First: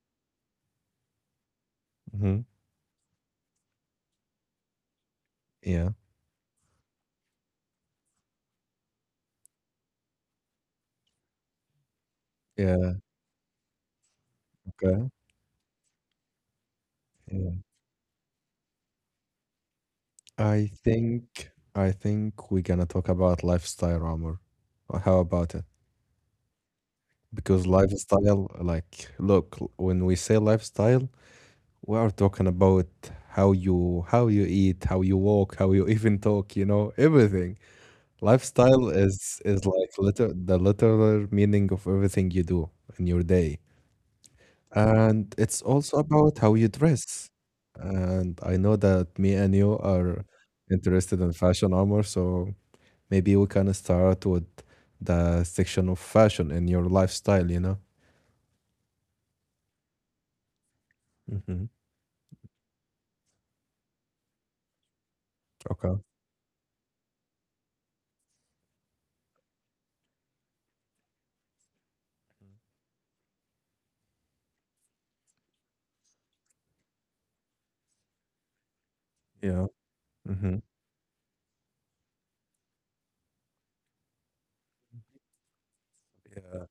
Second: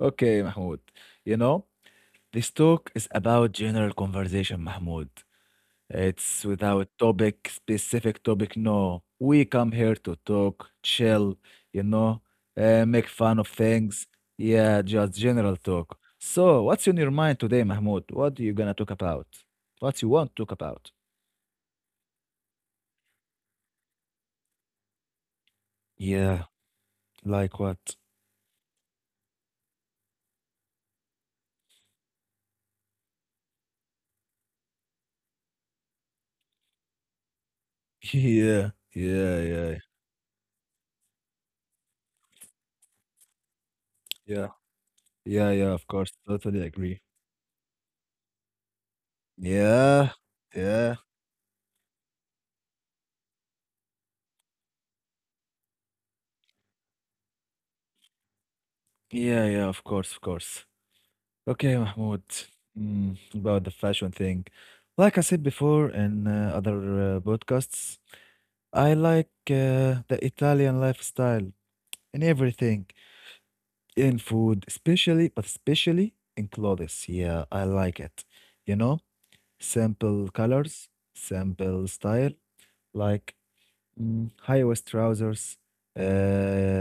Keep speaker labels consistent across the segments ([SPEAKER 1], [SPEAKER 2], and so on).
[SPEAKER 1] Okay, Mahmoud. You know,
[SPEAKER 2] Hmm.
[SPEAKER 1] this talk is about general conversation, Mahmoud.
[SPEAKER 2] Yeah,
[SPEAKER 1] It's without topic, specific topic, no. We come here to talk, chill, you know,
[SPEAKER 2] yeah,
[SPEAKER 1] make fun of things. Yeah,
[SPEAKER 2] okay.
[SPEAKER 1] just general talk. So, what's in your
[SPEAKER 2] Yeah.
[SPEAKER 1] mind today, Mahmoud? What are you gonna talk about? What you want to
[SPEAKER 2] I
[SPEAKER 1] talk about?
[SPEAKER 2] think I think we're gonna talk about lifestyle, Amr. How about it?
[SPEAKER 1] Yeah,
[SPEAKER 2] Because
[SPEAKER 1] like what?
[SPEAKER 2] lifestyle, like, look, when we say lifestyle, we are talking about how you eat, how you walk, how you even talk. You know, everything.
[SPEAKER 1] Yeah,
[SPEAKER 2] Lifestyle
[SPEAKER 1] yeah,
[SPEAKER 2] is is
[SPEAKER 1] yeah,
[SPEAKER 2] like liter the literal meaning of everything you do in your day.
[SPEAKER 1] yeah,
[SPEAKER 2] And
[SPEAKER 1] yeah,
[SPEAKER 2] it's
[SPEAKER 1] yeah, of
[SPEAKER 2] also
[SPEAKER 1] course,
[SPEAKER 2] about how
[SPEAKER 1] totally
[SPEAKER 2] you
[SPEAKER 1] agree.
[SPEAKER 2] dress. And I know that me and you
[SPEAKER 1] Yeah,
[SPEAKER 2] are
[SPEAKER 1] yeah,
[SPEAKER 2] interested in fashion armor, so maybe we can start with the section of fashion in your lifestyle, you know?
[SPEAKER 1] yeah, yeah, of course, of course.
[SPEAKER 2] Hmm.
[SPEAKER 1] Okay, Mahmoud, about the fashion thing. Like I said before
[SPEAKER 2] Okay.
[SPEAKER 1] in other podcasts, I like the Italian lifestyle in everything, in food, especially, but especially in clothes. Yeah, I like it. You know,
[SPEAKER 2] Yeah.
[SPEAKER 1] simple
[SPEAKER 2] Mm-hmm.
[SPEAKER 1] colors, simple style like high waist trousers, uh,
[SPEAKER 2] Yeah.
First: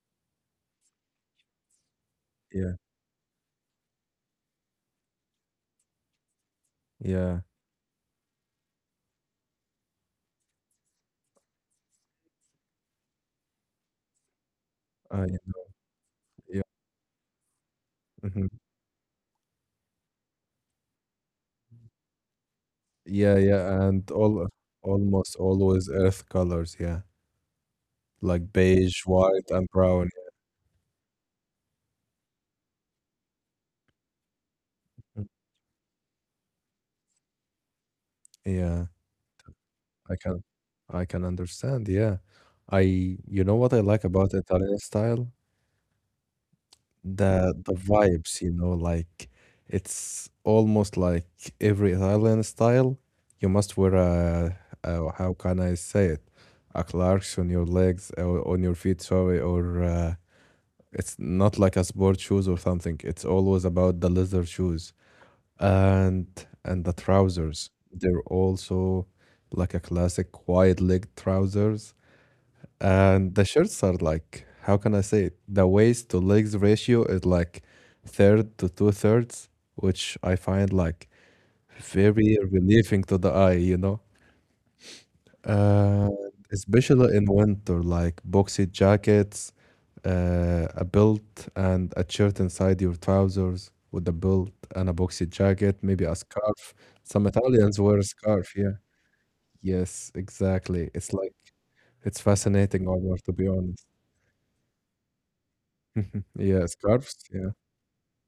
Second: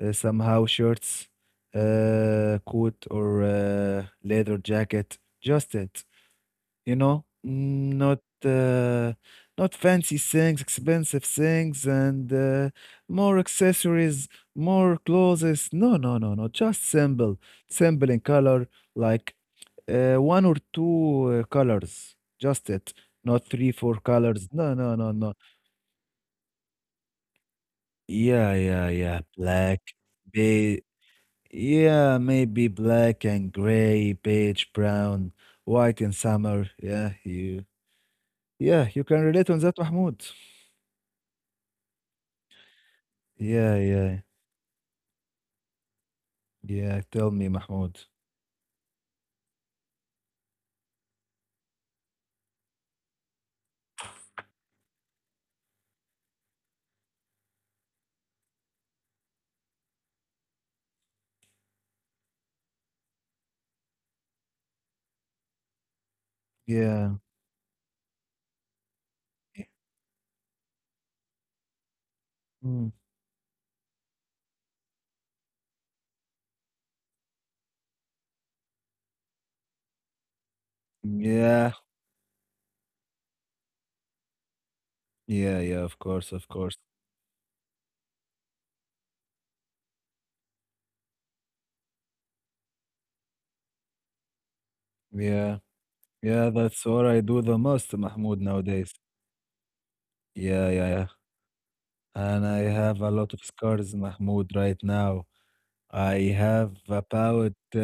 [SPEAKER 1] somehow shirts,
[SPEAKER 2] Yeah.
[SPEAKER 1] coat or leather jacket, just it,
[SPEAKER 2] Yeah.
[SPEAKER 1] Not uh, not fancy things, expensive things, and more accessories, more
[SPEAKER 2] I
[SPEAKER 1] clothes. No, no, no, no,
[SPEAKER 2] Yeah.
[SPEAKER 1] just simple, simple in
[SPEAKER 2] Mm-hmm.
[SPEAKER 1] color, like one or two colors, just it,
[SPEAKER 2] Yeah.
[SPEAKER 1] not three,
[SPEAKER 2] Yeah.
[SPEAKER 1] four
[SPEAKER 2] And all
[SPEAKER 1] colors. No, no, no,
[SPEAKER 2] almost
[SPEAKER 1] no.
[SPEAKER 2] always earth colors. Yeah. Like
[SPEAKER 1] Yeah, yeah,
[SPEAKER 2] beige,
[SPEAKER 1] yeah.
[SPEAKER 2] white, and
[SPEAKER 1] Black,
[SPEAKER 2] brown.
[SPEAKER 1] be yeah, maybe black and gray, beige, brown, white in summer.
[SPEAKER 2] Yeah.
[SPEAKER 1] Yeah, you can relate on that,
[SPEAKER 2] I
[SPEAKER 1] Mahmoud.
[SPEAKER 2] can I can understand, yeah. I You know what
[SPEAKER 1] Yeah,
[SPEAKER 2] I like
[SPEAKER 1] yeah,
[SPEAKER 2] about Italian style?
[SPEAKER 1] yeah. Tell me,
[SPEAKER 2] The
[SPEAKER 1] Mahmoud.
[SPEAKER 2] vibes, you know, like it's almost like every Italian style, you must wear a, how can I say it? A Clarks on your legs or on your feet, sorry, or it's not like a sport shoes or something. It's always about the leather shoes and the
[SPEAKER 1] Yeah.
[SPEAKER 2] trousers. They're also like a classic wide leg trousers.
[SPEAKER 1] mm,
[SPEAKER 2] And the shirts are like, how can I say it? The waist to legs ratio is like third to two thirds, which I find like
[SPEAKER 1] Yeah,
[SPEAKER 2] very relieving to the eye, you know?
[SPEAKER 1] yeah,
[SPEAKER 2] Uh,
[SPEAKER 1] yeah, of course, of course.
[SPEAKER 2] especially in winter, like boxy jackets, a belt, and a shirt inside your trousers with a belt and a boxy jacket,
[SPEAKER 1] Yeah.
[SPEAKER 2] maybe a scarf.
[SPEAKER 1] Yeah, that's
[SPEAKER 2] Some
[SPEAKER 1] what I do
[SPEAKER 2] Italians
[SPEAKER 1] the
[SPEAKER 2] wear a
[SPEAKER 1] most,
[SPEAKER 2] scarf, yeah.
[SPEAKER 1] Mahmoud, nowadays.
[SPEAKER 2] Yes, exactly.
[SPEAKER 1] Yeah,
[SPEAKER 2] It's
[SPEAKER 1] yeah,
[SPEAKER 2] like,
[SPEAKER 1] yeah.
[SPEAKER 2] it's
[SPEAKER 1] And
[SPEAKER 2] fascinating,
[SPEAKER 1] I
[SPEAKER 2] Omar, to
[SPEAKER 1] have
[SPEAKER 2] be
[SPEAKER 1] a lot of
[SPEAKER 2] honest.
[SPEAKER 1] scars, Mahmoud, right now.
[SPEAKER 2] Mhm.
[SPEAKER 1] I
[SPEAKER 2] Yeah, scarves.
[SPEAKER 1] have
[SPEAKER 2] Yeah.
[SPEAKER 1] about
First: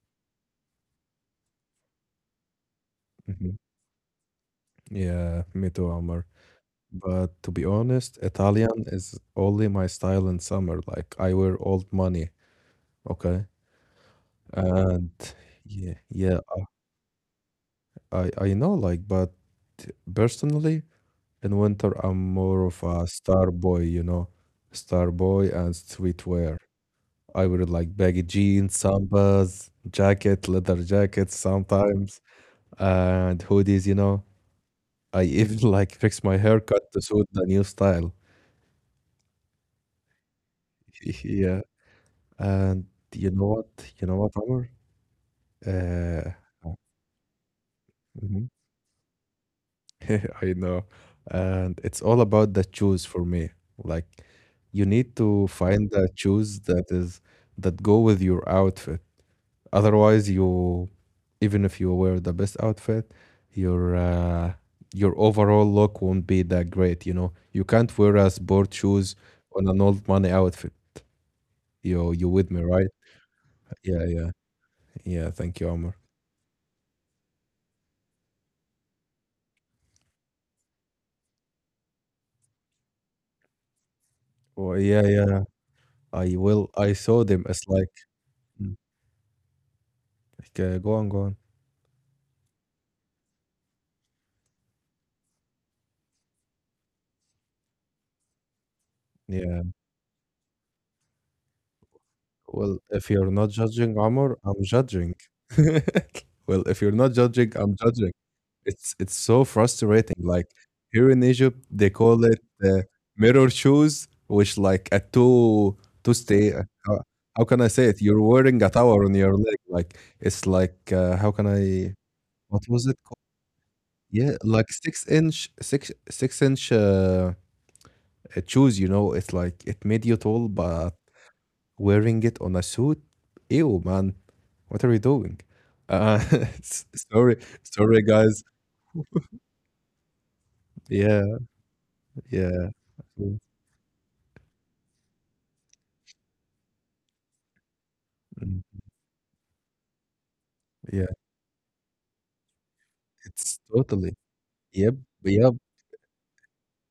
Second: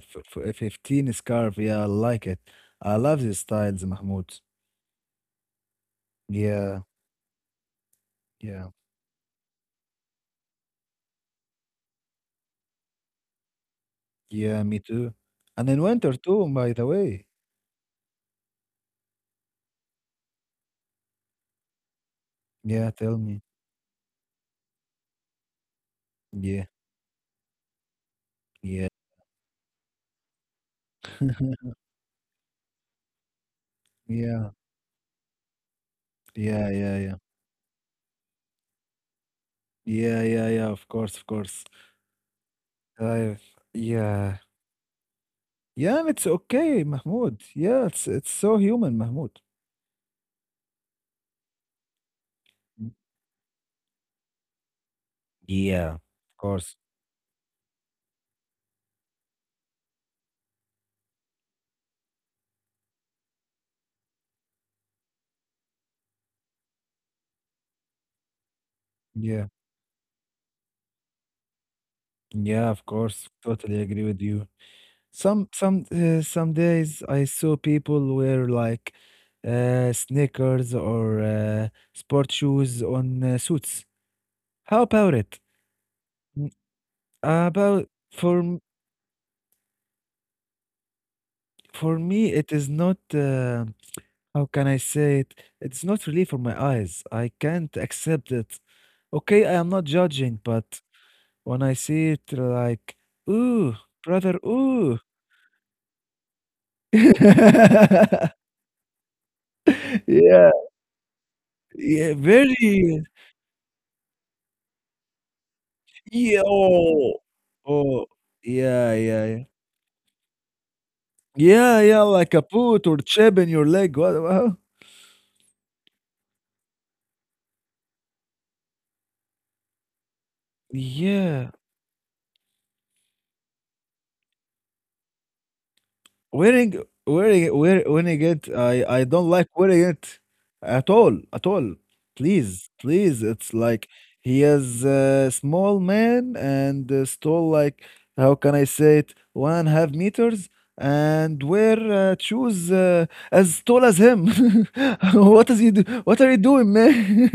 [SPEAKER 1] f f 15 scarf. Yeah, I like it. I love these
[SPEAKER 2] Mhm.
[SPEAKER 1] styles, Mahmoud.
[SPEAKER 2] Yeah, me too, Omar.
[SPEAKER 1] Yeah,
[SPEAKER 2] But to be honest,
[SPEAKER 1] yeah,
[SPEAKER 2] Italian is only my style in summer. Like I wear old money, okay?
[SPEAKER 1] yeah, me
[SPEAKER 2] And
[SPEAKER 1] too. And in
[SPEAKER 2] yeah,
[SPEAKER 1] winter
[SPEAKER 2] yeah,
[SPEAKER 1] too, by the way.
[SPEAKER 2] I know, like, but personally in winter I'm more of
[SPEAKER 1] Yeah,
[SPEAKER 2] a
[SPEAKER 1] tell me.
[SPEAKER 2] star boy, you know. Star boy and streetwear.
[SPEAKER 1] Yeah,
[SPEAKER 2] I wear like baggy jeans,
[SPEAKER 1] yeah,
[SPEAKER 2] sambas, jacket, leather jackets sometimes, and hoodies, you know.
[SPEAKER 1] yeah,
[SPEAKER 2] I even like fixed my
[SPEAKER 1] yeah,
[SPEAKER 2] haircut
[SPEAKER 1] yeah,
[SPEAKER 2] to
[SPEAKER 1] yeah,
[SPEAKER 2] suit the new style.
[SPEAKER 1] yeah, yeah, yeah. Of course, of
[SPEAKER 2] Yeah,
[SPEAKER 1] course.
[SPEAKER 2] and you
[SPEAKER 1] I,
[SPEAKER 2] know what? You know what,
[SPEAKER 1] yeah,
[SPEAKER 2] Amr?
[SPEAKER 1] yeah. It's
[SPEAKER 2] Uh, uh,
[SPEAKER 1] okay, Mahmoud. Yeah, it's
[SPEAKER 2] mhm.
[SPEAKER 1] so human, Mahmoud.
[SPEAKER 2] I know, and it's all about the shoes for me. Like, you need to
[SPEAKER 1] Yeah,
[SPEAKER 2] find
[SPEAKER 1] of
[SPEAKER 2] the shoes
[SPEAKER 1] course.
[SPEAKER 2] that is that go with your outfit. Otherwise, you Even if you wear the best outfit, your uh, your overall look won't be that great. You know, you can't wear a sport shoes
[SPEAKER 1] Yeah,
[SPEAKER 2] on an old money outfit. Yo, you
[SPEAKER 1] yeah,
[SPEAKER 2] with
[SPEAKER 1] of
[SPEAKER 2] me, right?
[SPEAKER 1] course. Totally agree with
[SPEAKER 2] Yeah,
[SPEAKER 1] you.
[SPEAKER 2] yeah,
[SPEAKER 1] Some
[SPEAKER 2] yeah.
[SPEAKER 1] some
[SPEAKER 2] Thank you,
[SPEAKER 1] uh,
[SPEAKER 2] Omar.
[SPEAKER 1] some days I saw people wear like sneakers or sport shoes on suits. How
[SPEAKER 2] Well,
[SPEAKER 1] about it?
[SPEAKER 2] yeah, yeah.
[SPEAKER 1] Mm,
[SPEAKER 2] I will. I saw them
[SPEAKER 1] About
[SPEAKER 2] as like,
[SPEAKER 1] for m-
[SPEAKER 2] mm, okay, go on, go on.
[SPEAKER 1] for me, it is not. How can I say it? It's not really for my eyes. I can't accept it. Okay, I am not
[SPEAKER 2] Yeah.
[SPEAKER 1] judging, but when I see it, like,
[SPEAKER 2] Well, if you're
[SPEAKER 1] ooh,
[SPEAKER 2] not
[SPEAKER 1] brother,
[SPEAKER 2] judging Omar,
[SPEAKER 1] ooh.
[SPEAKER 2] I'm judging. Well, if you're not judging, I'm judging. It's so
[SPEAKER 1] Yeah,
[SPEAKER 2] frustrating. Like here in Egypt,
[SPEAKER 1] yeah,
[SPEAKER 2] they call it
[SPEAKER 1] very.
[SPEAKER 2] uh, mirror shoes, which like a two
[SPEAKER 1] Yeah,
[SPEAKER 2] two stay.
[SPEAKER 1] oh,
[SPEAKER 2] How can
[SPEAKER 1] oh,
[SPEAKER 2] I say it? You're
[SPEAKER 1] yeah,
[SPEAKER 2] wearing a
[SPEAKER 1] yeah, yeah.
[SPEAKER 2] tower on your leg. Like it's like how
[SPEAKER 1] Yeah,
[SPEAKER 2] can
[SPEAKER 1] yeah, like
[SPEAKER 2] I?
[SPEAKER 1] a boot or
[SPEAKER 2] What was
[SPEAKER 1] chip
[SPEAKER 2] it?
[SPEAKER 1] in your leg. What?
[SPEAKER 2] Yeah, like six inch shoes. You know, it's like it made you tall, but
[SPEAKER 1] Yeah,
[SPEAKER 2] wearing it on a suit, ew, man, what are you doing? Uh,
[SPEAKER 1] wearing
[SPEAKER 2] s-
[SPEAKER 1] wearing
[SPEAKER 2] sorry,
[SPEAKER 1] wear, wearing
[SPEAKER 2] sorry,
[SPEAKER 1] it. I
[SPEAKER 2] guys.
[SPEAKER 1] I don't like wearing it at all, at all.
[SPEAKER 2] Yeah,
[SPEAKER 1] Please,
[SPEAKER 2] yeah.
[SPEAKER 1] please. It's
[SPEAKER 2] Mm,
[SPEAKER 1] like he is a small man and tall, like how can I say
[SPEAKER 2] mm,
[SPEAKER 1] it, 1.5 meters, and
[SPEAKER 2] yeah.
[SPEAKER 1] wear shoes as tall as
[SPEAKER 2] It's
[SPEAKER 1] him.
[SPEAKER 2] totally. Yep,
[SPEAKER 1] What is he do?
[SPEAKER 2] yep.
[SPEAKER 1] What are you doing, man?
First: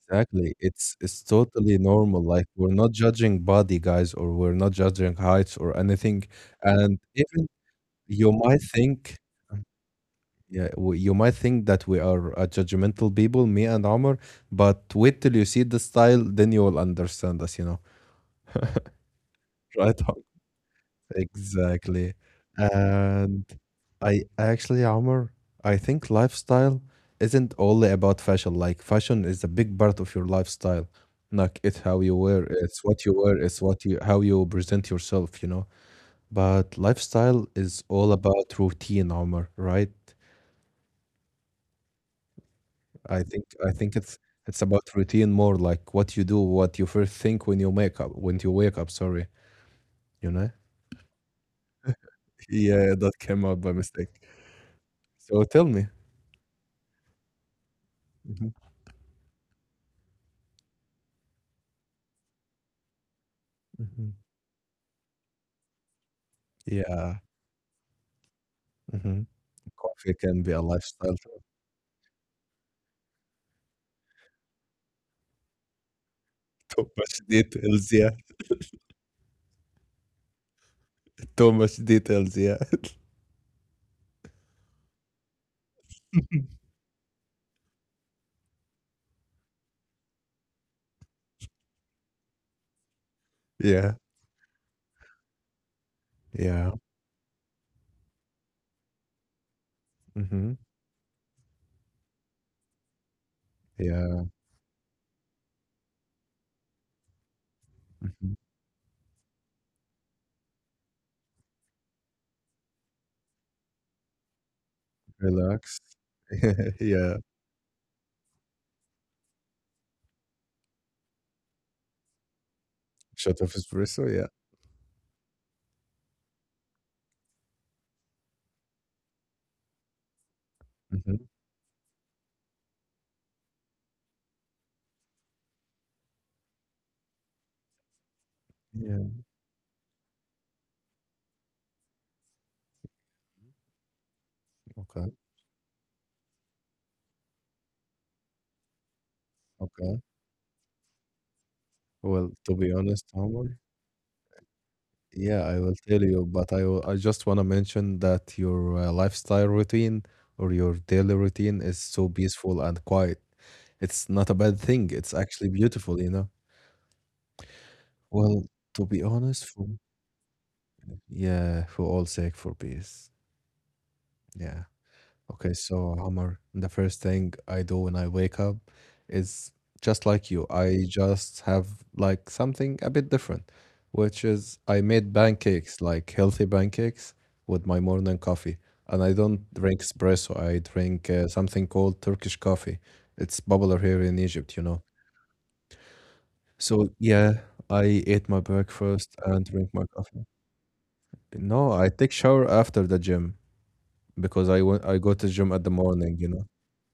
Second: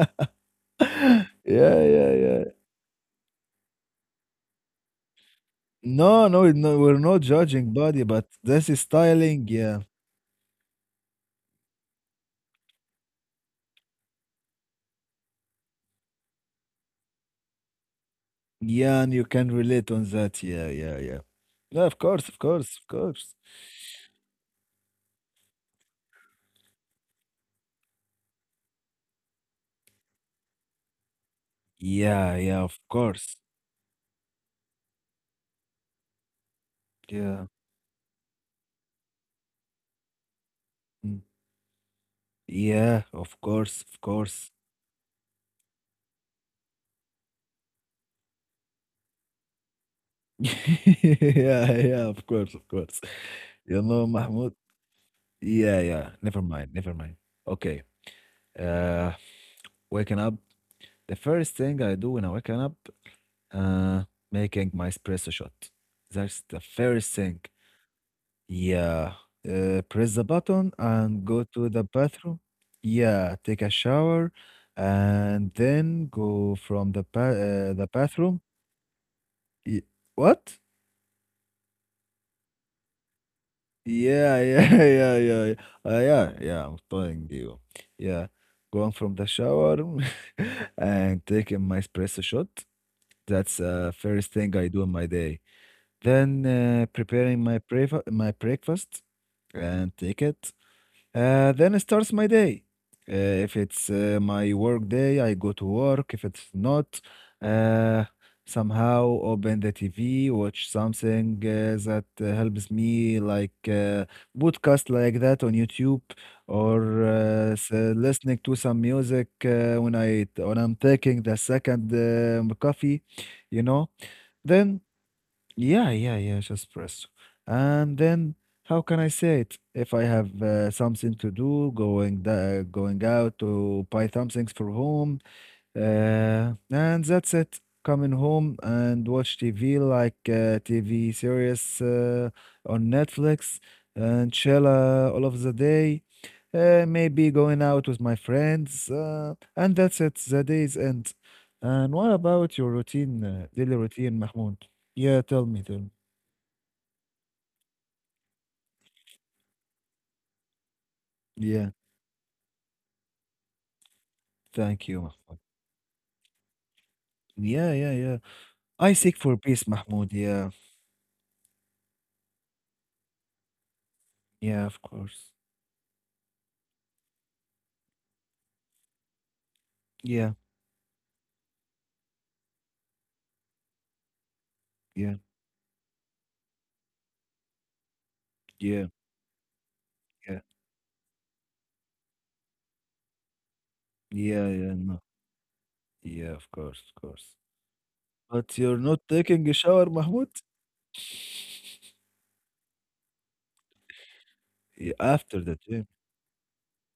[SPEAKER 2] It's totally
[SPEAKER 1] Yeah, yeah,
[SPEAKER 2] normal.
[SPEAKER 1] yeah.
[SPEAKER 2] Like we're not judging body, guys, or we're not judging heights or
[SPEAKER 1] No,
[SPEAKER 2] anything.
[SPEAKER 1] no, no, we're
[SPEAKER 2] And
[SPEAKER 1] not
[SPEAKER 2] even
[SPEAKER 1] judging body, but
[SPEAKER 2] you might
[SPEAKER 1] this is
[SPEAKER 2] think,
[SPEAKER 1] styling, yeah.
[SPEAKER 2] yeah, you might think that we are a judgmental people, me and Omar, but wait till you see the style, then you will understand us, you know.
[SPEAKER 1] Yeah, and you can relate
[SPEAKER 2] Right,
[SPEAKER 1] on
[SPEAKER 2] Omar?
[SPEAKER 1] that. Yeah, yeah, yeah. Yeah, of
[SPEAKER 2] Exactly.
[SPEAKER 1] course, of course, of course.
[SPEAKER 2] And I actually, Omar, I think lifestyle isn't only about fashion. Like fashion is a big part of your lifestyle. Like it's how you
[SPEAKER 1] Yeah,
[SPEAKER 2] wear,
[SPEAKER 1] yeah, of
[SPEAKER 2] it's what you
[SPEAKER 1] course.
[SPEAKER 2] wear, it's what you how you present yourself, you know. But
[SPEAKER 1] Yeah.
[SPEAKER 2] lifestyle is all about routine, Omar, right?
[SPEAKER 1] mm, Yeah,
[SPEAKER 2] I
[SPEAKER 1] of
[SPEAKER 2] think I
[SPEAKER 1] course,
[SPEAKER 2] think
[SPEAKER 1] of
[SPEAKER 2] it's
[SPEAKER 1] course.
[SPEAKER 2] it's about routine, more like what you do, what you first think when you wake up, sorry, you know?
[SPEAKER 1] Yeah, yeah, of course, of
[SPEAKER 2] Yeah,
[SPEAKER 1] course.
[SPEAKER 2] that came out by
[SPEAKER 1] You know,
[SPEAKER 2] mistake.
[SPEAKER 1] Mahmoud.
[SPEAKER 2] So tell
[SPEAKER 1] Yeah,
[SPEAKER 2] me.
[SPEAKER 1] yeah. Never mind, never mind. Okay.
[SPEAKER 2] Mhm,
[SPEAKER 1] Uh, Waking up. The first thing I do when I waken up Uh,
[SPEAKER 2] mhm.
[SPEAKER 1] Making my espresso shot. That's the first
[SPEAKER 2] Yeah.
[SPEAKER 1] thing. Yeah.
[SPEAKER 2] Mhm. Coffee
[SPEAKER 1] Press the
[SPEAKER 2] can be a
[SPEAKER 1] button
[SPEAKER 2] lifestyle.
[SPEAKER 1] and go to the bathroom. Yeah, take a shower and then go
[SPEAKER 2] Too
[SPEAKER 1] from
[SPEAKER 2] much
[SPEAKER 1] the
[SPEAKER 2] details, yeah.
[SPEAKER 1] bathroom. Y what?
[SPEAKER 2] Too much details, yeah.
[SPEAKER 1] Yeah, yeah, yeah, yeah, yeah. Yeah, yeah, I'm telling you. Yeah, going from the shower and taking my espresso shot. That's the
[SPEAKER 2] Yeah.
[SPEAKER 1] first thing I do in my day. Then
[SPEAKER 2] Yeah.
[SPEAKER 1] preparing my breakfast and take it.
[SPEAKER 2] Hmm.
[SPEAKER 1] Then it starts my day. Uh, if it's
[SPEAKER 2] Yeah.
[SPEAKER 1] my work day, I go to work. If it's not, uh,
[SPEAKER 2] Hmm.
[SPEAKER 1] somehow open the TV, watch something that helps me, like podcast like that on
[SPEAKER 2] Relax.
[SPEAKER 1] YouTube, or
[SPEAKER 2] Yeah.
[SPEAKER 1] listening to some music when I'm taking the second coffee,
[SPEAKER 2] Shot of
[SPEAKER 1] you know.
[SPEAKER 2] espresso, yeah.
[SPEAKER 1] Then yeah, yeah, yeah, just press. And then how can I say it? If I have something
[SPEAKER 2] Hmm.
[SPEAKER 1] to do, going out to buy some things for home, and that's it. Coming home
[SPEAKER 2] Yeah.
[SPEAKER 1] and watch TV like TV series on Netflix and chill
[SPEAKER 2] Okay.
[SPEAKER 1] all of the day. Maybe going out with my friends, and that's
[SPEAKER 2] Okay.
[SPEAKER 1] it. The day's end. And what
[SPEAKER 2] Well, to
[SPEAKER 1] about your
[SPEAKER 2] be honest,
[SPEAKER 1] routine,
[SPEAKER 2] Omar,
[SPEAKER 1] daily routine, Mahmoud? Yeah,
[SPEAKER 2] yeah,
[SPEAKER 1] tell
[SPEAKER 2] I
[SPEAKER 1] me,
[SPEAKER 2] will
[SPEAKER 1] tell me.
[SPEAKER 2] tell you, but I just want to mention that your lifestyle routine or your daily routine
[SPEAKER 1] Yeah,
[SPEAKER 2] is so peaceful and quiet. It's not a bad
[SPEAKER 1] thank
[SPEAKER 2] thing.
[SPEAKER 1] you,
[SPEAKER 2] It's
[SPEAKER 1] Mahmoud.
[SPEAKER 2] actually beautiful, you know.
[SPEAKER 1] Yeah, yeah, yeah.
[SPEAKER 2] Well, to
[SPEAKER 1] I
[SPEAKER 2] be
[SPEAKER 1] seek for
[SPEAKER 2] honest,
[SPEAKER 1] peace,
[SPEAKER 2] for
[SPEAKER 1] Mahmoud. Yeah,
[SPEAKER 2] Yeah, for all sake, for peace. Yeah.
[SPEAKER 1] yeah, of course.
[SPEAKER 2] Okay, so Hammer, the first thing I do when I wake up is just
[SPEAKER 1] Yeah,
[SPEAKER 2] like you. I just have like something a bit different, which is I
[SPEAKER 1] yeah,
[SPEAKER 2] made pancakes, like healthy pancakes with my morning coffee.
[SPEAKER 1] yeah,
[SPEAKER 2] And I don't drink
[SPEAKER 1] yeah,
[SPEAKER 2] espresso, I drink something called Turkish coffee. It's popular here in
[SPEAKER 1] yeah,
[SPEAKER 2] Egypt, you
[SPEAKER 1] yeah,
[SPEAKER 2] know.
[SPEAKER 1] no. Yeah, of course,
[SPEAKER 2] So
[SPEAKER 1] of course.
[SPEAKER 2] yeah, I ate my
[SPEAKER 1] But you're not
[SPEAKER 2] breakfast and
[SPEAKER 1] taking a
[SPEAKER 2] drink
[SPEAKER 1] shower,
[SPEAKER 2] my coffee.
[SPEAKER 1] Mahmoud?
[SPEAKER 2] No, I take shower after the gym, because
[SPEAKER 1] Yeah,
[SPEAKER 2] I go to
[SPEAKER 1] after
[SPEAKER 2] gym
[SPEAKER 1] the
[SPEAKER 2] at the
[SPEAKER 1] gym.
[SPEAKER 2] morning, you know.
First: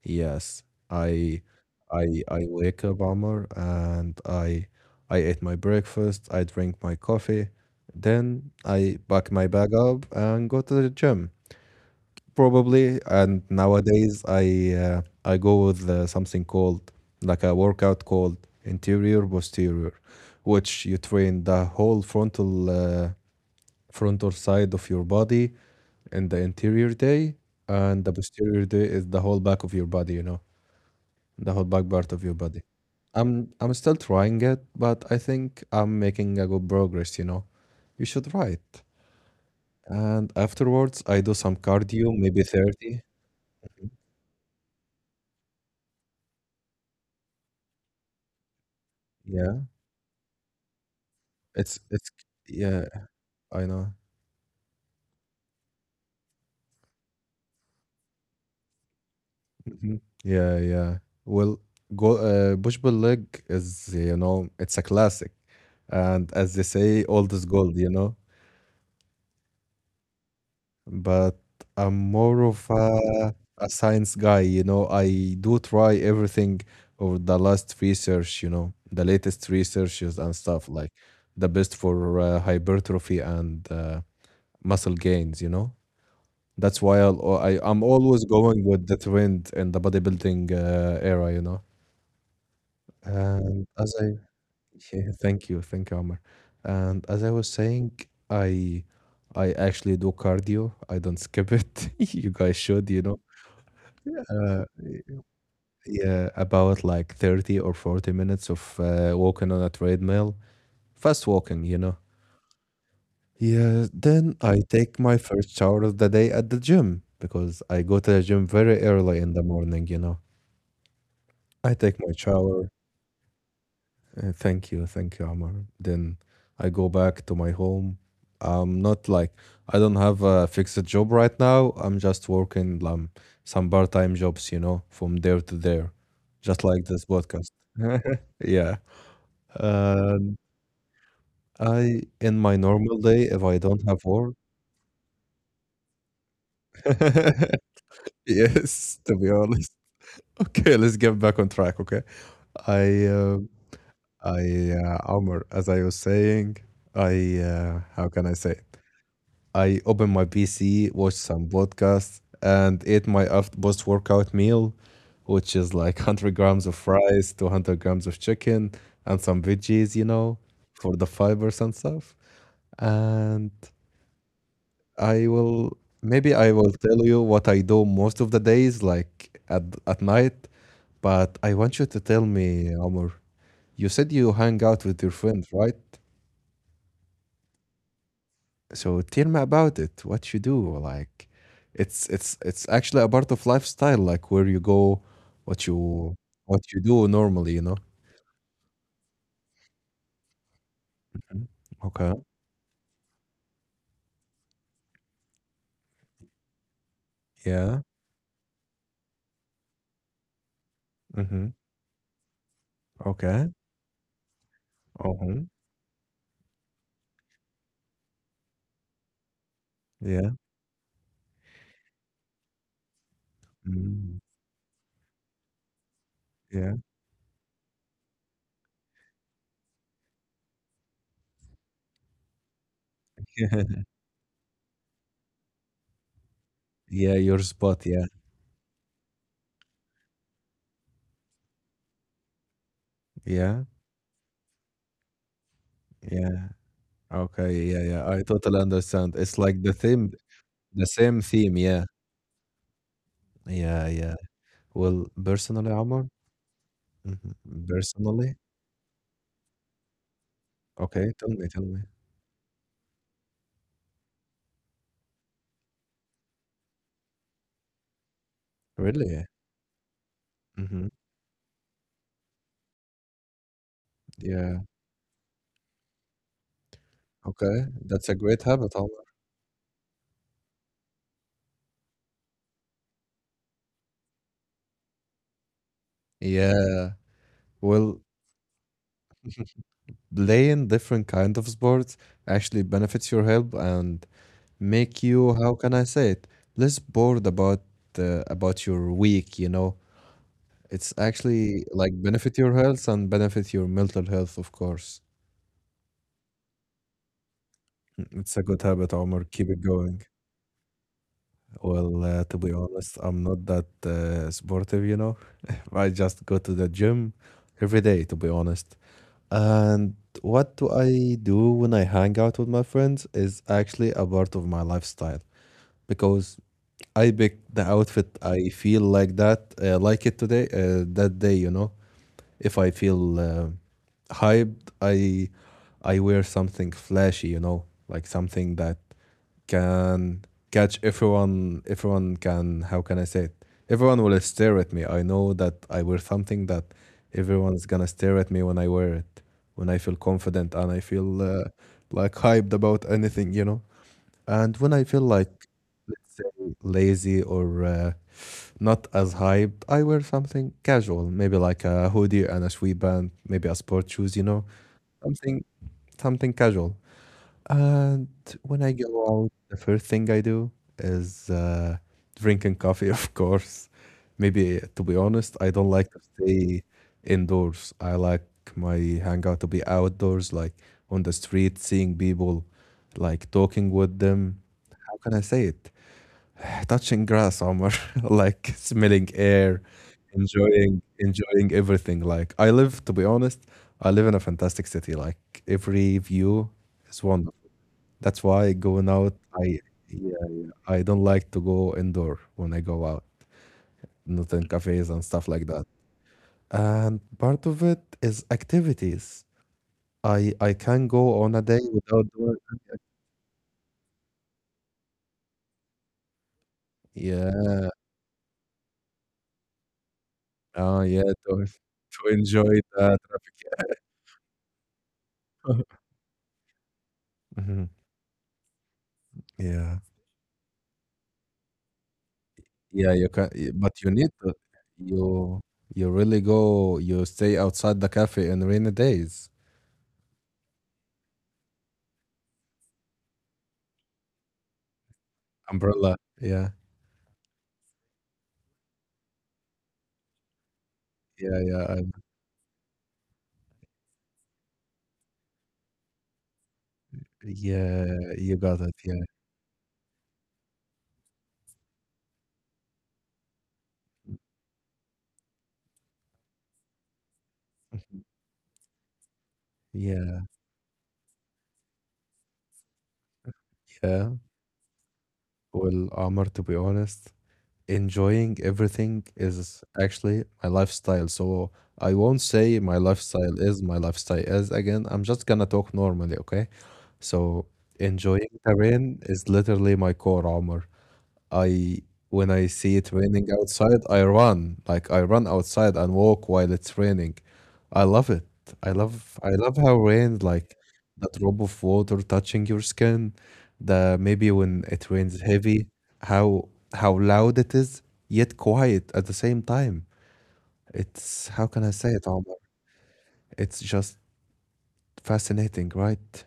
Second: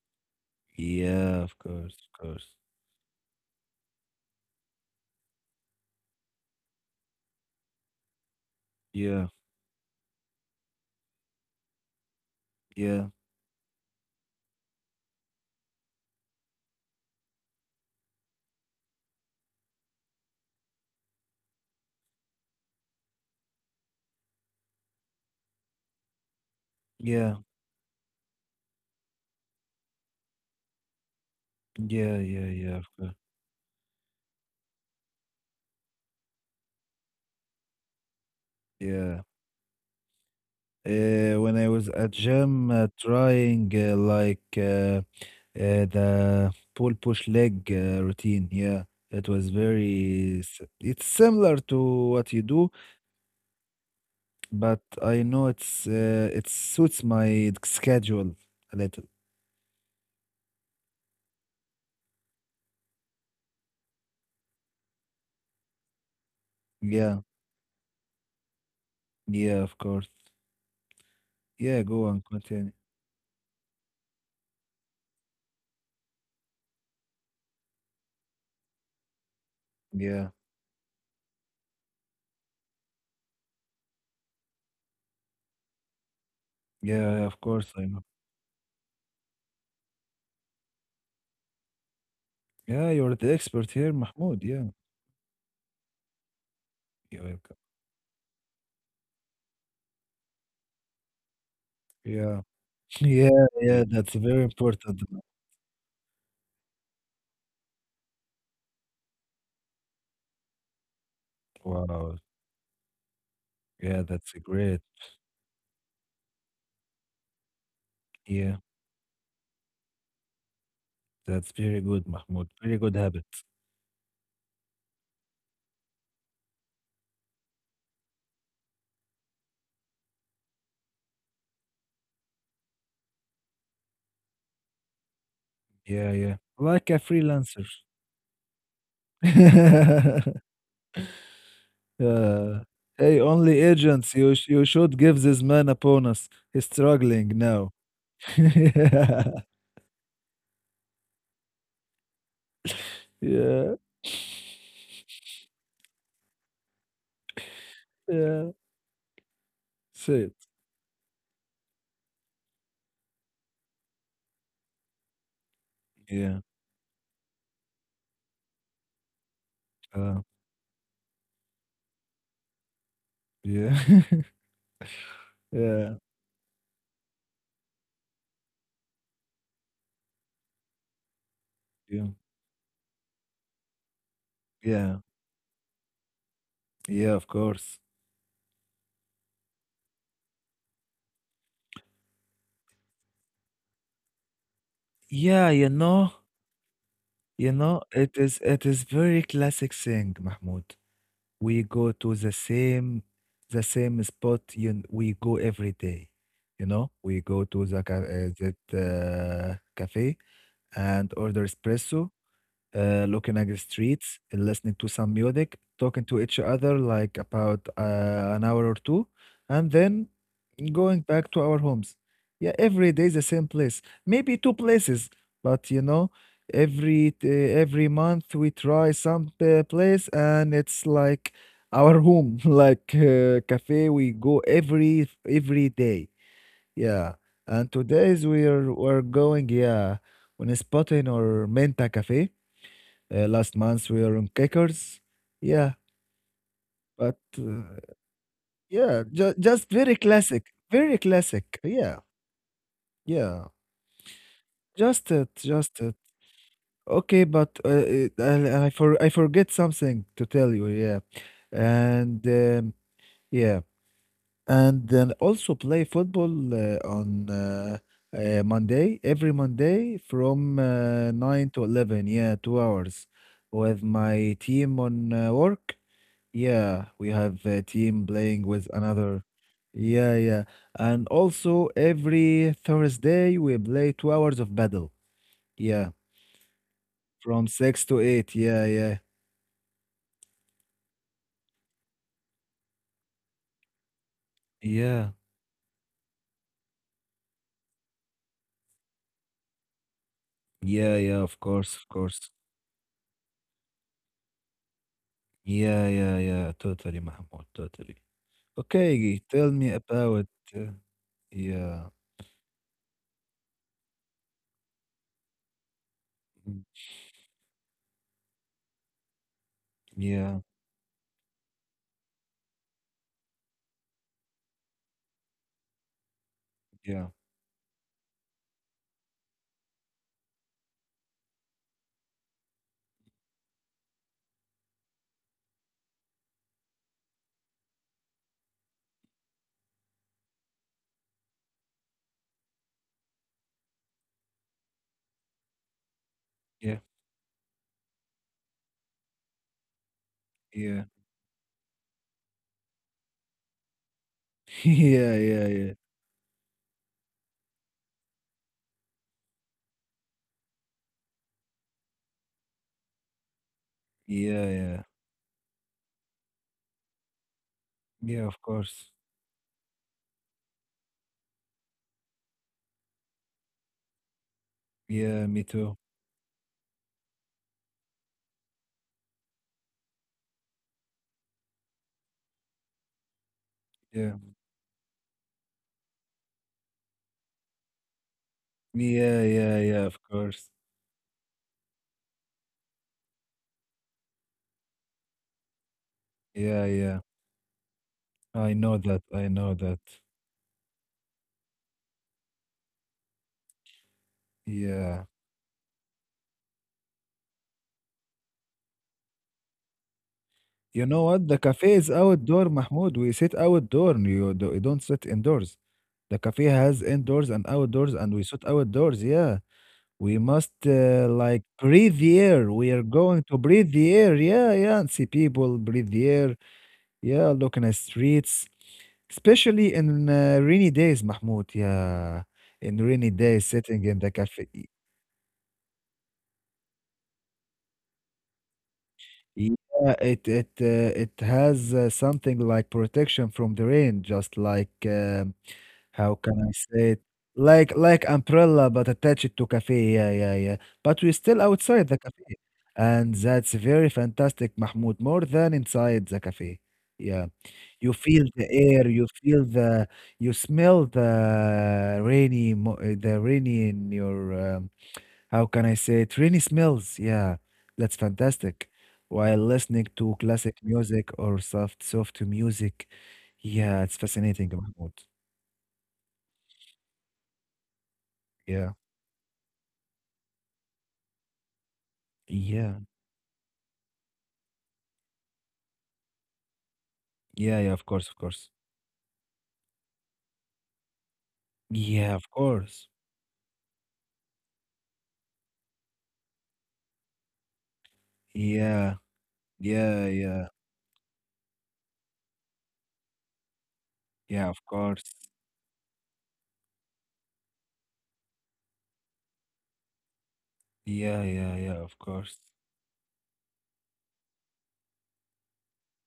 [SPEAKER 2] Yes, I
[SPEAKER 1] Yeah, of course,
[SPEAKER 2] I
[SPEAKER 1] of
[SPEAKER 2] I
[SPEAKER 1] course.
[SPEAKER 2] wake up, Omar, and I ate my breakfast, I drink my coffee, then I
[SPEAKER 1] Yeah,
[SPEAKER 2] pack my bag up and go to the gym probably.
[SPEAKER 1] yeah,
[SPEAKER 2] And nowadays I go with something called, like a workout called interior posterior, which you train the whole frontal side of your body and the anterior
[SPEAKER 1] yeah,
[SPEAKER 2] day, and the posterior day is the whole back of your body, you know, the whole back part
[SPEAKER 1] yeah,
[SPEAKER 2] of your
[SPEAKER 1] yeah,
[SPEAKER 2] body.
[SPEAKER 1] yeah, of course.
[SPEAKER 2] I'm still trying it, but I think I'm making a good progress, you know. You should write.
[SPEAKER 1] Yeah.
[SPEAKER 2] And afterwards I do
[SPEAKER 1] When
[SPEAKER 2] some
[SPEAKER 1] I was at
[SPEAKER 2] cardio, maybe
[SPEAKER 1] gym,
[SPEAKER 2] 30.
[SPEAKER 1] trying the pull push leg routine. Yeah, it was
[SPEAKER 2] Yeah.
[SPEAKER 1] very. S- It's similar to
[SPEAKER 2] It's
[SPEAKER 1] what you do,
[SPEAKER 2] yeah, I know.
[SPEAKER 1] but I know it's it suits my schedule a little.
[SPEAKER 2] Hmm. Yeah, yeah. Well, go push pull leg is, you know, it's a classic. And as they say, old is
[SPEAKER 1] Yeah,
[SPEAKER 2] gold, you know.
[SPEAKER 1] yeah, of course.
[SPEAKER 2] But I'm
[SPEAKER 1] Yeah, go
[SPEAKER 2] more
[SPEAKER 1] on,
[SPEAKER 2] of
[SPEAKER 1] continue.
[SPEAKER 2] a science guy, you know. I do try everything or the last research, you know, the latest researches and
[SPEAKER 1] Yeah,
[SPEAKER 2] stuff like the best for hypertrophy and muscle gains, you know. That's why
[SPEAKER 1] yeah, of
[SPEAKER 2] I'm
[SPEAKER 1] course I
[SPEAKER 2] always
[SPEAKER 1] know.
[SPEAKER 2] going with the trend in the bodybuilding era, you know.
[SPEAKER 1] Yeah, you're the
[SPEAKER 2] And as
[SPEAKER 1] expert
[SPEAKER 2] I,
[SPEAKER 1] here, Mahmoud. Yeah,
[SPEAKER 2] yeah, thank you, Amr. And as I
[SPEAKER 1] you're
[SPEAKER 2] was
[SPEAKER 1] welcome.
[SPEAKER 2] saying, I I actually do cardio. I don't skip it. You guys
[SPEAKER 1] Yeah,
[SPEAKER 2] should, you know.
[SPEAKER 1] yeah, yeah. That's
[SPEAKER 2] Uh,
[SPEAKER 1] very
[SPEAKER 2] y-
[SPEAKER 1] important.
[SPEAKER 2] yeah, about like 30 or 40 minutes of walking on a treadmill, fast walking, you know.
[SPEAKER 1] Wow.
[SPEAKER 2] Yeah,
[SPEAKER 1] Yeah,
[SPEAKER 2] then
[SPEAKER 1] that's
[SPEAKER 2] I
[SPEAKER 1] a
[SPEAKER 2] take
[SPEAKER 1] great.
[SPEAKER 2] my first shower of the day at the gym because I go to the gym
[SPEAKER 1] Yeah,
[SPEAKER 2] very early in the morning, you know.
[SPEAKER 1] that's
[SPEAKER 2] I take
[SPEAKER 1] very
[SPEAKER 2] my
[SPEAKER 1] good,
[SPEAKER 2] shower.
[SPEAKER 1] Mahmoud. Very good habit.
[SPEAKER 2] Thank you, thank you, Amar. Then I go back to my home. I'm not like I don't have a fixed job right now. I'm just working some part-time jobs, you know, from there to there,
[SPEAKER 1] Yeah, yeah.
[SPEAKER 2] just like this
[SPEAKER 1] Like a
[SPEAKER 2] podcast.
[SPEAKER 1] freelancer.
[SPEAKER 2] Yeah. Um, I, in my
[SPEAKER 1] Yeah.
[SPEAKER 2] normal day, if
[SPEAKER 1] Hey,
[SPEAKER 2] I
[SPEAKER 1] only
[SPEAKER 2] don't have work,
[SPEAKER 1] agents, you should give this man a bonus. He's struggling now.
[SPEAKER 2] yes, to be
[SPEAKER 1] Yeah.
[SPEAKER 2] honest. Okay, let's get back on track. Okay, I, uh,
[SPEAKER 1] Yeah.
[SPEAKER 2] Amr, as I was saying, how can I say?
[SPEAKER 1] Yeah.
[SPEAKER 2] I opened my
[SPEAKER 1] Say it.
[SPEAKER 2] PC, watched some podcasts, and ate my post workout meal, which is like 100
[SPEAKER 1] Yeah.
[SPEAKER 2] grams of rice, 200 grams of chicken, and some veggies, you know,
[SPEAKER 1] Uh,
[SPEAKER 2] for the fibers and stuff. And
[SPEAKER 1] yeah. Yeah.
[SPEAKER 2] maybe I will tell you what I do most of the days, like at night, but I want you to tell
[SPEAKER 1] Yeah.
[SPEAKER 2] me, Omar, you said you hang out with your
[SPEAKER 1] Yeah.
[SPEAKER 2] friends, right?
[SPEAKER 1] Yeah, of course.
[SPEAKER 2] So tell me about it. What you do? Like, it's actually a part of lifestyle. Like where you go, what
[SPEAKER 1] Yeah,
[SPEAKER 2] you what you do normally. You
[SPEAKER 1] you
[SPEAKER 2] know.
[SPEAKER 1] know, it is very classic thing, Mahmoud.
[SPEAKER 2] Mhm.
[SPEAKER 1] We go
[SPEAKER 2] Okay.
[SPEAKER 1] to the same spot we go every day. You know, we go to
[SPEAKER 2] Yeah.
[SPEAKER 1] the ca- that cafe and
[SPEAKER 2] Mm-hmm.
[SPEAKER 1] order espresso,
[SPEAKER 2] Okay.
[SPEAKER 1] looking at the streets, listening to some
[SPEAKER 2] Uh-huh.
[SPEAKER 1] music, talking to each other like about an hour or two, and then
[SPEAKER 2] Yeah.
[SPEAKER 1] going back to our homes. Yeah, every day is the same place.
[SPEAKER 2] Mm.
[SPEAKER 1] Maybe two places, but you know,
[SPEAKER 2] Yeah.
[SPEAKER 1] every month we try some place, and it's like our home, like cafe. We go every day.
[SPEAKER 2] Yeah.
[SPEAKER 1] Yeah,
[SPEAKER 2] Your spot.
[SPEAKER 1] and
[SPEAKER 2] Yeah.
[SPEAKER 1] today's we're going yeah on a spot in or Menta Cafe.
[SPEAKER 2] Yeah.
[SPEAKER 1] Last month we were on Kickers. Yeah,
[SPEAKER 2] Yeah.
[SPEAKER 1] but
[SPEAKER 2] Okay. Yeah. Yeah. I totally understand.
[SPEAKER 1] yeah,
[SPEAKER 2] It's like the
[SPEAKER 1] just
[SPEAKER 2] theme.
[SPEAKER 1] very classic,
[SPEAKER 2] The
[SPEAKER 1] very
[SPEAKER 2] same theme.
[SPEAKER 1] classic.
[SPEAKER 2] Yeah.
[SPEAKER 1] Yeah, yeah,
[SPEAKER 2] Yeah. Yeah. Well,
[SPEAKER 1] just it,
[SPEAKER 2] personally,
[SPEAKER 1] just
[SPEAKER 2] Omar.
[SPEAKER 1] it.
[SPEAKER 2] Hmm.
[SPEAKER 1] Okay, but
[SPEAKER 2] Personally.
[SPEAKER 1] I forget something to tell you.
[SPEAKER 2] Okay.
[SPEAKER 1] Yeah,
[SPEAKER 2] Tell me. Tell me.
[SPEAKER 1] and um, yeah, and then also play football on Monday
[SPEAKER 2] Really?
[SPEAKER 1] every Monday from
[SPEAKER 2] Hmm.
[SPEAKER 1] 9 to 11. Yeah, 2 hours with my
[SPEAKER 2] Yeah,
[SPEAKER 1] team on work. Yeah, we
[SPEAKER 2] okay.
[SPEAKER 1] have a
[SPEAKER 2] That's a
[SPEAKER 1] team
[SPEAKER 2] great
[SPEAKER 1] playing
[SPEAKER 2] habit,
[SPEAKER 1] with
[SPEAKER 2] Omar.
[SPEAKER 1] another. Yeah, yeah. And also every Thursday we play 2 hours of battle. Yeah,
[SPEAKER 2] Yeah.
[SPEAKER 1] from
[SPEAKER 2] Well,
[SPEAKER 1] 6 to 8. Yeah, yeah.
[SPEAKER 2] playing different kind of sports actually benefits your health and make you,
[SPEAKER 1] Yeah.
[SPEAKER 2] how can I say it, less bored about your week, you know. It's
[SPEAKER 1] Yeah, yeah, of
[SPEAKER 2] actually like
[SPEAKER 1] course, of
[SPEAKER 2] benefit
[SPEAKER 1] course.
[SPEAKER 2] your health and benefit your mental health, of course.
[SPEAKER 1] Yeah, yeah, yeah. Totally, Mahmoud, totally.
[SPEAKER 2] Mm, it's a good habit, Omar.
[SPEAKER 1] Okay,
[SPEAKER 2] Keep it
[SPEAKER 1] tell me
[SPEAKER 2] going.
[SPEAKER 1] about uh,
[SPEAKER 2] Well,
[SPEAKER 1] yeah,
[SPEAKER 2] to be honest, I'm not that sportive, you know. I just go to the gym every day, to be honest. And what
[SPEAKER 1] yeah,
[SPEAKER 2] do I do when I hang out with my friends is actually a part of my lifestyle because I
[SPEAKER 1] yeah,
[SPEAKER 2] pick the outfit I feel like like it today, that day, you know. If I feel hyped, I wear something flashy, you know, like something that can catch everyone, everyone can how can I say it? Everyone will stare at me. I know that I wear something that
[SPEAKER 1] yeah,
[SPEAKER 2] everyone's gonna stare at me when I wear it, when I feel confident and I
[SPEAKER 1] yeah.
[SPEAKER 2] feel like hyped about anything. And when I feel like
[SPEAKER 1] Yeah, yeah, yeah.
[SPEAKER 2] let's say lazy or not as hyped, I wear something casual, maybe like a hoodie and a sweatband, maybe a sport shoes,
[SPEAKER 1] Yeah, yeah.
[SPEAKER 2] something something casual. And
[SPEAKER 1] Yeah,
[SPEAKER 2] when
[SPEAKER 1] of
[SPEAKER 2] I go
[SPEAKER 1] course.
[SPEAKER 2] out, the first thing I do is drinking coffee, of course. Maybe, to be honest,
[SPEAKER 1] Yeah,
[SPEAKER 2] I
[SPEAKER 1] me
[SPEAKER 2] don't like
[SPEAKER 1] too.
[SPEAKER 2] to stay indoors. I like my hangout to be outdoors, like on the street, seeing people, like talking with
[SPEAKER 1] Yeah.
[SPEAKER 2] them. How can I say it? Touching grass, Omar, like smelling
[SPEAKER 1] Yeah,
[SPEAKER 2] air,
[SPEAKER 1] yeah, yeah, of course.
[SPEAKER 2] enjoying, enjoying everything. Like I live, to be honest, I live in a fantastic city. Like every view
[SPEAKER 1] Yeah,
[SPEAKER 2] is
[SPEAKER 1] yeah.
[SPEAKER 2] wonderful. That's why,
[SPEAKER 1] I
[SPEAKER 2] going
[SPEAKER 1] know
[SPEAKER 2] out,
[SPEAKER 1] that. I
[SPEAKER 2] I
[SPEAKER 1] know that.
[SPEAKER 2] yeah, I don't like to go indoor when I go out, not in cafes and
[SPEAKER 1] Yeah.
[SPEAKER 2] stuff like that. And part of it is activities. I can
[SPEAKER 1] You
[SPEAKER 2] go
[SPEAKER 1] know
[SPEAKER 2] on a
[SPEAKER 1] what? The
[SPEAKER 2] day
[SPEAKER 1] cafe
[SPEAKER 2] without
[SPEAKER 1] is
[SPEAKER 2] doing.
[SPEAKER 1] outdoor, Mahmoud. We sit outdoor. You don't sit indoors. The cafe has indoors and
[SPEAKER 2] Yeah.
[SPEAKER 1] outdoors, and we sit outdoors. Yeah. We must
[SPEAKER 2] Oh yeah. To,
[SPEAKER 1] like
[SPEAKER 2] to
[SPEAKER 1] breathe the
[SPEAKER 2] enjoy
[SPEAKER 1] air. We
[SPEAKER 2] the
[SPEAKER 1] are going to
[SPEAKER 2] traffic.
[SPEAKER 1] breathe the air. Yeah, yeah. And see people, breathe the air. Yeah,
[SPEAKER 2] Mhm.
[SPEAKER 1] looking at streets,
[SPEAKER 2] Yeah.
[SPEAKER 1] especially in rainy days, Mahmoud. Yeah.
[SPEAKER 2] Yeah.
[SPEAKER 1] In
[SPEAKER 2] You can,
[SPEAKER 1] rainy days,
[SPEAKER 2] but you
[SPEAKER 1] sitting
[SPEAKER 2] need
[SPEAKER 1] in the
[SPEAKER 2] to.
[SPEAKER 1] cafe.
[SPEAKER 2] You you really go. You stay outside the cafe in rainy days.
[SPEAKER 1] Yeah, it has something like protection from the rain, just like
[SPEAKER 2] Umbrella.
[SPEAKER 1] how
[SPEAKER 2] Yeah.
[SPEAKER 1] can I say it? Like umbrella, but attach it to cafe. Yeah, yeah, yeah. But we're
[SPEAKER 2] Yeah.
[SPEAKER 1] still
[SPEAKER 2] Yeah.
[SPEAKER 1] outside the cafe, and that's very fantastic, Mahmoud. More than inside the cafe. Yeah,
[SPEAKER 2] Yeah.
[SPEAKER 1] you
[SPEAKER 2] You
[SPEAKER 1] feel
[SPEAKER 2] got
[SPEAKER 1] the
[SPEAKER 2] it. Yeah.
[SPEAKER 1] air, you smell the rainy in your how can I say it? Rainy smells. Yeah, that's fantastic. While listening
[SPEAKER 2] Yeah,
[SPEAKER 1] to classic music or soft, soft music. Yeah,
[SPEAKER 2] yeah.
[SPEAKER 1] it's fascinating, Mahmoud.
[SPEAKER 2] Well, Amr, to be honest, enjoying
[SPEAKER 1] Yeah,
[SPEAKER 2] everything is actually my lifestyle. So I won't say
[SPEAKER 1] yeah,
[SPEAKER 2] my lifestyle is again. I'm just gonna talk normally, okay? So
[SPEAKER 1] yeah, yeah, of
[SPEAKER 2] enjoying
[SPEAKER 1] course, of
[SPEAKER 2] the
[SPEAKER 1] course.
[SPEAKER 2] rain is literally my core, Amr. I When
[SPEAKER 1] Yeah,
[SPEAKER 2] I
[SPEAKER 1] of
[SPEAKER 2] see it
[SPEAKER 1] course.
[SPEAKER 2] raining outside, I run. Like I run outside and walk while it's raining. I love it. I
[SPEAKER 1] Yeah,
[SPEAKER 2] love I love how rain
[SPEAKER 1] yeah,
[SPEAKER 2] like
[SPEAKER 1] yeah,
[SPEAKER 2] that drop of water touching your skin, the maybe when
[SPEAKER 1] yeah, of
[SPEAKER 2] it rains
[SPEAKER 1] course.
[SPEAKER 2] heavy, how loud it is, yet quiet at the same time. It's
[SPEAKER 1] Yeah,
[SPEAKER 2] how can I
[SPEAKER 1] yeah,
[SPEAKER 2] say
[SPEAKER 1] yeah,
[SPEAKER 2] it,
[SPEAKER 1] of
[SPEAKER 2] Omar?
[SPEAKER 1] course.
[SPEAKER 2] It's just fascinating, right?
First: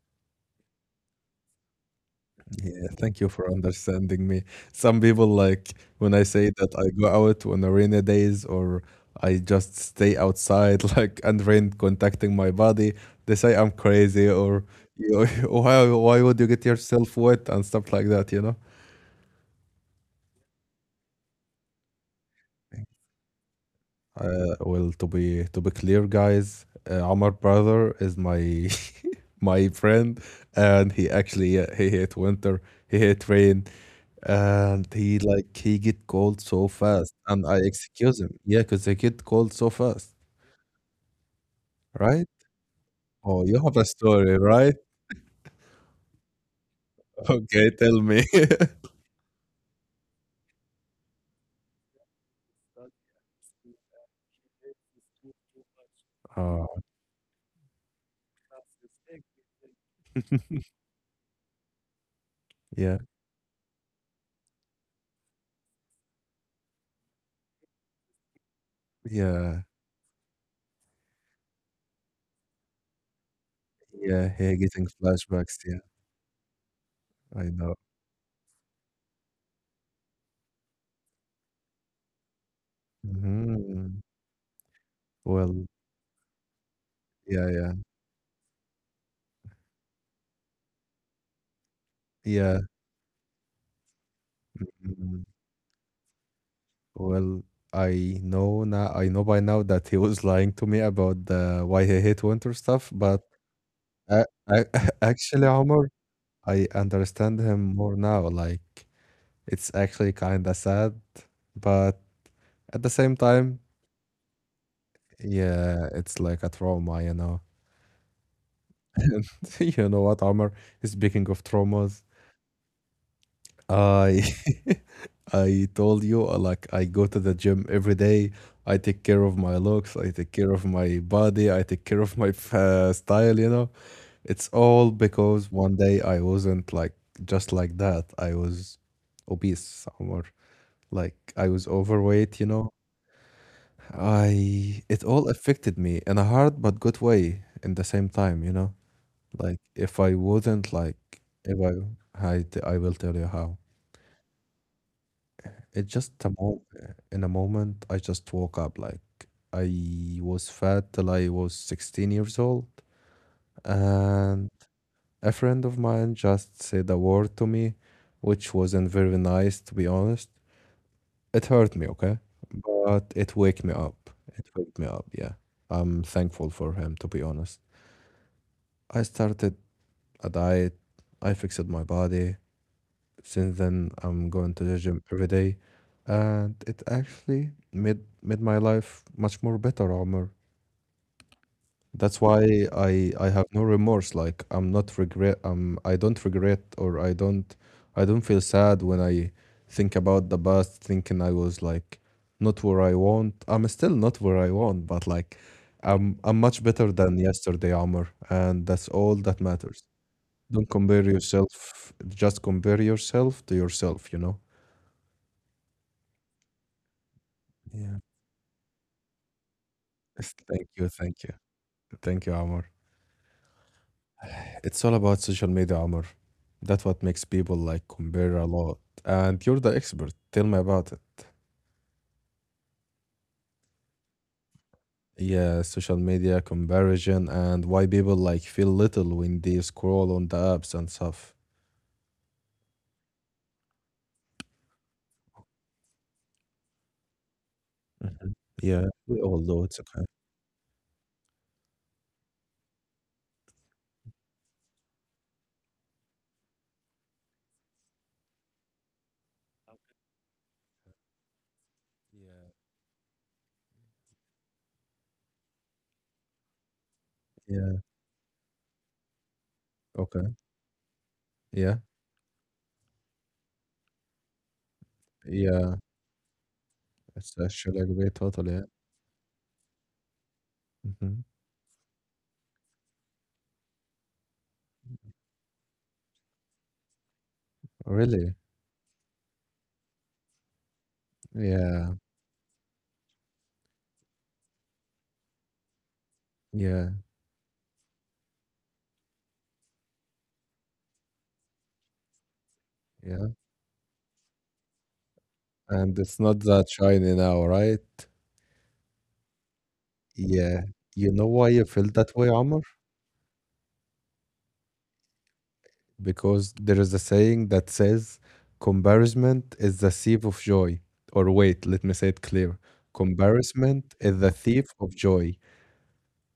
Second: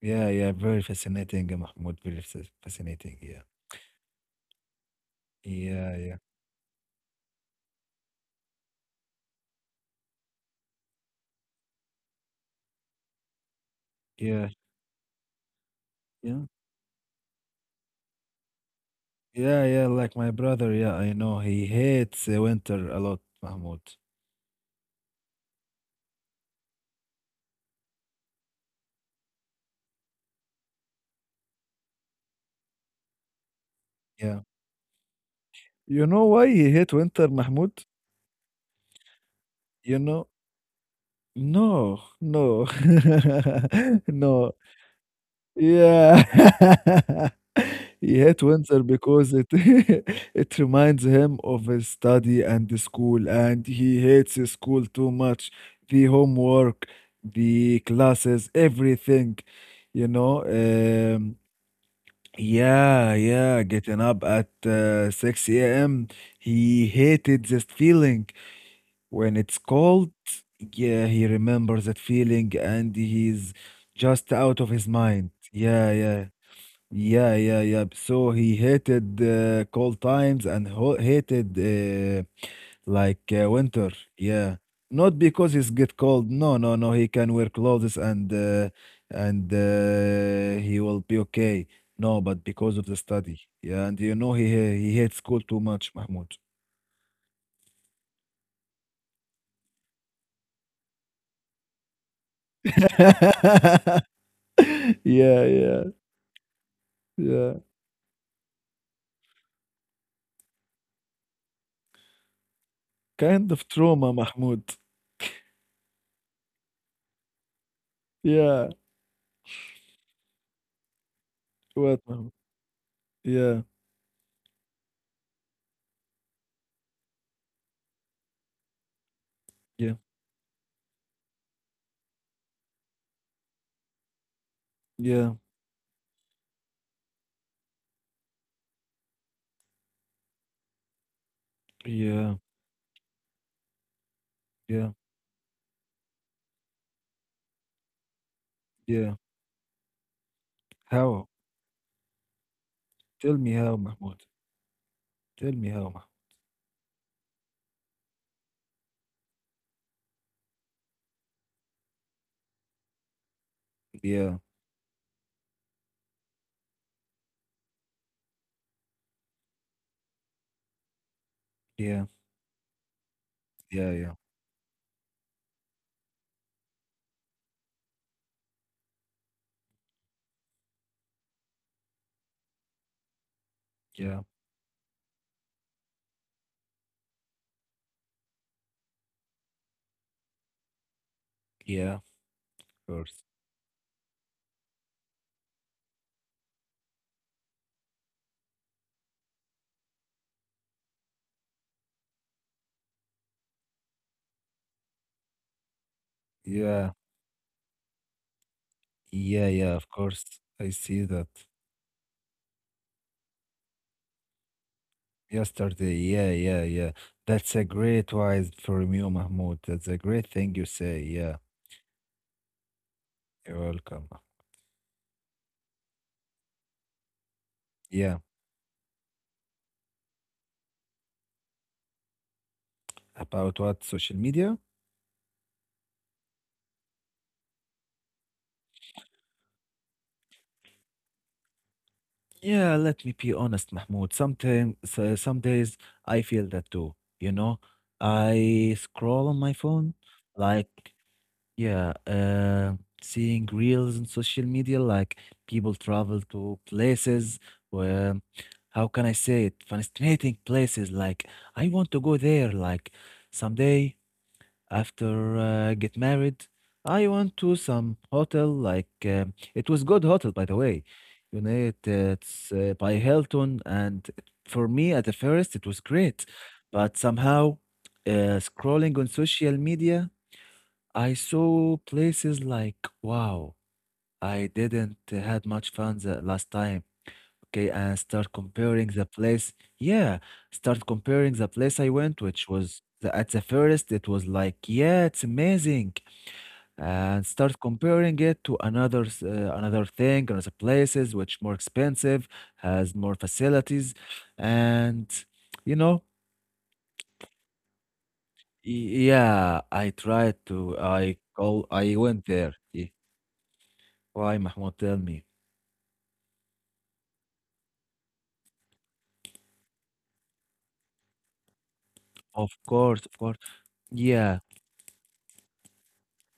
[SPEAKER 1] Yeah, yeah, very fascinating, Mahmoud. Very
[SPEAKER 2] Yeah,
[SPEAKER 1] fascinating.
[SPEAKER 2] thank you
[SPEAKER 1] Yeah,
[SPEAKER 2] for understanding me. Some people, like,
[SPEAKER 1] yeah,
[SPEAKER 2] when
[SPEAKER 1] yeah,
[SPEAKER 2] I say that I go out on a rainy days or I just stay outside like and rain contacting my body, they say I'm crazy
[SPEAKER 1] yeah,
[SPEAKER 2] or you why would
[SPEAKER 1] yeah,
[SPEAKER 2] you get yourself wet and stuff like that, you know?
[SPEAKER 1] yeah, yeah. Like my brother, yeah, I know he hates winter a lot, Mahmoud.
[SPEAKER 2] Well, to be clear, guys, Amar brother is my my friend, and he actually, yeah, he hate winter, he hate rain,
[SPEAKER 1] Yeah.
[SPEAKER 2] and he
[SPEAKER 1] You
[SPEAKER 2] get
[SPEAKER 1] know
[SPEAKER 2] cold
[SPEAKER 1] why he
[SPEAKER 2] so
[SPEAKER 1] hate
[SPEAKER 2] fast.
[SPEAKER 1] winter,
[SPEAKER 2] And I
[SPEAKER 1] Mahmoud?
[SPEAKER 2] excuse him, yeah, because they get cold so
[SPEAKER 1] You
[SPEAKER 2] fast.
[SPEAKER 1] know? No,
[SPEAKER 2] Right.
[SPEAKER 1] no.
[SPEAKER 2] Oh, you have a story,
[SPEAKER 1] No.
[SPEAKER 2] right?
[SPEAKER 1] Yeah.
[SPEAKER 2] Okay, tell
[SPEAKER 1] He
[SPEAKER 2] me.
[SPEAKER 1] hate winter because it it reminds him of his study and the school, and he hates his school too much. The
[SPEAKER 2] Oh.
[SPEAKER 1] homework, the classes, everything, you know?
[SPEAKER 2] Yeah,
[SPEAKER 1] Yeah, yeah, getting up at 6 a.m. He hated this feeling. When it's
[SPEAKER 2] yeah,
[SPEAKER 1] cold, yeah, he remembers that feeling and he's
[SPEAKER 2] yeah.
[SPEAKER 1] just
[SPEAKER 2] Hey,
[SPEAKER 1] out of
[SPEAKER 2] getting
[SPEAKER 1] his mind.
[SPEAKER 2] flashbacks. Yeah,
[SPEAKER 1] Yeah, yeah, yeah,
[SPEAKER 2] I
[SPEAKER 1] yeah,
[SPEAKER 2] know.
[SPEAKER 1] yeah. So he hated cold times and ho hated winter.
[SPEAKER 2] Mhm.
[SPEAKER 1] Yeah, not because
[SPEAKER 2] Well,
[SPEAKER 1] he's get cold. No, no, no. He can
[SPEAKER 2] yeah,
[SPEAKER 1] wear
[SPEAKER 2] yeah,
[SPEAKER 1] clothes and he will be okay. No, but
[SPEAKER 2] yeah.
[SPEAKER 1] because of the study. Yeah, and you know he hates
[SPEAKER 2] Mm-hmm.
[SPEAKER 1] school too much, Mahmoud.
[SPEAKER 2] Well, I know now, I know by now that he was lying to me about the why he hate winter stuff, but I,
[SPEAKER 1] Yeah,
[SPEAKER 2] actually,
[SPEAKER 1] yeah,
[SPEAKER 2] Omar, I understand
[SPEAKER 1] yeah.
[SPEAKER 2] him more now. Like, it's actually kind of sad, but at the same
[SPEAKER 1] Kind
[SPEAKER 2] time,
[SPEAKER 1] of trauma, Mahmoud.
[SPEAKER 2] yeah, it's like a trauma.
[SPEAKER 1] Yeah.
[SPEAKER 2] And you know what, Omar? Speaking of traumas,
[SPEAKER 1] What, Mahmoud? Yeah.
[SPEAKER 2] I I told you like I go to the gym every day. I take care of my looks.
[SPEAKER 1] Yeah.
[SPEAKER 2] I take care of my body. I take care of my style. You know, it's all
[SPEAKER 1] Yeah.
[SPEAKER 2] because one day I wasn't like just like that. I was obese or like I was
[SPEAKER 1] Yeah.
[SPEAKER 2] overweight. You know, I
[SPEAKER 1] Yeah.
[SPEAKER 2] it all affected me in a hard but good way in the same time. You know,
[SPEAKER 1] Yeah.
[SPEAKER 2] like if I wouldn't, like
[SPEAKER 1] How?
[SPEAKER 2] if I, I will tell you
[SPEAKER 1] Tell
[SPEAKER 2] how.
[SPEAKER 1] me how, Mahmoud. Tell me
[SPEAKER 2] It's
[SPEAKER 1] how, Mahmoud.
[SPEAKER 2] just a mo in a moment I just woke up like I was fat till I was 16 years old,
[SPEAKER 1] Yeah.
[SPEAKER 2] and a friend of mine just said a word to me which wasn't very nice, to be honest. It hurt me,
[SPEAKER 1] Yeah.
[SPEAKER 2] okay? But it waked me
[SPEAKER 1] Yeah.
[SPEAKER 2] up.
[SPEAKER 1] Yeah.
[SPEAKER 2] It waked me up, yeah. I'm thankful for him, to be honest. I started a diet. I fixed my body. Since then,
[SPEAKER 1] Yeah.
[SPEAKER 2] I'm going to the gym every day, and it actually made my life much more better, Omar.
[SPEAKER 1] Yeah. Of
[SPEAKER 2] That's why I
[SPEAKER 1] course.
[SPEAKER 2] I have no remorse. Like I'm not regret. I don't regret, or I don't feel sad when I think about the past, thinking I was like not where I want. I'm still not where I want, but like I'm much better
[SPEAKER 1] Yeah.
[SPEAKER 2] than yesterday, Omar, and that's all that
[SPEAKER 1] Yeah. Yeah.
[SPEAKER 2] matters.
[SPEAKER 1] Of course. I
[SPEAKER 2] Don't compare
[SPEAKER 1] see that.
[SPEAKER 2] yourself. Just compare yourself to yourself. You know.
[SPEAKER 1] Yesterday. Yeah. Yeah. Yeah. That's a
[SPEAKER 2] Yeah.
[SPEAKER 1] great wise from you, Mahmoud. That's a great
[SPEAKER 2] Yes,
[SPEAKER 1] thing you
[SPEAKER 2] thank you.
[SPEAKER 1] say.
[SPEAKER 2] Thank you.
[SPEAKER 1] Yeah.
[SPEAKER 2] Thank you, Amr.
[SPEAKER 1] You're welcome.
[SPEAKER 2] It's all about social media, Amr. That's what makes people like
[SPEAKER 1] Yeah.
[SPEAKER 2] compare a lot. And you're the expert. Tell me about it.
[SPEAKER 1] About what? Social media?
[SPEAKER 2] Yeah, social media comparison and why people like feel little when they scroll on the apps and stuff.
[SPEAKER 1] Yeah, let me be honest, Mahmoud. Sometimes, so- some days I feel that too. You know,
[SPEAKER 2] Mhm.
[SPEAKER 1] I
[SPEAKER 2] Yeah, we
[SPEAKER 1] scroll on
[SPEAKER 2] all
[SPEAKER 1] my
[SPEAKER 2] do. It's
[SPEAKER 1] phone,
[SPEAKER 2] okay.
[SPEAKER 1] like, yeah, seeing reels on social media, like people travel to places where, how can I say it? Fascinating places. Like, I want to go
[SPEAKER 2] Yeah.
[SPEAKER 1] there, like, someday. After get married, I went to
[SPEAKER 2] Yeah.
[SPEAKER 1] some hotel. Like it was good
[SPEAKER 2] Okay.
[SPEAKER 1] hotel, by the way. You know,
[SPEAKER 2] Yeah.
[SPEAKER 1] it's by Hilton, and for me at the first it
[SPEAKER 2] Yeah.
[SPEAKER 1] was great, but
[SPEAKER 2] It's
[SPEAKER 1] somehow
[SPEAKER 2] actually a great total. Yeah.
[SPEAKER 1] scrolling on social media, I
[SPEAKER 2] Hmm.
[SPEAKER 1] saw places like wow. I didn't had much fun the last time okay, and
[SPEAKER 2] Really?
[SPEAKER 1] start comparing the place. Yeah, start comparing the
[SPEAKER 2] Yeah.
[SPEAKER 1] place I went, which was the, at the first, it was like, yeah, it's amazing,
[SPEAKER 2] Yeah.
[SPEAKER 1] and start comparing it to another another thing, another places which more expensive, has more
[SPEAKER 2] Yeah.
[SPEAKER 1] facilities, and you
[SPEAKER 2] And
[SPEAKER 1] know,
[SPEAKER 2] it's not that shiny now, right?
[SPEAKER 1] y- yeah, I tried
[SPEAKER 2] Yeah,
[SPEAKER 1] to,
[SPEAKER 2] you know why you feel
[SPEAKER 1] I
[SPEAKER 2] that
[SPEAKER 1] went
[SPEAKER 2] way,
[SPEAKER 1] there.
[SPEAKER 2] Amr?
[SPEAKER 1] Y- Why, Mahmoud, tell me?
[SPEAKER 2] Because there is a saying that says comparison is the thief of joy. Or wait, let me say it
[SPEAKER 1] Of
[SPEAKER 2] clear.
[SPEAKER 1] course, of course.
[SPEAKER 2] Comparison is the
[SPEAKER 1] Yeah,
[SPEAKER 2] thief of joy,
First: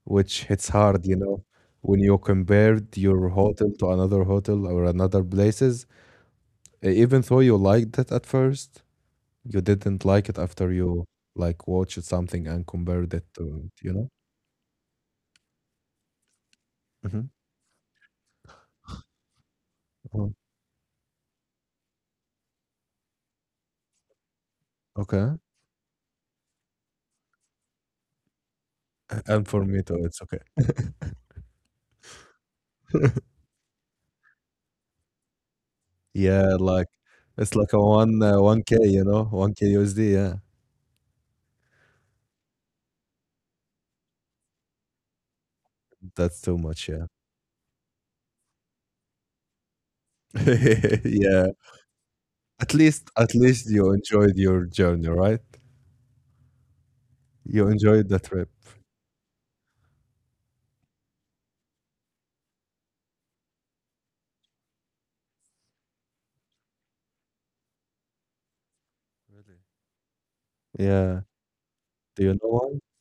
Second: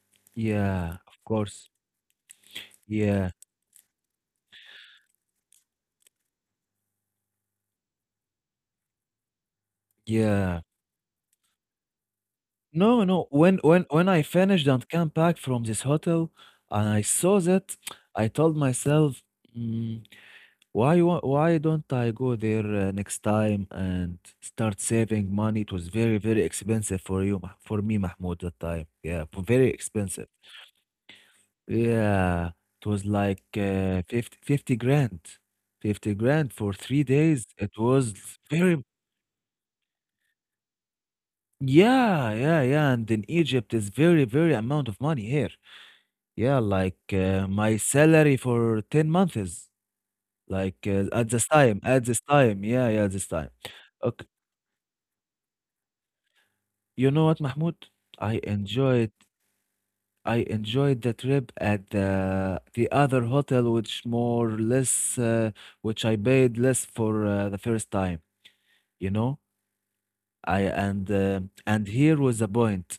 [SPEAKER 2] which hits
[SPEAKER 1] yeah,
[SPEAKER 2] hard,
[SPEAKER 1] of course.
[SPEAKER 2] when you compared your
[SPEAKER 1] Yeah,
[SPEAKER 2] hotel to another hotel or another places. Even though you liked it at first, you didn't like it
[SPEAKER 1] yeah.
[SPEAKER 2] after you like watched something and
[SPEAKER 1] No,
[SPEAKER 2] compared it
[SPEAKER 1] no.
[SPEAKER 2] to,
[SPEAKER 1] When
[SPEAKER 2] it,
[SPEAKER 1] when
[SPEAKER 2] you know?
[SPEAKER 1] when I finished and came back from this hotel and I
[SPEAKER 2] Mm-hmm.
[SPEAKER 1] saw that, I told myself, "Mm, why don't I go there next time and start saving
[SPEAKER 2] Okay.
[SPEAKER 1] money? It was very, very expensive for you, Mah- for me, Mahmoud, that time. Yeah, p-
[SPEAKER 2] And for
[SPEAKER 1] very
[SPEAKER 2] me too, it's
[SPEAKER 1] expensive.
[SPEAKER 2] okay.
[SPEAKER 1] Yeah, it was like 50, fifty grand. 50 grand
[SPEAKER 2] Yeah,
[SPEAKER 1] for
[SPEAKER 2] like
[SPEAKER 1] three days.
[SPEAKER 2] it's like
[SPEAKER 1] It
[SPEAKER 2] a
[SPEAKER 1] was
[SPEAKER 2] one 1K,
[SPEAKER 1] very,
[SPEAKER 2] you know, 1K USD. Yeah,
[SPEAKER 1] yeah, yeah, yeah. And in Egypt, it's very, very amount of money here.
[SPEAKER 2] that's too
[SPEAKER 1] Yeah,
[SPEAKER 2] much.
[SPEAKER 1] like,
[SPEAKER 2] Yeah,
[SPEAKER 1] my salary for 10 months, like,
[SPEAKER 2] yeah.
[SPEAKER 1] at this time.
[SPEAKER 2] At
[SPEAKER 1] Yeah, yeah,
[SPEAKER 2] least,
[SPEAKER 1] this
[SPEAKER 2] at
[SPEAKER 1] time.
[SPEAKER 2] least you
[SPEAKER 1] Okay.
[SPEAKER 2] enjoyed your journey, right?
[SPEAKER 1] You know what,
[SPEAKER 2] You
[SPEAKER 1] Mahmoud?
[SPEAKER 2] enjoyed the
[SPEAKER 1] I
[SPEAKER 2] trip.
[SPEAKER 1] enjoyed I enjoyed the trip at the other hotel, which more or less, which I paid less for, the first time, you know?
[SPEAKER 2] Really?
[SPEAKER 1] I
[SPEAKER 2] Yeah.
[SPEAKER 1] and here
[SPEAKER 2] Do you know
[SPEAKER 1] was the
[SPEAKER 2] why?
[SPEAKER 1] point.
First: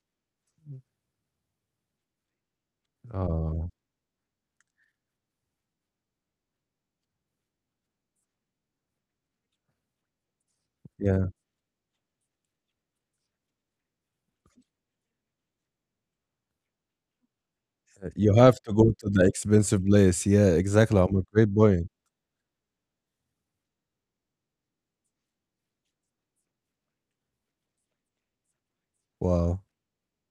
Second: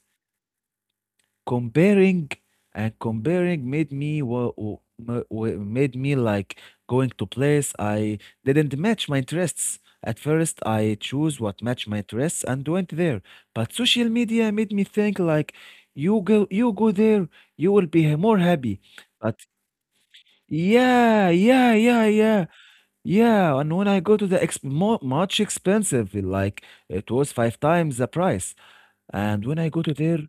[SPEAKER 1] Comparing and comparing
[SPEAKER 2] Oh,
[SPEAKER 1] made me made me like going to place I didn't match my interests. At first, I
[SPEAKER 2] yeah.
[SPEAKER 1] choose what matched my interests and went there. But social media made me think like, you go there, you will be
[SPEAKER 2] You
[SPEAKER 1] more
[SPEAKER 2] have to
[SPEAKER 1] happy.
[SPEAKER 2] go to the
[SPEAKER 1] But
[SPEAKER 2] expensive place. Yeah, exactly. I'm a
[SPEAKER 1] yeah,
[SPEAKER 2] great
[SPEAKER 1] yeah,
[SPEAKER 2] boy.
[SPEAKER 1] yeah, yeah, yeah. And when I go to the exp more, much expensive, like it was five times the price. And
[SPEAKER 2] Wow.
[SPEAKER 1] when I go to there,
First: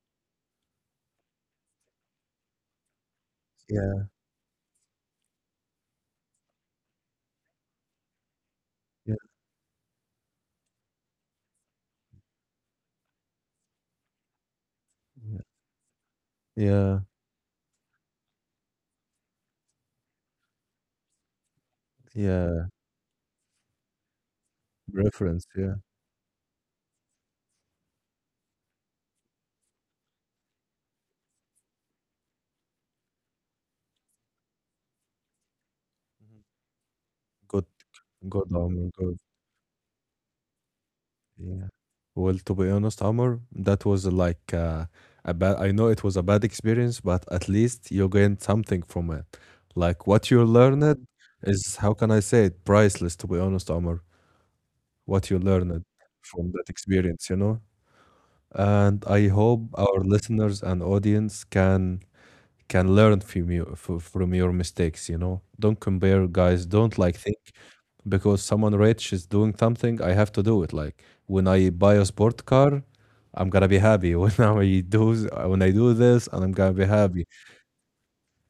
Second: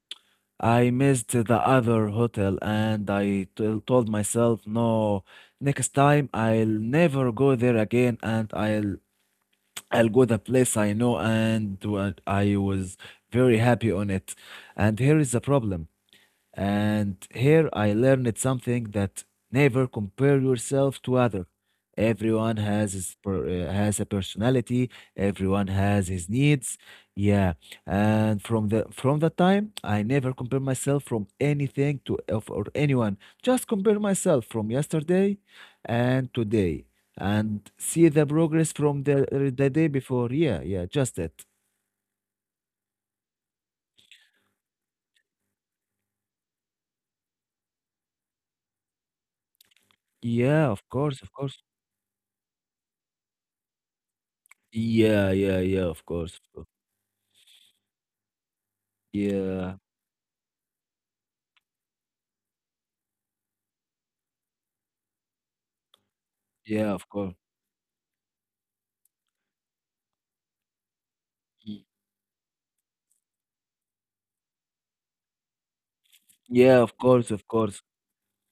[SPEAKER 1] I missed the other hotel and I t-
[SPEAKER 2] Yeah,
[SPEAKER 1] told myself, no, next time I'll never go there again and
[SPEAKER 2] yeah,
[SPEAKER 1] I'll go the place I know and what I was very happy on it. And here is
[SPEAKER 2] yeah,
[SPEAKER 1] the problem.
[SPEAKER 2] yeah.
[SPEAKER 1] And here I learned something that never compare yourself to other. Everyone
[SPEAKER 2] Yeah.
[SPEAKER 1] has his per, has a personality.
[SPEAKER 2] Reference.
[SPEAKER 1] Everyone
[SPEAKER 2] Yeah.
[SPEAKER 1] has his needs. Yeah, and from the time I never compare myself from anything to of, or anyone. Just compare myself from yesterday and
[SPEAKER 2] Mhm.
[SPEAKER 1] today,
[SPEAKER 2] Good,
[SPEAKER 1] and see the
[SPEAKER 2] good. Oh
[SPEAKER 1] progress
[SPEAKER 2] my
[SPEAKER 1] from
[SPEAKER 2] God.
[SPEAKER 1] the day before. Yeah, yeah, just that.
[SPEAKER 2] Yeah. Well, to be honest, Amr, that was like a bad. I know it was a bad experience, but at least you gained something from it. Like what you
[SPEAKER 1] Yeah, of
[SPEAKER 2] learned
[SPEAKER 1] course, of course.
[SPEAKER 2] is, how can I say it, priceless. To be honest, Amr,
[SPEAKER 1] Yeah,
[SPEAKER 2] what you
[SPEAKER 1] yeah, yeah,
[SPEAKER 2] learned
[SPEAKER 1] of course. Of
[SPEAKER 2] from
[SPEAKER 1] course.
[SPEAKER 2] that experience. And I hope
[SPEAKER 1] Yeah.
[SPEAKER 2] our listeners and audience can learn from from your mistakes. Don't compare, guys.
[SPEAKER 1] Yeah,
[SPEAKER 2] Don't
[SPEAKER 1] of
[SPEAKER 2] like
[SPEAKER 1] course.
[SPEAKER 2] think because someone rich is doing something I have to do it. Like when I
[SPEAKER 1] Mm.
[SPEAKER 2] buy a sport car, I'm gonna be happy, i do when I do this, and I'm gonna
[SPEAKER 1] Yeah,
[SPEAKER 2] be
[SPEAKER 1] of
[SPEAKER 2] happy,
[SPEAKER 1] course, of course.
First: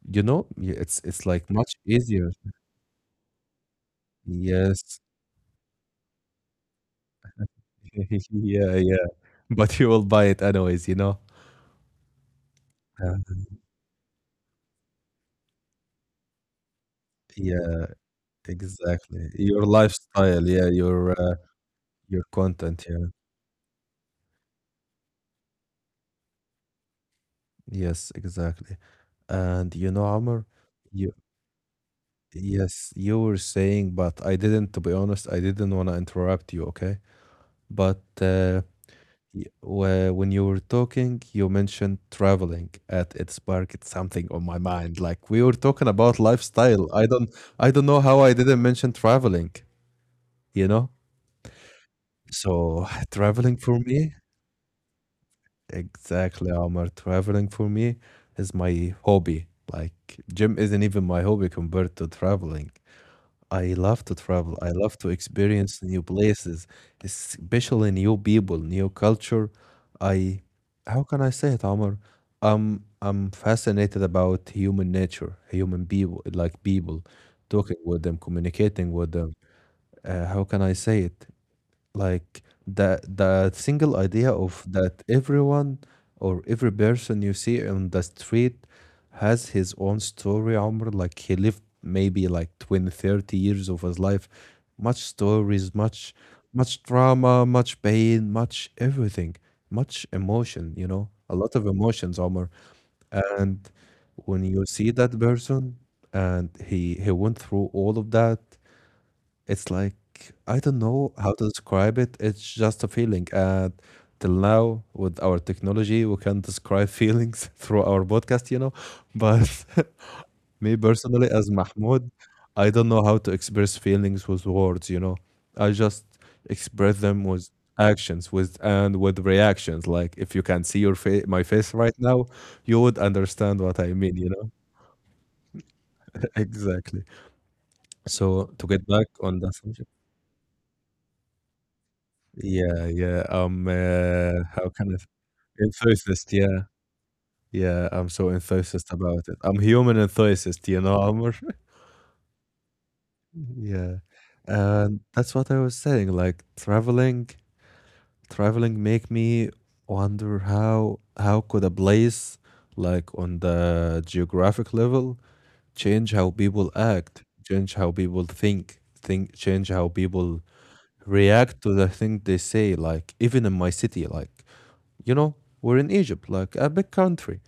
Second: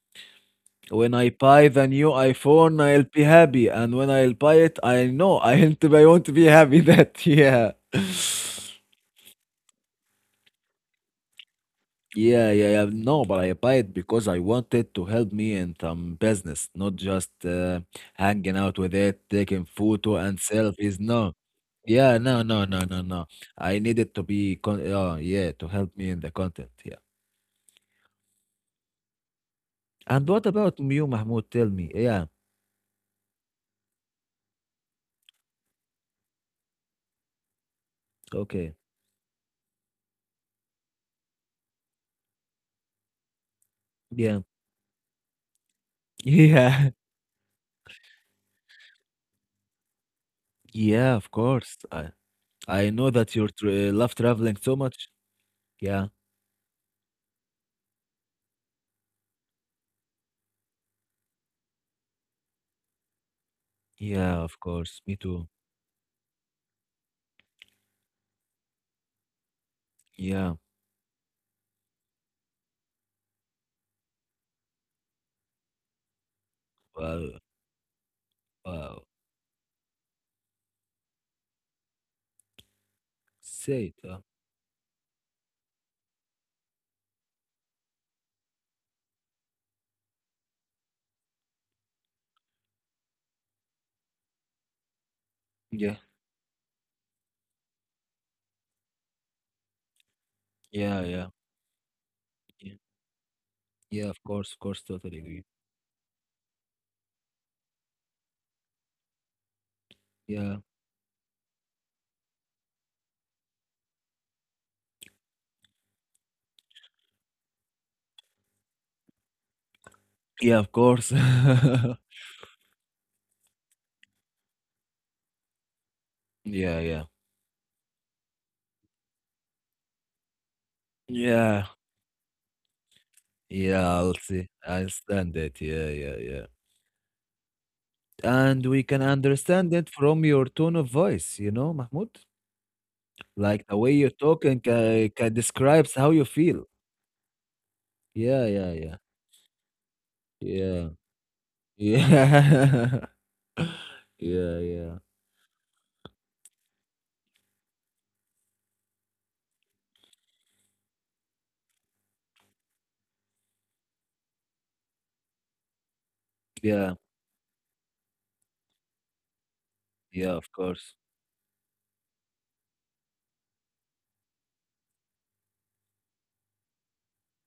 [SPEAKER 2] you know? It's
[SPEAKER 1] When
[SPEAKER 2] it's
[SPEAKER 1] I
[SPEAKER 2] like
[SPEAKER 1] buy
[SPEAKER 2] much
[SPEAKER 1] the new
[SPEAKER 2] easier.
[SPEAKER 1] iPhone, I'll be happy, and when I'll buy it,
[SPEAKER 2] Yes.
[SPEAKER 1] I know I won't be happy that yeah.
[SPEAKER 2] Yeah, yeah, but you will buy it anyways.
[SPEAKER 1] Yeah, yeah, yeah.
[SPEAKER 2] Uh,
[SPEAKER 1] No, but I buy it because I want it to help me in some business, not just
[SPEAKER 2] yeah,
[SPEAKER 1] hanging out with it,
[SPEAKER 2] exactly,
[SPEAKER 1] taking
[SPEAKER 2] your
[SPEAKER 1] photo and
[SPEAKER 2] lifestyle. Yeah,
[SPEAKER 1] selfies. No. Yeah,
[SPEAKER 2] your
[SPEAKER 1] no, no, no,
[SPEAKER 2] content.
[SPEAKER 1] no,
[SPEAKER 2] Yeah.
[SPEAKER 1] no. I need it to be con yeah, to help me in the content. Yeah.
[SPEAKER 2] Yes, exactly. And you know,
[SPEAKER 1] And
[SPEAKER 2] Amr,
[SPEAKER 1] what about you,
[SPEAKER 2] you
[SPEAKER 1] Mahmoud? Tell me. Yeah.
[SPEAKER 2] yes, you were saying, but I didn't, to be honest, I didn't want to interrupt you, okay? But
[SPEAKER 1] Okay.
[SPEAKER 2] when you were talking, you mentioned traveling at it sparked something
[SPEAKER 1] Yeah.
[SPEAKER 2] on my mind. Like we were talking about lifestyle.
[SPEAKER 1] Yeah.
[SPEAKER 2] I don't know how I didn't mention traveling, you know?
[SPEAKER 1] Yeah, of course.
[SPEAKER 2] So
[SPEAKER 1] I know that you
[SPEAKER 2] traveling
[SPEAKER 1] tra
[SPEAKER 2] for me.
[SPEAKER 1] love traveling so much. Yeah.
[SPEAKER 2] Exactly, Omar. Traveling for me is my hobby. Like, gym isn't even my hobby compared to traveling. I love to
[SPEAKER 1] Yeah,
[SPEAKER 2] travel.
[SPEAKER 1] of
[SPEAKER 2] I love
[SPEAKER 1] course.
[SPEAKER 2] to
[SPEAKER 1] Me too.
[SPEAKER 2] experience new places, especially new people, new culture. I,
[SPEAKER 1] Yeah.
[SPEAKER 2] how can I say it, Omar? I'm fascinated about human nature, human people, like people,
[SPEAKER 1] Well,
[SPEAKER 2] talking with them, communicating
[SPEAKER 1] wow.
[SPEAKER 2] with them. How can I say it? Like the
[SPEAKER 1] Say
[SPEAKER 2] single
[SPEAKER 1] it.
[SPEAKER 2] idea of that everyone or every person you see on the street has his own story, Omar. Like he lived maybe like 20, 30 years of his life. Much stories,
[SPEAKER 1] Yeah.
[SPEAKER 2] much drama, much pain, much everything, much emotion,
[SPEAKER 1] Yeah, yeah.
[SPEAKER 2] a lot of emotions, Omar.
[SPEAKER 1] Yeah.
[SPEAKER 2] And
[SPEAKER 1] Yeah, of
[SPEAKER 2] when
[SPEAKER 1] course. Of
[SPEAKER 2] you
[SPEAKER 1] course.
[SPEAKER 2] see that
[SPEAKER 1] Totally agree.
[SPEAKER 2] person and he went through all of that, it's like I
[SPEAKER 1] Yeah.
[SPEAKER 2] don't know how to describe it. It's just a feeling. And till now, with our technology, we can describe feelings through our podcast. But
[SPEAKER 1] Yeah, of
[SPEAKER 2] me
[SPEAKER 1] course.
[SPEAKER 2] personally, as Mahmoud, I don't know how to express feelings with words. I just
[SPEAKER 1] Yeah,
[SPEAKER 2] express
[SPEAKER 1] yeah.
[SPEAKER 2] them with actions, with and with reactions, like if you can see your face, my
[SPEAKER 1] Yeah.
[SPEAKER 2] face, right now, you would understand what
[SPEAKER 1] Yeah,
[SPEAKER 2] I
[SPEAKER 1] I'll
[SPEAKER 2] mean you
[SPEAKER 1] see.
[SPEAKER 2] know
[SPEAKER 1] I understand it. Yeah, yeah, yeah.
[SPEAKER 2] Exactly. So to
[SPEAKER 1] And we
[SPEAKER 2] get
[SPEAKER 1] can
[SPEAKER 2] back on that.
[SPEAKER 1] understand it from your tone of voice, you know, Mahmoud?
[SPEAKER 2] Yeah, yeah, I'm,
[SPEAKER 1] Like the way you're talking
[SPEAKER 2] how can I s
[SPEAKER 1] ca ca describes how you
[SPEAKER 2] enthusiast, yeah,
[SPEAKER 1] feel.
[SPEAKER 2] yeah, I'm so
[SPEAKER 1] Yeah, yeah,
[SPEAKER 2] enthusiast
[SPEAKER 1] yeah.
[SPEAKER 2] about it. I'm human enthusiast, you
[SPEAKER 1] Yeah.
[SPEAKER 2] know, Amr?
[SPEAKER 1] Yeah.
[SPEAKER 2] Yeah,
[SPEAKER 1] Yeah, yeah.
[SPEAKER 2] and that's what I was saying, like, traveling make me wonder how could a place, like, on the geographic level, change how people
[SPEAKER 1] Yeah,
[SPEAKER 2] act, change how people think, change how
[SPEAKER 1] yeah,
[SPEAKER 2] people
[SPEAKER 1] of course.
[SPEAKER 2] react to the thing they say, like, even in my city, like, you know, we're in Egypt, like a big country,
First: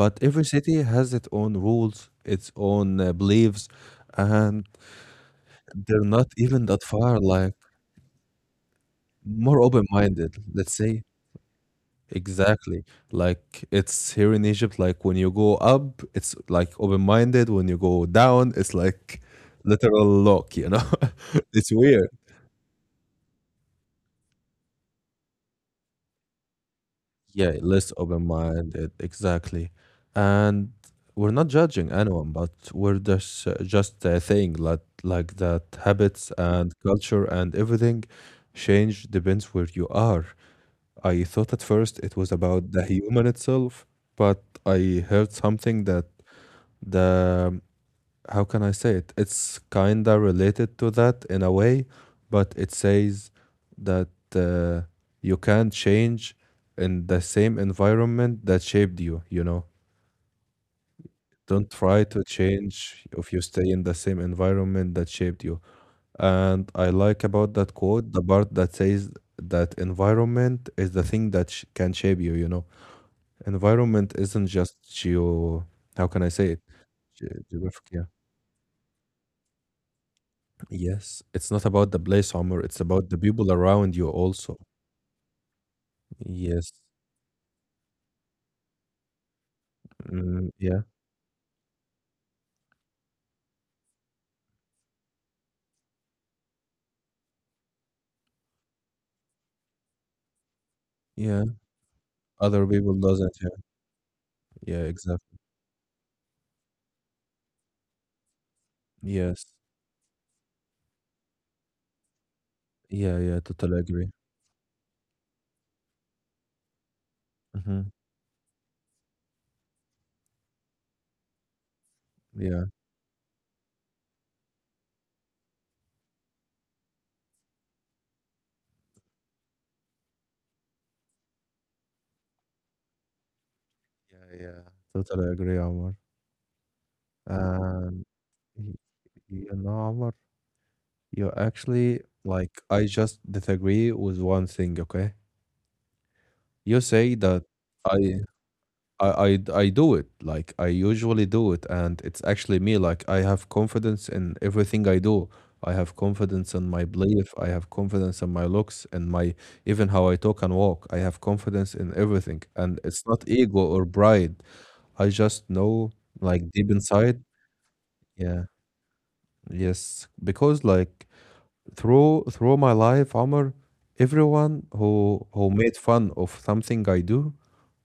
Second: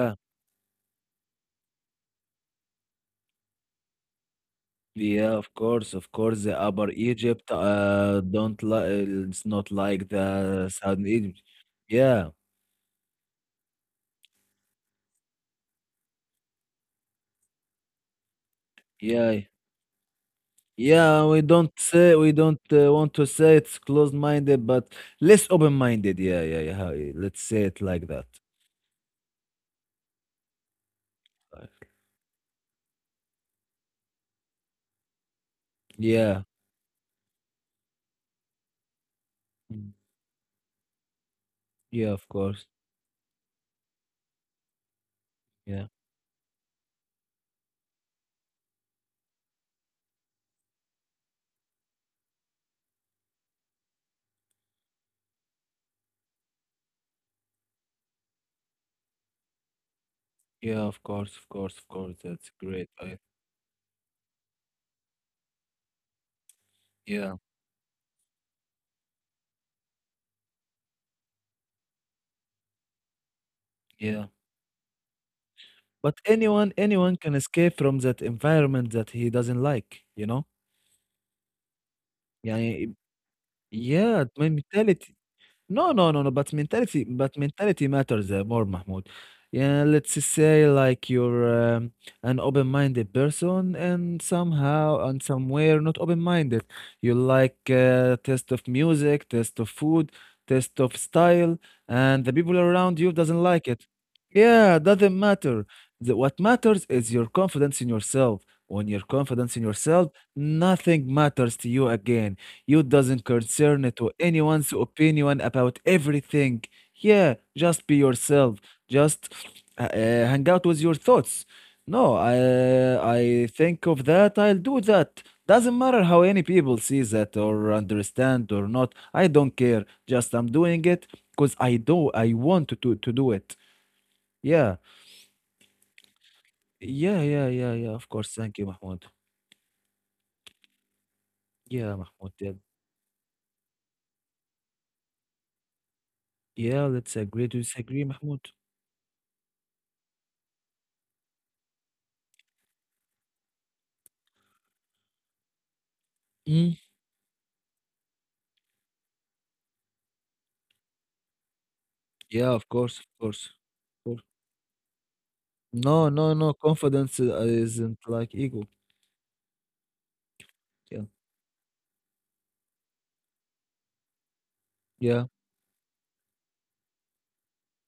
[SPEAKER 2] but every city has its own rules, its own beliefs, and
[SPEAKER 1] Yeah, of course,
[SPEAKER 2] they're
[SPEAKER 1] of
[SPEAKER 2] not
[SPEAKER 1] course. The
[SPEAKER 2] even that
[SPEAKER 1] Upper
[SPEAKER 2] far,
[SPEAKER 1] Egypt,
[SPEAKER 2] like
[SPEAKER 1] don't like it's
[SPEAKER 2] more
[SPEAKER 1] not like
[SPEAKER 2] open-minded,
[SPEAKER 1] the
[SPEAKER 2] let's say.
[SPEAKER 1] Southern Egypt. Yeah,
[SPEAKER 2] Exactly. Like it's here in Egypt, like when you go up, it's like open-minded. When you go down, it's like
[SPEAKER 1] yeah,
[SPEAKER 2] literal lock, you know?
[SPEAKER 1] yeah. We don't
[SPEAKER 2] It's weird.
[SPEAKER 1] say we don't want to say it's closed-minded, but less open-minded. Yeah, yeah, yeah. How- Let's
[SPEAKER 2] Yeah,
[SPEAKER 1] say it
[SPEAKER 2] less
[SPEAKER 1] like that.
[SPEAKER 2] open-minded, exactly. And we're not
[SPEAKER 1] Uh,
[SPEAKER 2] judging anyone, but we're just saying like that habits
[SPEAKER 1] Yeah,
[SPEAKER 2] and culture and everything change depends where you
[SPEAKER 1] mm,
[SPEAKER 2] are. I thought at first
[SPEAKER 1] yeah,
[SPEAKER 2] it
[SPEAKER 1] of
[SPEAKER 2] was
[SPEAKER 1] course.
[SPEAKER 2] about the human itself, but I heard something
[SPEAKER 1] Yeah,
[SPEAKER 2] that the how can I say it? It's kinda related to that in a way, but it says that uh, you can't change in the same environment that shaped you, you know.
[SPEAKER 1] yeah, of course, of
[SPEAKER 2] Don't
[SPEAKER 1] course, of
[SPEAKER 2] try
[SPEAKER 1] course.
[SPEAKER 2] to
[SPEAKER 1] That's great.
[SPEAKER 2] change
[SPEAKER 1] I,
[SPEAKER 2] if you stay in the same environment that shaped you. And I like
[SPEAKER 1] yeah.
[SPEAKER 2] about that quote the part that says that environment is the thing that sh can shape you, you know. Environment
[SPEAKER 1] Yeah.
[SPEAKER 2] isn't just geo, how
[SPEAKER 1] But
[SPEAKER 2] can I say it?
[SPEAKER 1] anyone
[SPEAKER 2] Ge
[SPEAKER 1] can escape
[SPEAKER 2] Geographic,
[SPEAKER 1] from
[SPEAKER 2] yeah.
[SPEAKER 1] that environment that he doesn't like, you know?
[SPEAKER 2] Yes, it's not about the place, Omar. It's
[SPEAKER 1] يعني
[SPEAKER 2] about the people around you
[SPEAKER 1] yeah, my
[SPEAKER 2] also.
[SPEAKER 1] mentality. No, no, no, no.
[SPEAKER 2] Yes.
[SPEAKER 1] But mentality matters more, Mahmoud. Yeah, let's just
[SPEAKER 2] Mm,
[SPEAKER 1] say
[SPEAKER 2] yeah.
[SPEAKER 1] like you're um, an open-minded person, and somehow and somewhere not open-minded. You like taste of music, taste of food, taste of
[SPEAKER 2] Yeah.
[SPEAKER 1] style, and the people
[SPEAKER 2] Other people
[SPEAKER 1] around you
[SPEAKER 2] doesn't.
[SPEAKER 1] doesn't
[SPEAKER 2] Yeah.
[SPEAKER 1] like it. Yeah,
[SPEAKER 2] Yeah,
[SPEAKER 1] doesn't
[SPEAKER 2] exactly.
[SPEAKER 1] matter. The, what matters is your confidence in yourself. When your
[SPEAKER 2] Yes.
[SPEAKER 1] confidence in yourself, nothing matters to you again. You
[SPEAKER 2] Yeah,
[SPEAKER 1] doesn't
[SPEAKER 2] yeah, totally
[SPEAKER 1] concern
[SPEAKER 2] agree.
[SPEAKER 1] to anyone's opinion about everything. Yeah,
[SPEAKER 2] Hmm.
[SPEAKER 1] just be yourself. Just hang out with your thoughts. No, I
[SPEAKER 2] Yeah.
[SPEAKER 1] I think of that. I'll do that. Doesn't matter how any people see that or understand or not. I don't care. Just I'm doing it because I do. I want to do it.
[SPEAKER 2] Yeah, yeah.
[SPEAKER 1] Yeah,
[SPEAKER 2] Totally agree, Omar.
[SPEAKER 1] yeah, yeah, yeah, yeah.
[SPEAKER 2] And
[SPEAKER 1] Of course. Thank you,
[SPEAKER 2] y-
[SPEAKER 1] Mahmoud.
[SPEAKER 2] you know, Omar, you
[SPEAKER 1] Yeah,
[SPEAKER 2] actually
[SPEAKER 1] Mahmoud. Yeah,
[SPEAKER 2] like I just disagree with one thing, okay?
[SPEAKER 1] yeah.
[SPEAKER 2] You
[SPEAKER 1] Let's
[SPEAKER 2] say that
[SPEAKER 1] agree to disagree,
[SPEAKER 2] I
[SPEAKER 1] Mahmoud.
[SPEAKER 2] I do it like I usually do it and it's actually me like I have confidence in everything I do. I have confidence in
[SPEAKER 1] Hmm?
[SPEAKER 2] my belief, I have confidence in my looks and my even how I talk and walk. I have confidence in everything
[SPEAKER 1] Yeah, of
[SPEAKER 2] and
[SPEAKER 1] course, of
[SPEAKER 2] it's not
[SPEAKER 1] course.
[SPEAKER 2] ego or
[SPEAKER 1] Of course.
[SPEAKER 2] pride. I just know
[SPEAKER 1] No, no, no.
[SPEAKER 2] like deep
[SPEAKER 1] Confidence
[SPEAKER 2] inside,
[SPEAKER 1] isn't like
[SPEAKER 2] yeah,
[SPEAKER 1] ego.
[SPEAKER 2] yes, because
[SPEAKER 1] Yeah,
[SPEAKER 2] like through my life, Omar, everyone
[SPEAKER 1] yeah,
[SPEAKER 2] who made fun of something I do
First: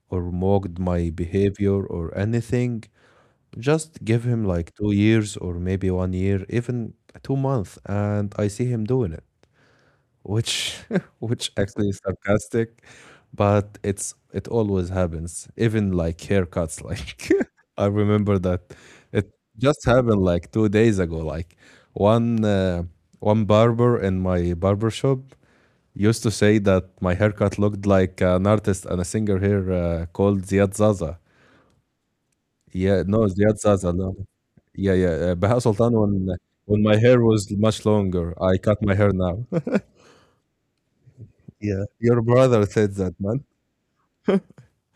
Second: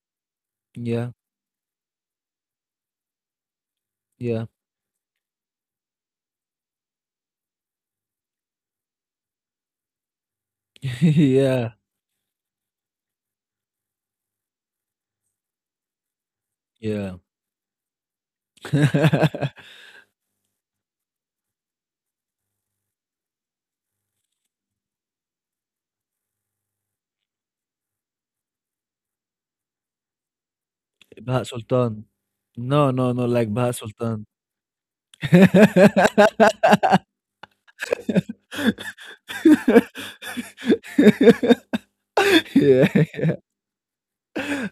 [SPEAKER 2] or mocked my
[SPEAKER 1] yeah,
[SPEAKER 2] behavior or anything just give him
[SPEAKER 1] yeah,
[SPEAKER 2] like 2 years or maybe 1 year, even 2 months, and I see him doing it, which which actually is
[SPEAKER 1] yeah,
[SPEAKER 2] sarcastic, but it always happens. Even like haircuts, like
[SPEAKER 1] yeah.
[SPEAKER 2] I remember that it just happened like 2 days ago. Like one uh, one barber in my barber shop used to say that my haircut looked like an artist and a singer here called Ziad Zaza.
[SPEAKER 1] Baha Sultan. No,
[SPEAKER 2] Yeah,
[SPEAKER 1] no,
[SPEAKER 2] no,
[SPEAKER 1] no. Like
[SPEAKER 2] Ziad
[SPEAKER 1] Baha
[SPEAKER 2] Zaza. No.
[SPEAKER 1] Sultan.
[SPEAKER 2] Yeah, yeah, Baha Sultan when my hair was much longer, I cut my hair now. Yeah, your brother said that,
[SPEAKER 1] Yeah,
[SPEAKER 2] man.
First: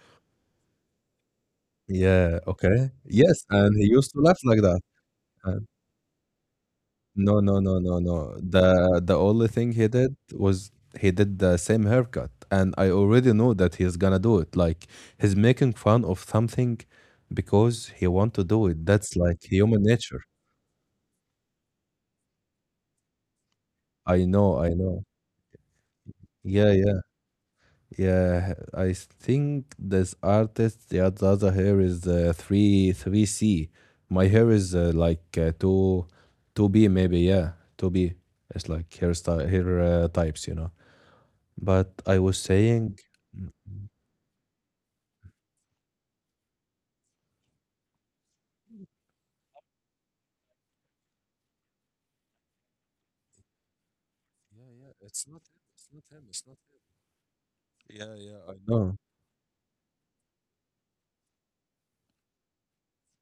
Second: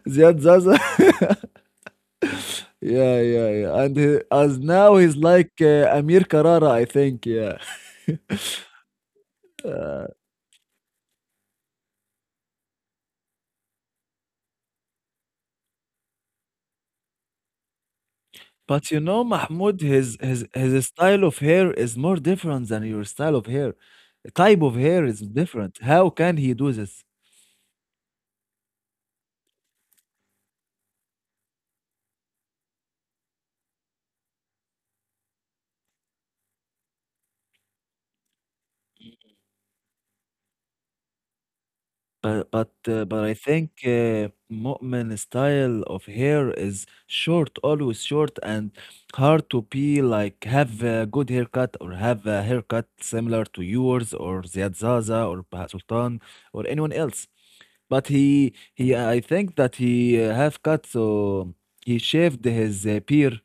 [SPEAKER 1] Ziad Zaza.
[SPEAKER 2] Yeah, okay.
[SPEAKER 1] Yeah, yeah,
[SPEAKER 2] Yes,
[SPEAKER 1] yeah.
[SPEAKER 2] and
[SPEAKER 1] And
[SPEAKER 2] he
[SPEAKER 1] he,
[SPEAKER 2] used to laugh
[SPEAKER 1] as
[SPEAKER 2] like
[SPEAKER 1] now
[SPEAKER 2] that.
[SPEAKER 1] he's like
[SPEAKER 2] And
[SPEAKER 1] Amir Karara, I think. Yeah.
[SPEAKER 2] no, no, no, no, no. The only thing he did was he did the same haircut, and I already know that he's gonna do it. Like he's making fun of something because he want to
[SPEAKER 1] But
[SPEAKER 2] do
[SPEAKER 1] you
[SPEAKER 2] it.
[SPEAKER 1] know,
[SPEAKER 2] That's like
[SPEAKER 1] Mahmoud,
[SPEAKER 2] human nature.
[SPEAKER 1] his style of hair is more different than your style of hair. The
[SPEAKER 2] I
[SPEAKER 1] type of
[SPEAKER 2] know, I
[SPEAKER 1] hair is
[SPEAKER 2] know.
[SPEAKER 1] different. How can he do
[SPEAKER 2] Yeah,
[SPEAKER 1] this?
[SPEAKER 2] yeah. Yeah, I think this artist, yeah, the other hair is three three C. My hair is like two B maybe. Yeah, two B. It's like hair types, you know. But I was saying.
[SPEAKER 1] But I think Mu'min style of hair is short, always short, and hard to be like have a good haircut or have a haircut similar to yours or Ziad
[SPEAKER 2] Yeah, yeah.
[SPEAKER 1] Zaza or
[SPEAKER 2] It's not
[SPEAKER 1] Baha
[SPEAKER 2] him. It's
[SPEAKER 1] Sultan
[SPEAKER 2] not him.
[SPEAKER 1] or
[SPEAKER 2] It's not
[SPEAKER 1] anyone
[SPEAKER 2] him.
[SPEAKER 1] else. But
[SPEAKER 2] Yeah,
[SPEAKER 1] he
[SPEAKER 2] yeah. I
[SPEAKER 1] he
[SPEAKER 2] know.
[SPEAKER 1] I think that he have cut so he shaved his beard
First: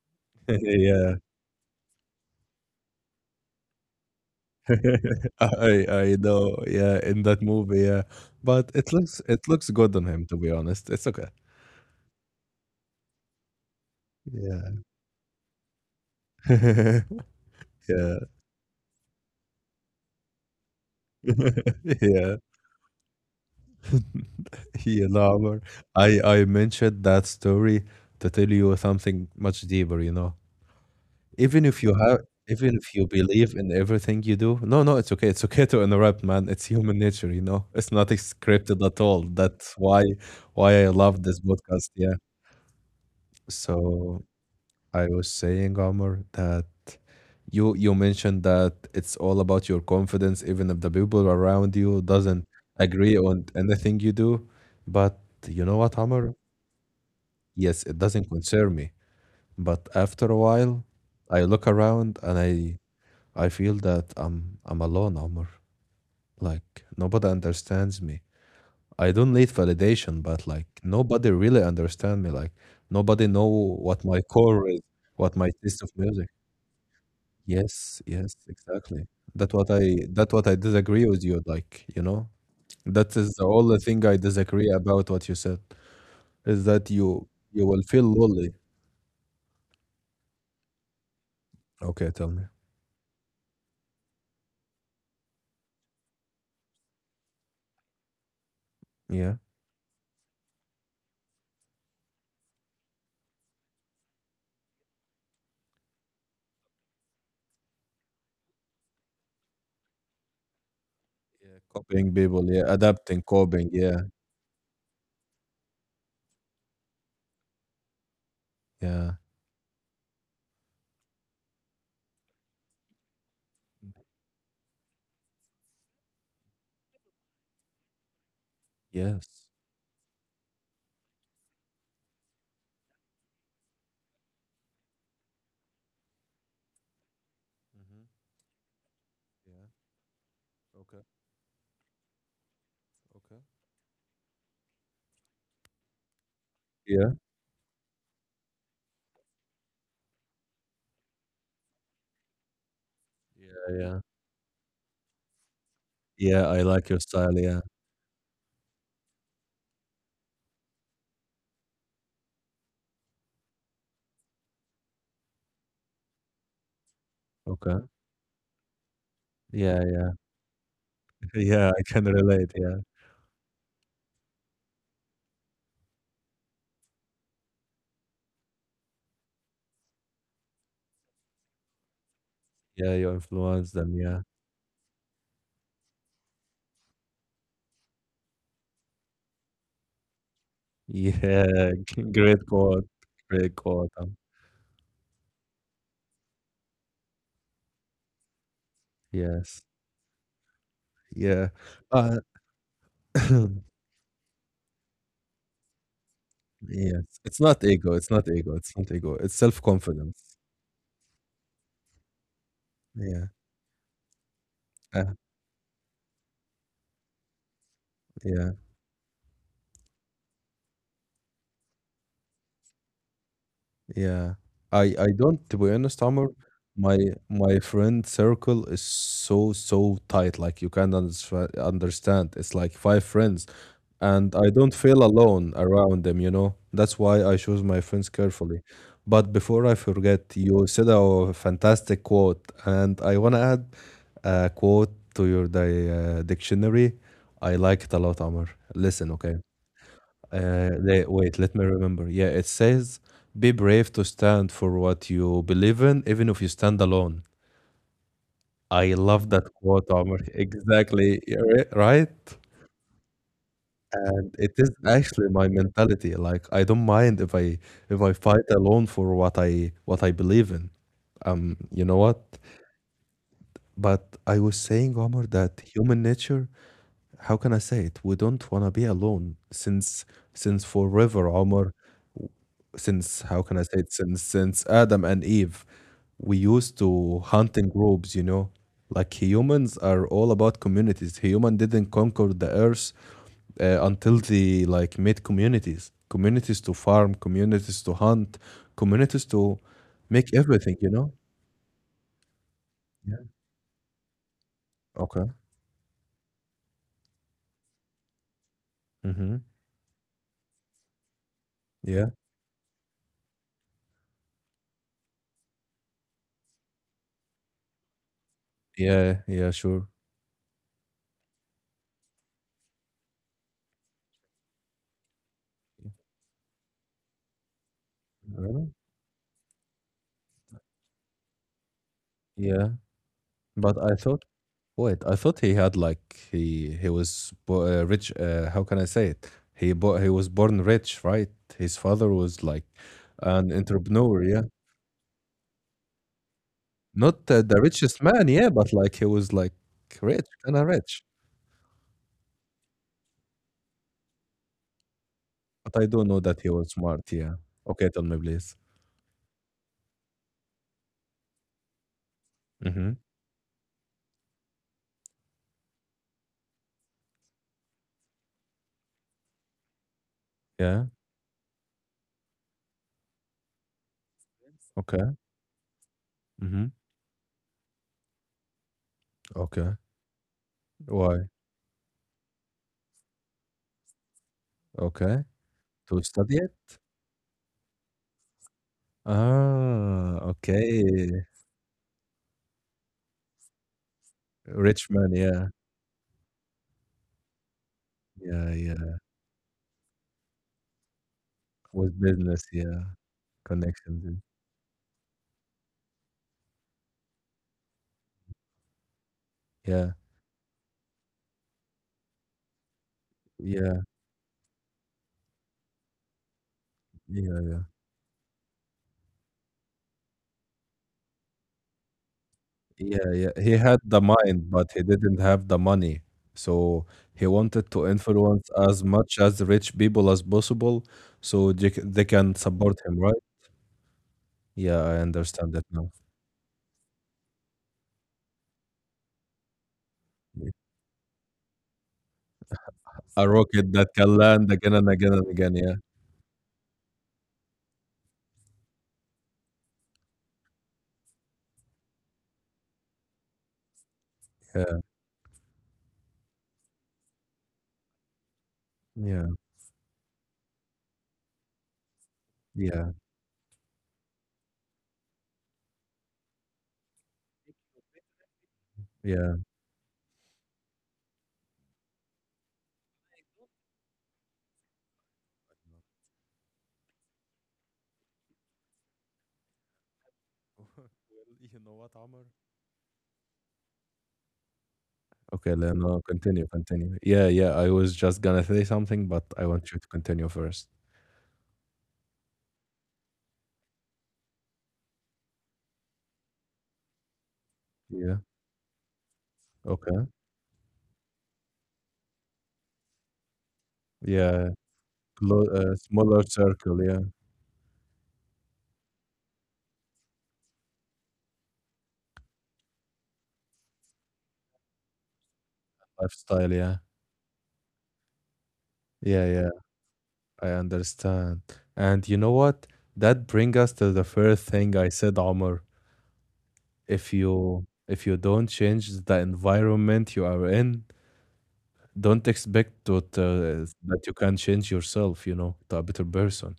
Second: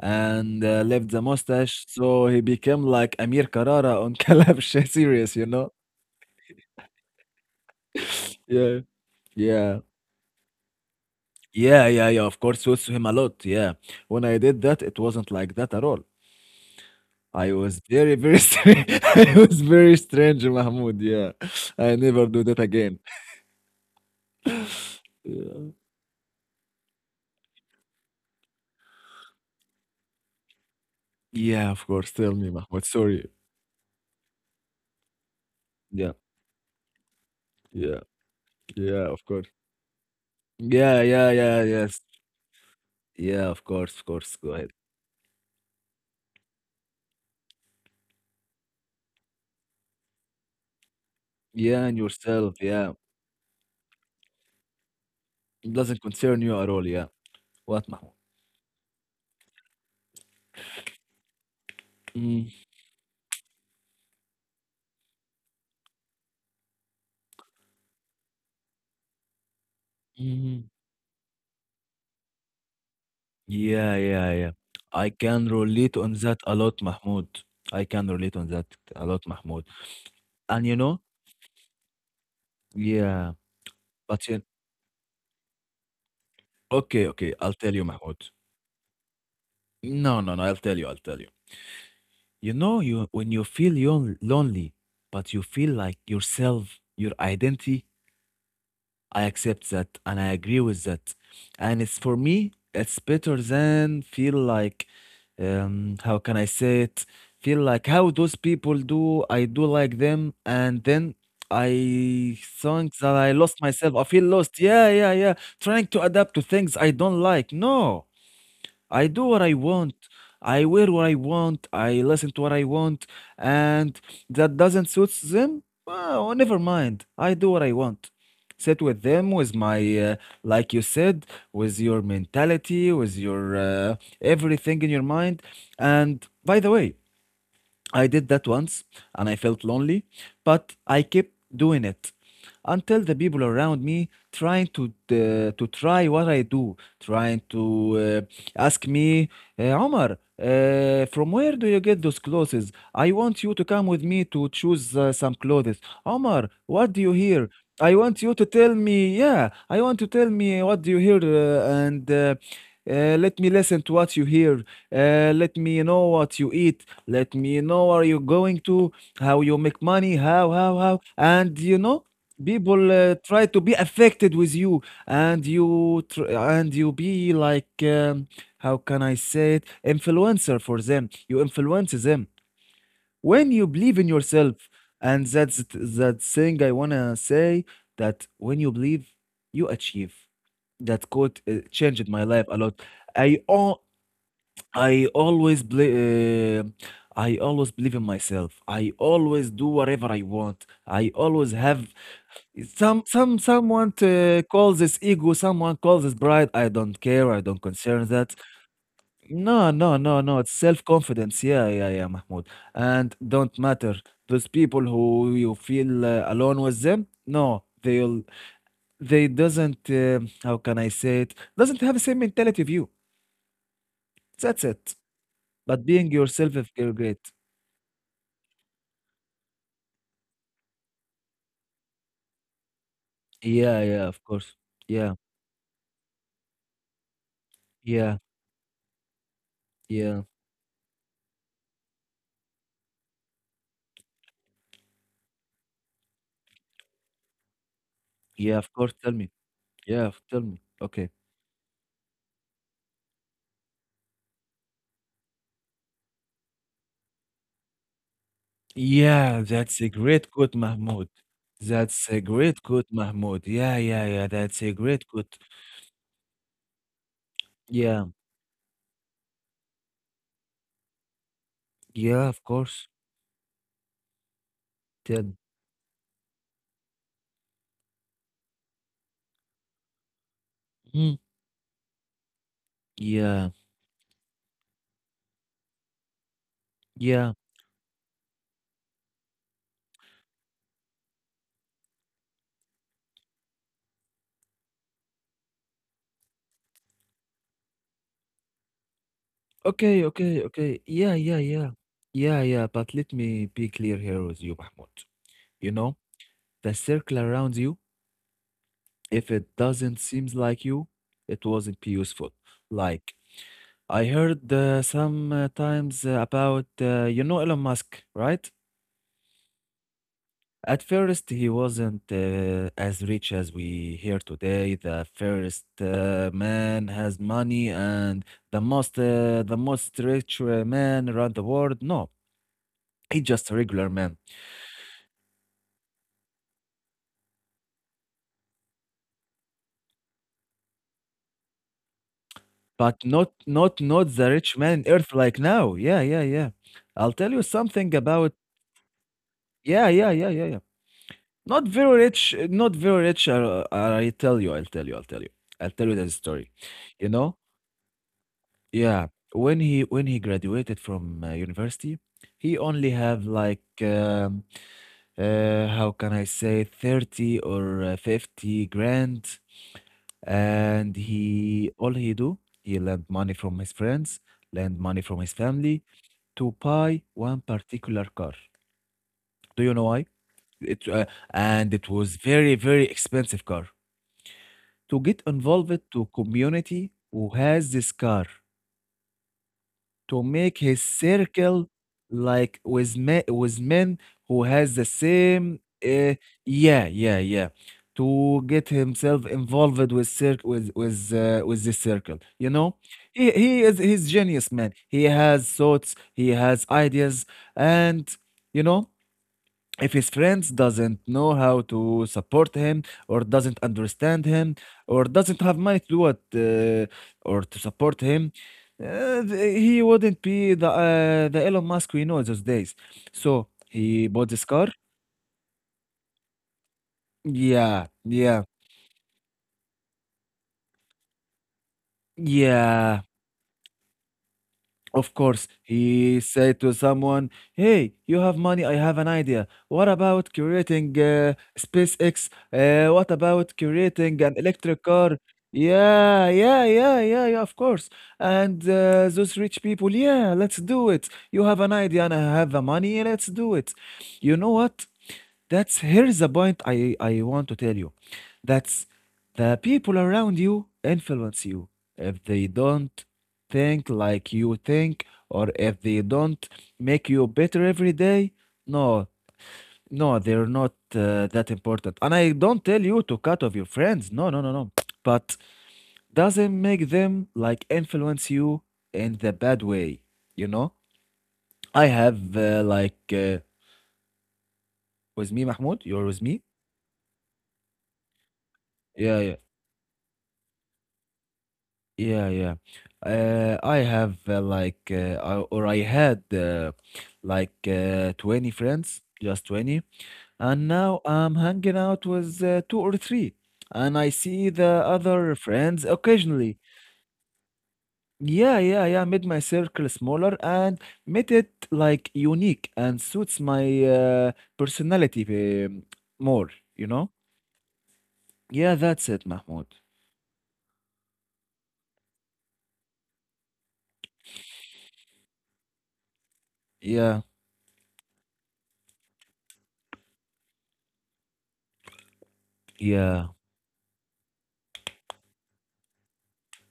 [SPEAKER 1] and left
[SPEAKER 2] Yeah,
[SPEAKER 1] the mustache so he became like Amir Carrara on Kalabsha series, you know?
[SPEAKER 2] I know. Yeah, in that movie. Yeah, but
[SPEAKER 1] Yeah.
[SPEAKER 2] it looks
[SPEAKER 1] Yeah.
[SPEAKER 2] good on him. To be honest, it's okay.
[SPEAKER 1] Yeah, yeah, yeah. Of course suits him a lot. Yeah. When I did
[SPEAKER 2] Yeah.
[SPEAKER 1] that, it wasn't like that at all. I was very,
[SPEAKER 2] Yeah.
[SPEAKER 1] very strange. I was very strange, Mahmoud. Yeah. I never
[SPEAKER 2] Yeah.
[SPEAKER 1] do that again.
[SPEAKER 2] Yeah, no, Omar.
[SPEAKER 1] Yeah.
[SPEAKER 2] I mentioned that story to tell you something much deeper, you know. Even
[SPEAKER 1] Yeah,
[SPEAKER 2] if
[SPEAKER 1] of
[SPEAKER 2] you
[SPEAKER 1] course.
[SPEAKER 2] have,
[SPEAKER 1] Tell me,
[SPEAKER 2] even
[SPEAKER 1] Mahmoud.
[SPEAKER 2] if you
[SPEAKER 1] Sorry.
[SPEAKER 2] believe in everything you do, no, no, it's okay. It's okay to
[SPEAKER 1] Yeah.
[SPEAKER 2] interrupt, man. It's human nature, you know. It's
[SPEAKER 1] Yeah.
[SPEAKER 2] not scripted at
[SPEAKER 1] Yeah, of
[SPEAKER 2] all.
[SPEAKER 1] course.
[SPEAKER 2] Why I
[SPEAKER 1] Yeah,
[SPEAKER 2] love
[SPEAKER 1] yeah,
[SPEAKER 2] this
[SPEAKER 1] yeah,
[SPEAKER 2] podcast.
[SPEAKER 1] yes.
[SPEAKER 2] Yeah.
[SPEAKER 1] Yeah, of course, of
[SPEAKER 2] So
[SPEAKER 1] course. Go ahead.
[SPEAKER 2] I was saying, Omar, that you mentioned that it's all about your confidence, even if the people around
[SPEAKER 1] Yeah, and
[SPEAKER 2] you doesn't
[SPEAKER 1] yourself, yeah.
[SPEAKER 2] agree on anything you do. But you
[SPEAKER 1] It
[SPEAKER 2] know what,
[SPEAKER 1] doesn't
[SPEAKER 2] Omar?
[SPEAKER 1] concern you at all, yeah.
[SPEAKER 2] Yes,
[SPEAKER 1] What,
[SPEAKER 2] it
[SPEAKER 1] Mahmoud?
[SPEAKER 2] doesn't concern me. But after a while, I look around and
[SPEAKER 1] Mm,
[SPEAKER 2] I feel that I'm alone, Omar. Like nobody understands me. I don't need validation, but like
[SPEAKER 1] mhm.
[SPEAKER 2] nobody really understand me. Like nobody know
[SPEAKER 1] Yeah,
[SPEAKER 2] what my
[SPEAKER 1] yeah, yeah.
[SPEAKER 2] core is,
[SPEAKER 1] I
[SPEAKER 2] what
[SPEAKER 1] can
[SPEAKER 2] my taste of
[SPEAKER 1] relate on
[SPEAKER 2] music.
[SPEAKER 1] that a lot, Mahmoud. I
[SPEAKER 2] Yes,
[SPEAKER 1] can
[SPEAKER 2] yes,
[SPEAKER 1] relate on that a
[SPEAKER 2] exactly.
[SPEAKER 1] lot, Mahmoud.
[SPEAKER 2] That what I
[SPEAKER 1] And you know,
[SPEAKER 2] disagree with you, like, you know, that
[SPEAKER 1] yeah,
[SPEAKER 2] is the only thing I
[SPEAKER 1] but you,
[SPEAKER 2] disagree about what you said, is that
[SPEAKER 1] okay, okay, I'll
[SPEAKER 2] you
[SPEAKER 1] tell
[SPEAKER 2] will
[SPEAKER 1] you,
[SPEAKER 2] feel
[SPEAKER 1] Mahmoud.
[SPEAKER 2] lonely.
[SPEAKER 1] No, no, no, I'll tell you, I'll tell you.
[SPEAKER 2] Okay, tell me.
[SPEAKER 1] You know, you when you feel yon lonely, but you feel like yourself, your identity I
[SPEAKER 2] Yeah.
[SPEAKER 1] accept that and I agree with that. And it's for me, it's better than feel like, how can I say it? Feel like how those people do, I do like them. And then
[SPEAKER 2] Yeah, copying
[SPEAKER 1] I
[SPEAKER 2] people, yeah,
[SPEAKER 1] think that
[SPEAKER 2] adapting,
[SPEAKER 1] I lost
[SPEAKER 2] coping,
[SPEAKER 1] myself. I
[SPEAKER 2] yeah,
[SPEAKER 1] feel lost. Yeah, yeah, yeah. Trying to adapt to things I don't like. No. I
[SPEAKER 2] yeah,
[SPEAKER 1] do what I want. I wear what I want. I listen to what I want. And that doesn't suit them? Oh, never mind. I do what I want. Sit with them,
[SPEAKER 2] yes.
[SPEAKER 1] with my, like you said, with your mentality, with your everything in your mind. And by the way, I
[SPEAKER 2] Hmm.
[SPEAKER 1] did that once and I felt
[SPEAKER 2] Yeah,
[SPEAKER 1] lonely, but I
[SPEAKER 2] okay,
[SPEAKER 1] kept doing it until the
[SPEAKER 2] okay.
[SPEAKER 1] people around me trying to try what I do,
[SPEAKER 2] Yeah,
[SPEAKER 1] trying to uh, ask me, Omar, from where do you get those clothes? I want you to
[SPEAKER 2] yeah,
[SPEAKER 1] come
[SPEAKER 2] yeah.
[SPEAKER 1] with me to choose some clothes. Omar,
[SPEAKER 2] Yeah, I like
[SPEAKER 1] what do
[SPEAKER 2] your
[SPEAKER 1] you
[SPEAKER 2] style,
[SPEAKER 1] hear?
[SPEAKER 2] yeah.
[SPEAKER 1] I want you to tell me, yeah, I want to tell me what do you hear and let me listen to what you hear. Let me know what you eat, let me know
[SPEAKER 2] Okay.
[SPEAKER 1] where you're going to, how you make
[SPEAKER 2] Yeah, yeah,
[SPEAKER 1] money, how, how. And
[SPEAKER 2] yeah,
[SPEAKER 1] you
[SPEAKER 2] I
[SPEAKER 1] know,
[SPEAKER 2] can relate, yeah.
[SPEAKER 1] people try to be affected with you, and and you be like, how can I say it, influencer for them. You influence them
[SPEAKER 2] Yeah, you
[SPEAKER 1] when you
[SPEAKER 2] influence them,
[SPEAKER 1] believe in
[SPEAKER 2] yeah.
[SPEAKER 1] yourself, and that thing I wanna say that when you believe, you achieve. That quote
[SPEAKER 2] Yeah,
[SPEAKER 1] changed my life
[SPEAKER 2] great
[SPEAKER 1] a lot.
[SPEAKER 2] quote,
[SPEAKER 1] I
[SPEAKER 2] great
[SPEAKER 1] o-
[SPEAKER 2] quote.
[SPEAKER 1] I always believe, I always believe in myself. I always
[SPEAKER 2] Yes.
[SPEAKER 1] do whatever I want. I
[SPEAKER 2] Yeah.
[SPEAKER 1] always have
[SPEAKER 2] Uh,
[SPEAKER 1] someone to call this ego, someone calls this pride. I don't
[SPEAKER 2] yes.
[SPEAKER 1] care. I
[SPEAKER 2] It's
[SPEAKER 1] don't
[SPEAKER 2] not ego,
[SPEAKER 1] concern
[SPEAKER 2] it's not
[SPEAKER 1] that.
[SPEAKER 2] ego, it's not ego, it's
[SPEAKER 1] No, no, no,
[SPEAKER 2] self-confidence.
[SPEAKER 1] no. It's self confidence. Yeah, yeah, yeah, Mahmoud. And
[SPEAKER 2] Yeah.
[SPEAKER 1] don't matter those people
[SPEAKER 2] Uh,
[SPEAKER 1] who you feel alone with them. No, they'll
[SPEAKER 2] yeah,
[SPEAKER 1] they doesn't. How can I say it? Doesn't have the same mentality of you.
[SPEAKER 2] yeah.
[SPEAKER 1] That's
[SPEAKER 2] I
[SPEAKER 1] it.
[SPEAKER 2] I don't to be
[SPEAKER 1] But
[SPEAKER 2] honest,
[SPEAKER 1] being
[SPEAKER 2] Amr,
[SPEAKER 1] yourself is
[SPEAKER 2] my
[SPEAKER 1] great.
[SPEAKER 2] my friend circle is so so tight, like you can't understand. It's like five friends,
[SPEAKER 1] Yeah, yeah, of
[SPEAKER 2] and I
[SPEAKER 1] course.
[SPEAKER 2] don't feel
[SPEAKER 1] Yeah,
[SPEAKER 2] alone around them, you know. That's why I choose my friends
[SPEAKER 1] yeah,
[SPEAKER 2] carefully. But before I
[SPEAKER 1] yeah,
[SPEAKER 2] forget, you said a fantastic quote, and I want to add a quote to your dictionary. I like it a lot, Amr.
[SPEAKER 1] yeah, of course. Tell
[SPEAKER 2] Listen,
[SPEAKER 1] me.
[SPEAKER 2] okay.
[SPEAKER 1] Tell me. Okay.
[SPEAKER 2] Wait, let me remember. Yeah, it says, "Be brave to stand for what you believe in, even if you stand alone." I love
[SPEAKER 1] Yeah,
[SPEAKER 2] that
[SPEAKER 1] that's a
[SPEAKER 2] quote, Amr.
[SPEAKER 1] great quote, Mahmoud.
[SPEAKER 2] Exactly, yeah,
[SPEAKER 1] That's
[SPEAKER 2] right?
[SPEAKER 1] a great quote, Mahmoud. Yeah, yeah, yeah,
[SPEAKER 2] And it
[SPEAKER 1] that's a
[SPEAKER 2] is
[SPEAKER 1] great
[SPEAKER 2] actually
[SPEAKER 1] quote.
[SPEAKER 2] my mentality. Like I don't mind if
[SPEAKER 1] Yeah,
[SPEAKER 2] I fight alone for what I believe in. You know
[SPEAKER 1] yeah,
[SPEAKER 2] what?
[SPEAKER 1] of course.
[SPEAKER 2] But I was saying, Omar,
[SPEAKER 1] Tell
[SPEAKER 2] that human nature, how can I say it? We don't wanna be alone since
[SPEAKER 1] Mm,
[SPEAKER 2] forever, Omar, since how
[SPEAKER 1] yeah,
[SPEAKER 2] can I say it, since Adam and Eve, we used to
[SPEAKER 1] yeah.
[SPEAKER 2] hunt in groups. You know, like humans are all about communities. Human didn't conquer the earth until they like made communities, communities to farm, communities to hunt, communities to
[SPEAKER 1] Okay,
[SPEAKER 2] make
[SPEAKER 1] okay,
[SPEAKER 2] everything.
[SPEAKER 1] okay.
[SPEAKER 2] You
[SPEAKER 1] Yeah,
[SPEAKER 2] know.
[SPEAKER 1] yeah, yeah. Yeah, yeah, but let
[SPEAKER 2] Yeah.
[SPEAKER 1] me be clear here with you, Mahmoud.
[SPEAKER 2] Okay.
[SPEAKER 1] You know, the circle around you, if
[SPEAKER 2] Mm-hmm.
[SPEAKER 1] it doesn't seem like you, it wasn't
[SPEAKER 2] Yeah.
[SPEAKER 1] useful. Like, I heard sometimes about, you know, Elon Musk, right?
[SPEAKER 2] Yeah. Yeah. Sure.
[SPEAKER 1] At first, he wasn't as rich as we hear today. The first man has money, and
[SPEAKER 2] Really?
[SPEAKER 1] the most rich man around the world. No,
[SPEAKER 2] Yeah.
[SPEAKER 1] he just a
[SPEAKER 2] But
[SPEAKER 1] regular
[SPEAKER 2] I
[SPEAKER 1] man,
[SPEAKER 2] thought. Wait, I thought he had like he was rich. How can I say it? He he was born rich, right? His father was like
[SPEAKER 1] but
[SPEAKER 2] an
[SPEAKER 1] not the
[SPEAKER 2] entrepreneur, yeah.
[SPEAKER 1] rich man in Earth like now. Yeah, yeah, yeah. I'll
[SPEAKER 2] Not
[SPEAKER 1] tell you
[SPEAKER 2] the
[SPEAKER 1] something
[SPEAKER 2] richest man,
[SPEAKER 1] about.
[SPEAKER 2] yeah, but like he was like
[SPEAKER 1] Yeah,
[SPEAKER 2] rich,
[SPEAKER 1] yeah, yeah,
[SPEAKER 2] kind
[SPEAKER 1] yeah,
[SPEAKER 2] of
[SPEAKER 1] yeah.
[SPEAKER 2] rich.
[SPEAKER 1] Not very rich, not very rich. I tell you,
[SPEAKER 2] But
[SPEAKER 1] I'll
[SPEAKER 2] I
[SPEAKER 1] tell you
[SPEAKER 2] don't
[SPEAKER 1] that
[SPEAKER 2] know that he
[SPEAKER 1] story.
[SPEAKER 2] was
[SPEAKER 1] You
[SPEAKER 2] smart, yeah.
[SPEAKER 1] know,
[SPEAKER 2] Okay, tell me please.
[SPEAKER 1] yeah. When he graduated from university, he only
[SPEAKER 2] Mm-hmm.
[SPEAKER 1] have like how can I say 30 or 50 grand, and
[SPEAKER 2] Yeah.
[SPEAKER 1] he all he do he lend money from his friends, lend money from
[SPEAKER 2] Okay.
[SPEAKER 1] his family to
[SPEAKER 2] Mm-hmm.
[SPEAKER 1] buy one particular car. Do you know
[SPEAKER 2] Okay.
[SPEAKER 1] why? It uh,
[SPEAKER 2] Why?
[SPEAKER 1] it was very very expensive car to
[SPEAKER 2] Okay.
[SPEAKER 1] get involved
[SPEAKER 2] To
[SPEAKER 1] to
[SPEAKER 2] study it?
[SPEAKER 1] community who has this car
[SPEAKER 2] Ah,
[SPEAKER 1] to make his
[SPEAKER 2] okay.
[SPEAKER 1] circle like with men who has the
[SPEAKER 2] Rich man,
[SPEAKER 1] same
[SPEAKER 2] yeah.
[SPEAKER 1] uh, yeah yeah yeah
[SPEAKER 2] Yeah,
[SPEAKER 1] to get
[SPEAKER 2] yeah.
[SPEAKER 1] himself involved with circ with this
[SPEAKER 2] With
[SPEAKER 1] circle, you
[SPEAKER 2] business,
[SPEAKER 1] know.
[SPEAKER 2] yeah.
[SPEAKER 1] He's
[SPEAKER 2] Connections, yeah.
[SPEAKER 1] genius man, he has thoughts, he has ideas, and, you know, if
[SPEAKER 2] Yeah.
[SPEAKER 1] his friends doesn't know how to support him or doesn't
[SPEAKER 2] Yeah,
[SPEAKER 1] understand him or doesn't have money to do it or to
[SPEAKER 2] yeah,
[SPEAKER 1] support him, he wouldn't be the Elon Musk we know those days.
[SPEAKER 2] yeah, yeah.
[SPEAKER 1] So
[SPEAKER 2] He had
[SPEAKER 1] he
[SPEAKER 2] the
[SPEAKER 1] bought this
[SPEAKER 2] mind,
[SPEAKER 1] car.
[SPEAKER 2] but he didn't have the money. So he wanted
[SPEAKER 1] Yeah,
[SPEAKER 2] to
[SPEAKER 1] yeah,
[SPEAKER 2] influence as much as rich people as possible so they, they can support
[SPEAKER 1] yeah.
[SPEAKER 2] him, right? Yeah, I
[SPEAKER 1] Of course,
[SPEAKER 2] understand that now.
[SPEAKER 1] he said to someone, hey, you have money, I have an idea. What about
[SPEAKER 2] Yeah.
[SPEAKER 1] creating SpaceX? What
[SPEAKER 2] A
[SPEAKER 1] about
[SPEAKER 2] rocket that
[SPEAKER 1] creating
[SPEAKER 2] can
[SPEAKER 1] an
[SPEAKER 2] land
[SPEAKER 1] electric
[SPEAKER 2] again and
[SPEAKER 1] car?
[SPEAKER 2] again and again. Yeah,
[SPEAKER 1] Yeah, yeah, yeah, yeah, yeah, of course. And those rich people, yeah, let's do it. You have an idea and I have the money, let's do it. You know what? That's Here's the point I want to tell you. That's
[SPEAKER 2] yeah,
[SPEAKER 1] the people around you influence you. If they don't
[SPEAKER 2] yeah,
[SPEAKER 1] think like you think, or if they don't make you better every day, no,
[SPEAKER 2] yeah, yeah.
[SPEAKER 1] no, they're not that important. And I don't tell you to cut off your friends. No, no, no, no. But doesn't make them like influence you in the bad way. You know,
[SPEAKER 2] Well, you
[SPEAKER 1] I
[SPEAKER 2] know what,
[SPEAKER 1] have
[SPEAKER 2] Amr?
[SPEAKER 1] with me,
[SPEAKER 2] Okay,
[SPEAKER 1] Mahmoud.
[SPEAKER 2] then
[SPEAKER 1] You're
[SPEAKER 2] no,
[SPEAKER 1] with me.
[SPEAKER 2] continue, continue. Yeah, yeah. I was just gonna say
[SPEAKER 1] Yeah,
[SPEAKER 2] something,
[SPEAKER 1] yeah.
[SPEAKER 2] but I want you to continue first.
[SPEAKER 1] Yeah, yeah. I have I had
[SPEAKER 2] Yeah.
[SPEAKER 1] 20 friends, just 20.
[SPEAKER 2] Okay.
[SPEAKER 1] And now I'm hanging out with two or three. And I see
[SPEAKER 2] Yeah.
[SPEAKER 1] the other
[SPEAKER 2] Clo
[SPEAKER 1] friends
[SPEAKER 2] smaller
[SPEAKER 1] occasionally.
[SPEAKER 2] circle, yeah.
[SPEAKER 1] Yeah, yeah, yeah. Made my circle smaller and made it like unique and suits my personality more,
[SPEAKER 2] Lifestyle,
[SPEAKER 1] you
[SPEAKER 2] yeah.
[SPEAKER 1] know? Yeah, that's it,
[SPEAKER 2] Yeah, yeah,
[SPEAKER 1] Mahmoud.
[SPEAKER 2] I understand. And you know what? That bring us to the first thing I said, Omar.
[SPEAKER 1] Yeah,
[SPEAKER 2] If you don't change the environment you are in, don't expect
[SPEAKER 1] yeah,
[SPEAKER 2] that you can change yourself, you know, to a better person.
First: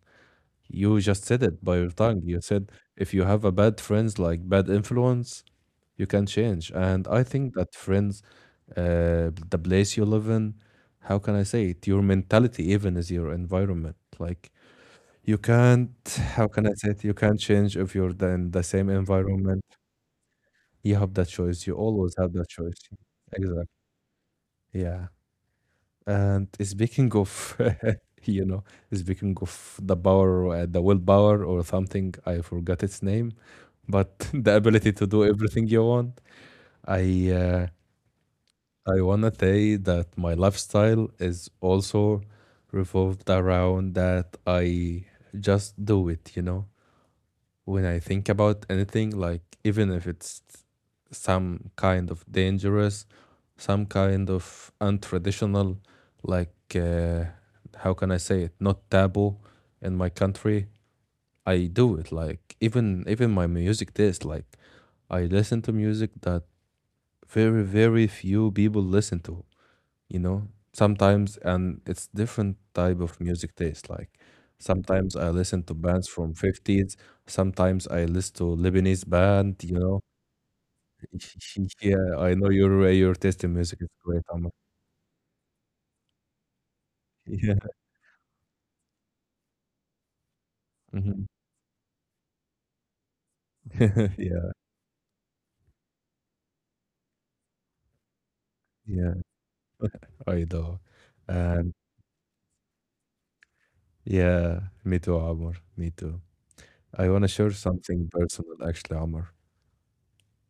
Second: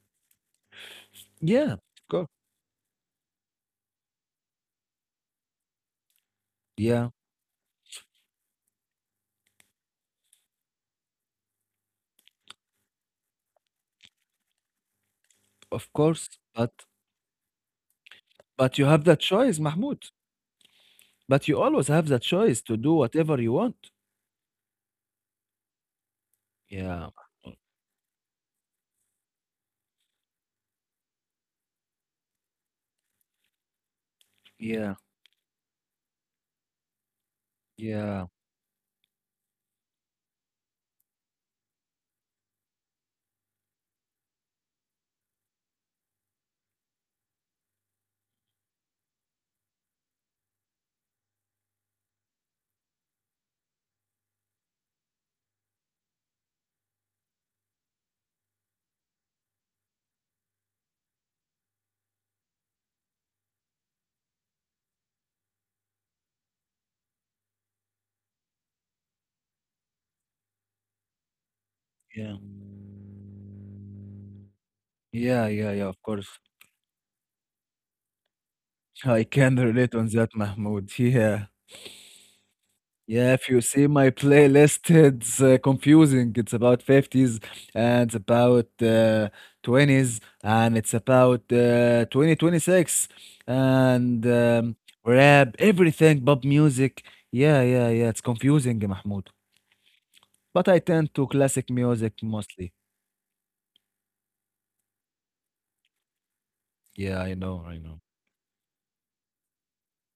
[SPEAKER 2] You just said it
[SPEAKER 1] yeah,
[SPEAKER 2] by
[SPEAKER 1] of
[SPEAKER 2] your tongue.
[SPEAKER 1] course.
[SPEAKER 2] You said if you have a bad friends, like bad influence, you can change. And
[SPEAKER 1] Yeah,
[SPEAKER 2] I think that friends the place you live in. How can I say it? Your mentality even is your environment. Like you can't.
[SPEAKER 1] of course.
[SPEAKER 2] How can I
[SPEAKER 1] But
[SPEAKER 2] say it? You can't change if you're in the
[SPEAKER 1] But you
[SPEAKER 2] same
[SPEAKER 1] have that choice,
[SPEAKER 2] environment.
[SPEAKER 1] Mahmoud.
[SPEAKER 2] You have that
[SPEAKER 1] But you
[SPEAKER 2] choice. You
[SPEAKER 1] always have
[SPEAKER 2] always
[SPEAKER 1] that
[SPEAKER 2] have that
[SPEAKER 1] choice to
[SPEAKER 2] choice.
[SPEAKER 1] do whatever you
[SPEAKER 2] Exactly.
[SPEAKER 1] want.
[SPEAKER 2] Yeah. And
[SPEAKER 1] Yeah,
[SPEAKER 2] speaking of, you know, speaking of the power, the willpower or something, I forgot its name, but the ability
[SPEAKER 1] yeah,
[SPEAKER 2] to do everything you want. I uh,
[SPEAKER 1] yeah,
[SPEAKER 2] I wanna say that my lifestyle is also revolved around that I just do it, you know. When I think about anything, like even if it's some kind of dangerous, some kind of untraditional, like how can I say it, not taboo in my country, I do it. Like even my music taste, like I listen to music that very very few people listen to, you know, sometimes, and it's
[SPEAKER 1] yeah,
[SPEAKER 2] different type of music taste. Like sometimes I
[SPEAKER 1] yeah,
[SPEAKER 2] listen
[SPEAKER 1] yeah,
[SPEAKER 2] to
[SPEAKER 1] yeah, of
[SPEAKER 2] bands
[SPEAKER 1] course.
[SPEAKER 2] from 50's, sometimes I listen to Lebanese
[SPEAKER 1] I can
[SPEAKER 2] band, you
[SPEAKER 1] relate
[SPEAKER 2] know.
[SPEAKER 1] on that, Mahmoud. Yeah.
[SPEAKER 2] Yeah, I know your
[SPEAKER 1] Yeah,
[SPEAKER 2] taste
[SPEAKER 1] if
[SPEAKER 2] in
[SPEAKER 1] you
[SPEAKER 2] music
[SPEAKER 1] see
[SPEAKER 2] is
[SPEAKER 1] my
[SPEAKER 2] great. I
[SPEAKER 1] playlist, it's confusing. It's about 50s
[SPEAKER 2] Yeah.
[SPEAKER 1] and it's about 20s and it's
[SPEAKER 2] Mhm.
[SPEAKER 1] about 2026 and
[SPEAKER 2] Yeah.
[SPEAKER 1] rap, everything, pop music. Yeah, yeah, yeah. It's confusing,
[SPEAKER 2] yeah
[SPEAKER 1] Mahmoud.
[SPEAKER 2] I do.
[SPEAKER 1] But I tend to
[SPEAKER 2] And
[SPEAKER 1] classic music mostly.
[SPEAKER 2] Yeah, me too, Amr, me too. I want to share
[SPEAKER 1] Yeah, I know,
[SPEAKER 2] something
[SPEAKER 1] I know.
[SPEAKER 2] personal actually, Amr.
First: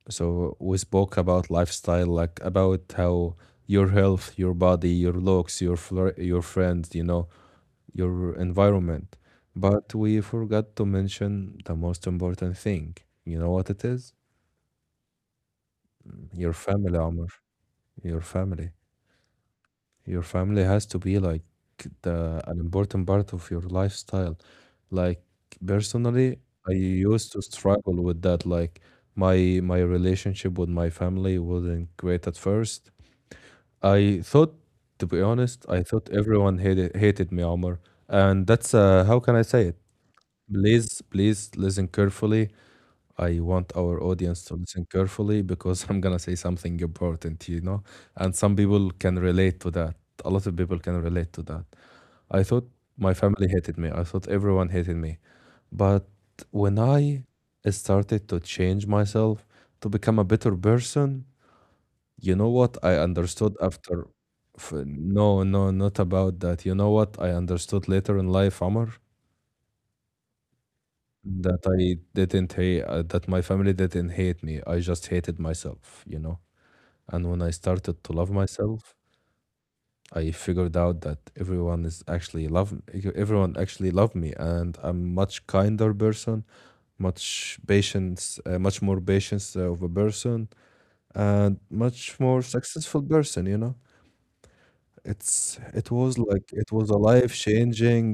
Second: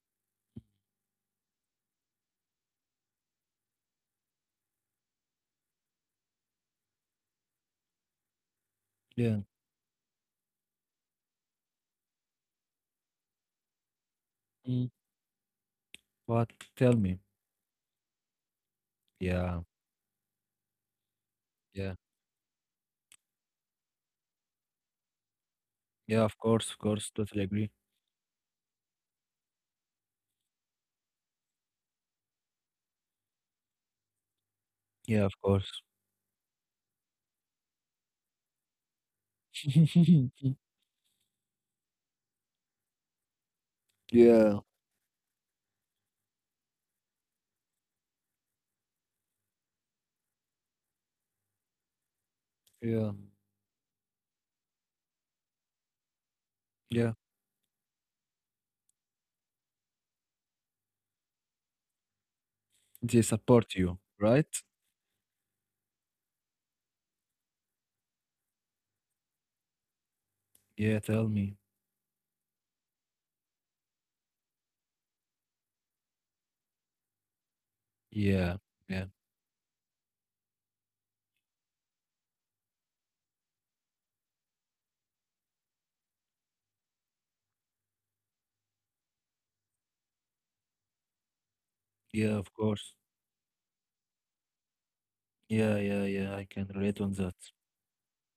[SPEAKER 2] So we spoke about lifestyle, like about how your health, your body, your looks, your flir your friends, you know, your environment.
[SPEAKER 1] Yeah.
[SPEAKER 2] But we forgot to mention the most important thing. You know what it is?
[SPEAKER 1] Mm. But
[SPEAKER 2] Your
[SPEAKER 1] tell
[SPEAKER 2] family,
[SPEAKER 1] me.
[SPEAKER 2] Amr. Your family.
[SPEAKER 1] Yeah,
[SPEAKER 2] Your family has to be like
[SPEAKER 1] yeah.
[SPEAKER 2] the an important part of your lifestyle. Like
[SPEAKER 1] Yeah, of
[SPEAKER 2] personally,
[SPEAKER 1] course,
[SPEAKER 2] I
[SPEAKER 1] of course.
[SPEAKER 2] used
[SPEAKER 1] Totally
[SPEAKER 2] to
[SPEAKER 1] agree.
[SPEAKER 2] struggle with that. Like my relationship with my family wasn't great at first. I thought, to
[SPEAKER 1] Yeah,
[SPEAKER 2] be
[SPEAKER 1] of
[SPEAKER 2] honest,
[SPEAKER 1] course.
[SPEAKER 2] I thought everyone hated me, Omar. And that's how can I say it? Please, please listen carefully. I want our audience
[SPEAKER 1] yeah,
[SPEAKER 2] to listen carefully because I'm gonna say something important, And some people can relate to that. A lot of people can relate to that. I thought
[SPEAKER 1] yeah,
[SPEAKER 2] my family hated me. I thought everyone hated me. But when
[SPEAKER 1] yeah.
[SPEAKER 2] I started to change myself to become a better person, you know what I
[SPEAKER 1] They
[SPEAKER 2] understood
[SPEAKER 1] support you, right?
[SPEAKER 2] no, no, not about that. You know what I understood later in life, Amr?
[SPEAKER 1] Yeah, tell me.
[SPEAKER 2] That I didn't hate, that my family didn't hate me. I just hated myself, you know? And when I started to love
[SPEAKER 1] Yeah, yeah,
[SPEAKER 2] myself, I figured out that everyone is everyone actually loved me, and I'm much kinder person, much more patience of a person, and
[SPEAKER 1] yeah,
[SPEAKER 2] much
[SPEAKER 1] of
[SPEAKER 2] more
[SPEAKER 1] course.
[SPEAKER 2] successful person, you know?
[SPEAKER 1] Yeah,
[SPEAKER 2] It's
[SPEAKER 1] yeah,
[SPEAKER 2] it
[SPEAKER 1] yeah.
[SPEAKER 2] was
[SPEAKER 1] I can
[SPEAKER 2] like it
[SPEAKER 1] relate
[SPEAKER 2] was
[SPEAKER 1] on
[SPEAKER 2] a
[SPEAKER 1] that.
[SPEAKER 2] life-changing,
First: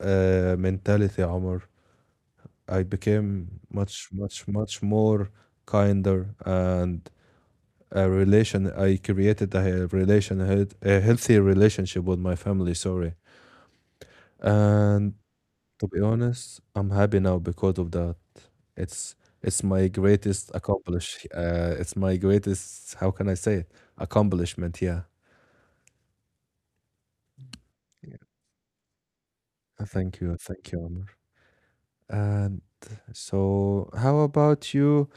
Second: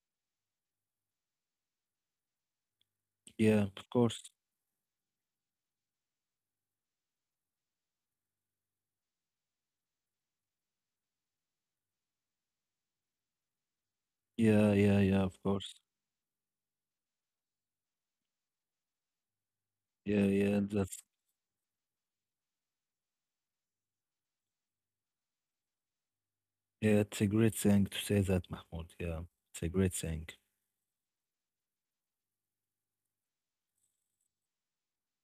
[SPEAKER 2] mentality, Omar. I became
[SPEAKER 1] Yeah, of
[SPEAKER 2] much,
[SPEAKER 1] course.
[SPEAKER 2] much, much more kinder and a relation. I created a he- relation, a a healthy relationship with my family. Sorry,
[SPEAKER 1] Yeah, yeah,
[SPEAKER 2] and
[SPEAKER 1] yeah, of course.
[SPEAKER 2] to be honest, I'm happy now because of that. It's it's my
[SPEAKER 1] Yeah,
[SPEAKER 2] greatest
[SPEAKER 1] yeah. That's
[SPEAKER 2] accomplish. It's my greatest. How can I say it? Accomplishment. Yeah.
[SPEAKER 1] yeah, it's a great thing to say
[SPEAKER 2] Yeah.
[SPEAKER 1] that, Mahmoud. Yeah, it's a great
[SPEAKER 2] Thank
[SPEAKER 1] thing.
[SPEAKER 2] you. Thank you, Omar. And so, how about you?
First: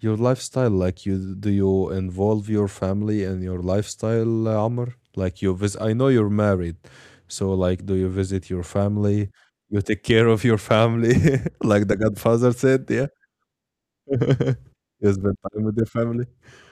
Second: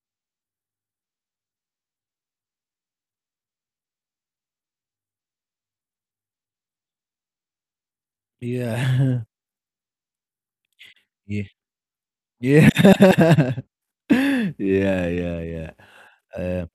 [SPEAKER 2] Your lifestyle, like you do you involve your family in your lifestyle, Amr? Like you visit, I know you're married, so like, do you visit your
[SPEAKER 1] Yeah.
[SPEAKER 2] family? You take care of your family,
[SPEAKER 1] yeah,
[SPEAKER 2] like the Godfather
[SPEAKER 1] yeah.
[SPEAKER 2] said, yeah.
[SPEAKER 1] Yeah,
[SPEAKER 2] You spend
[SPEAKER 1] yeah,
[SPEAKER 2] time
[SPEAKER 1] yeah.
[SPEAKER 2] with your family.
[SPEAKER 1] Uh,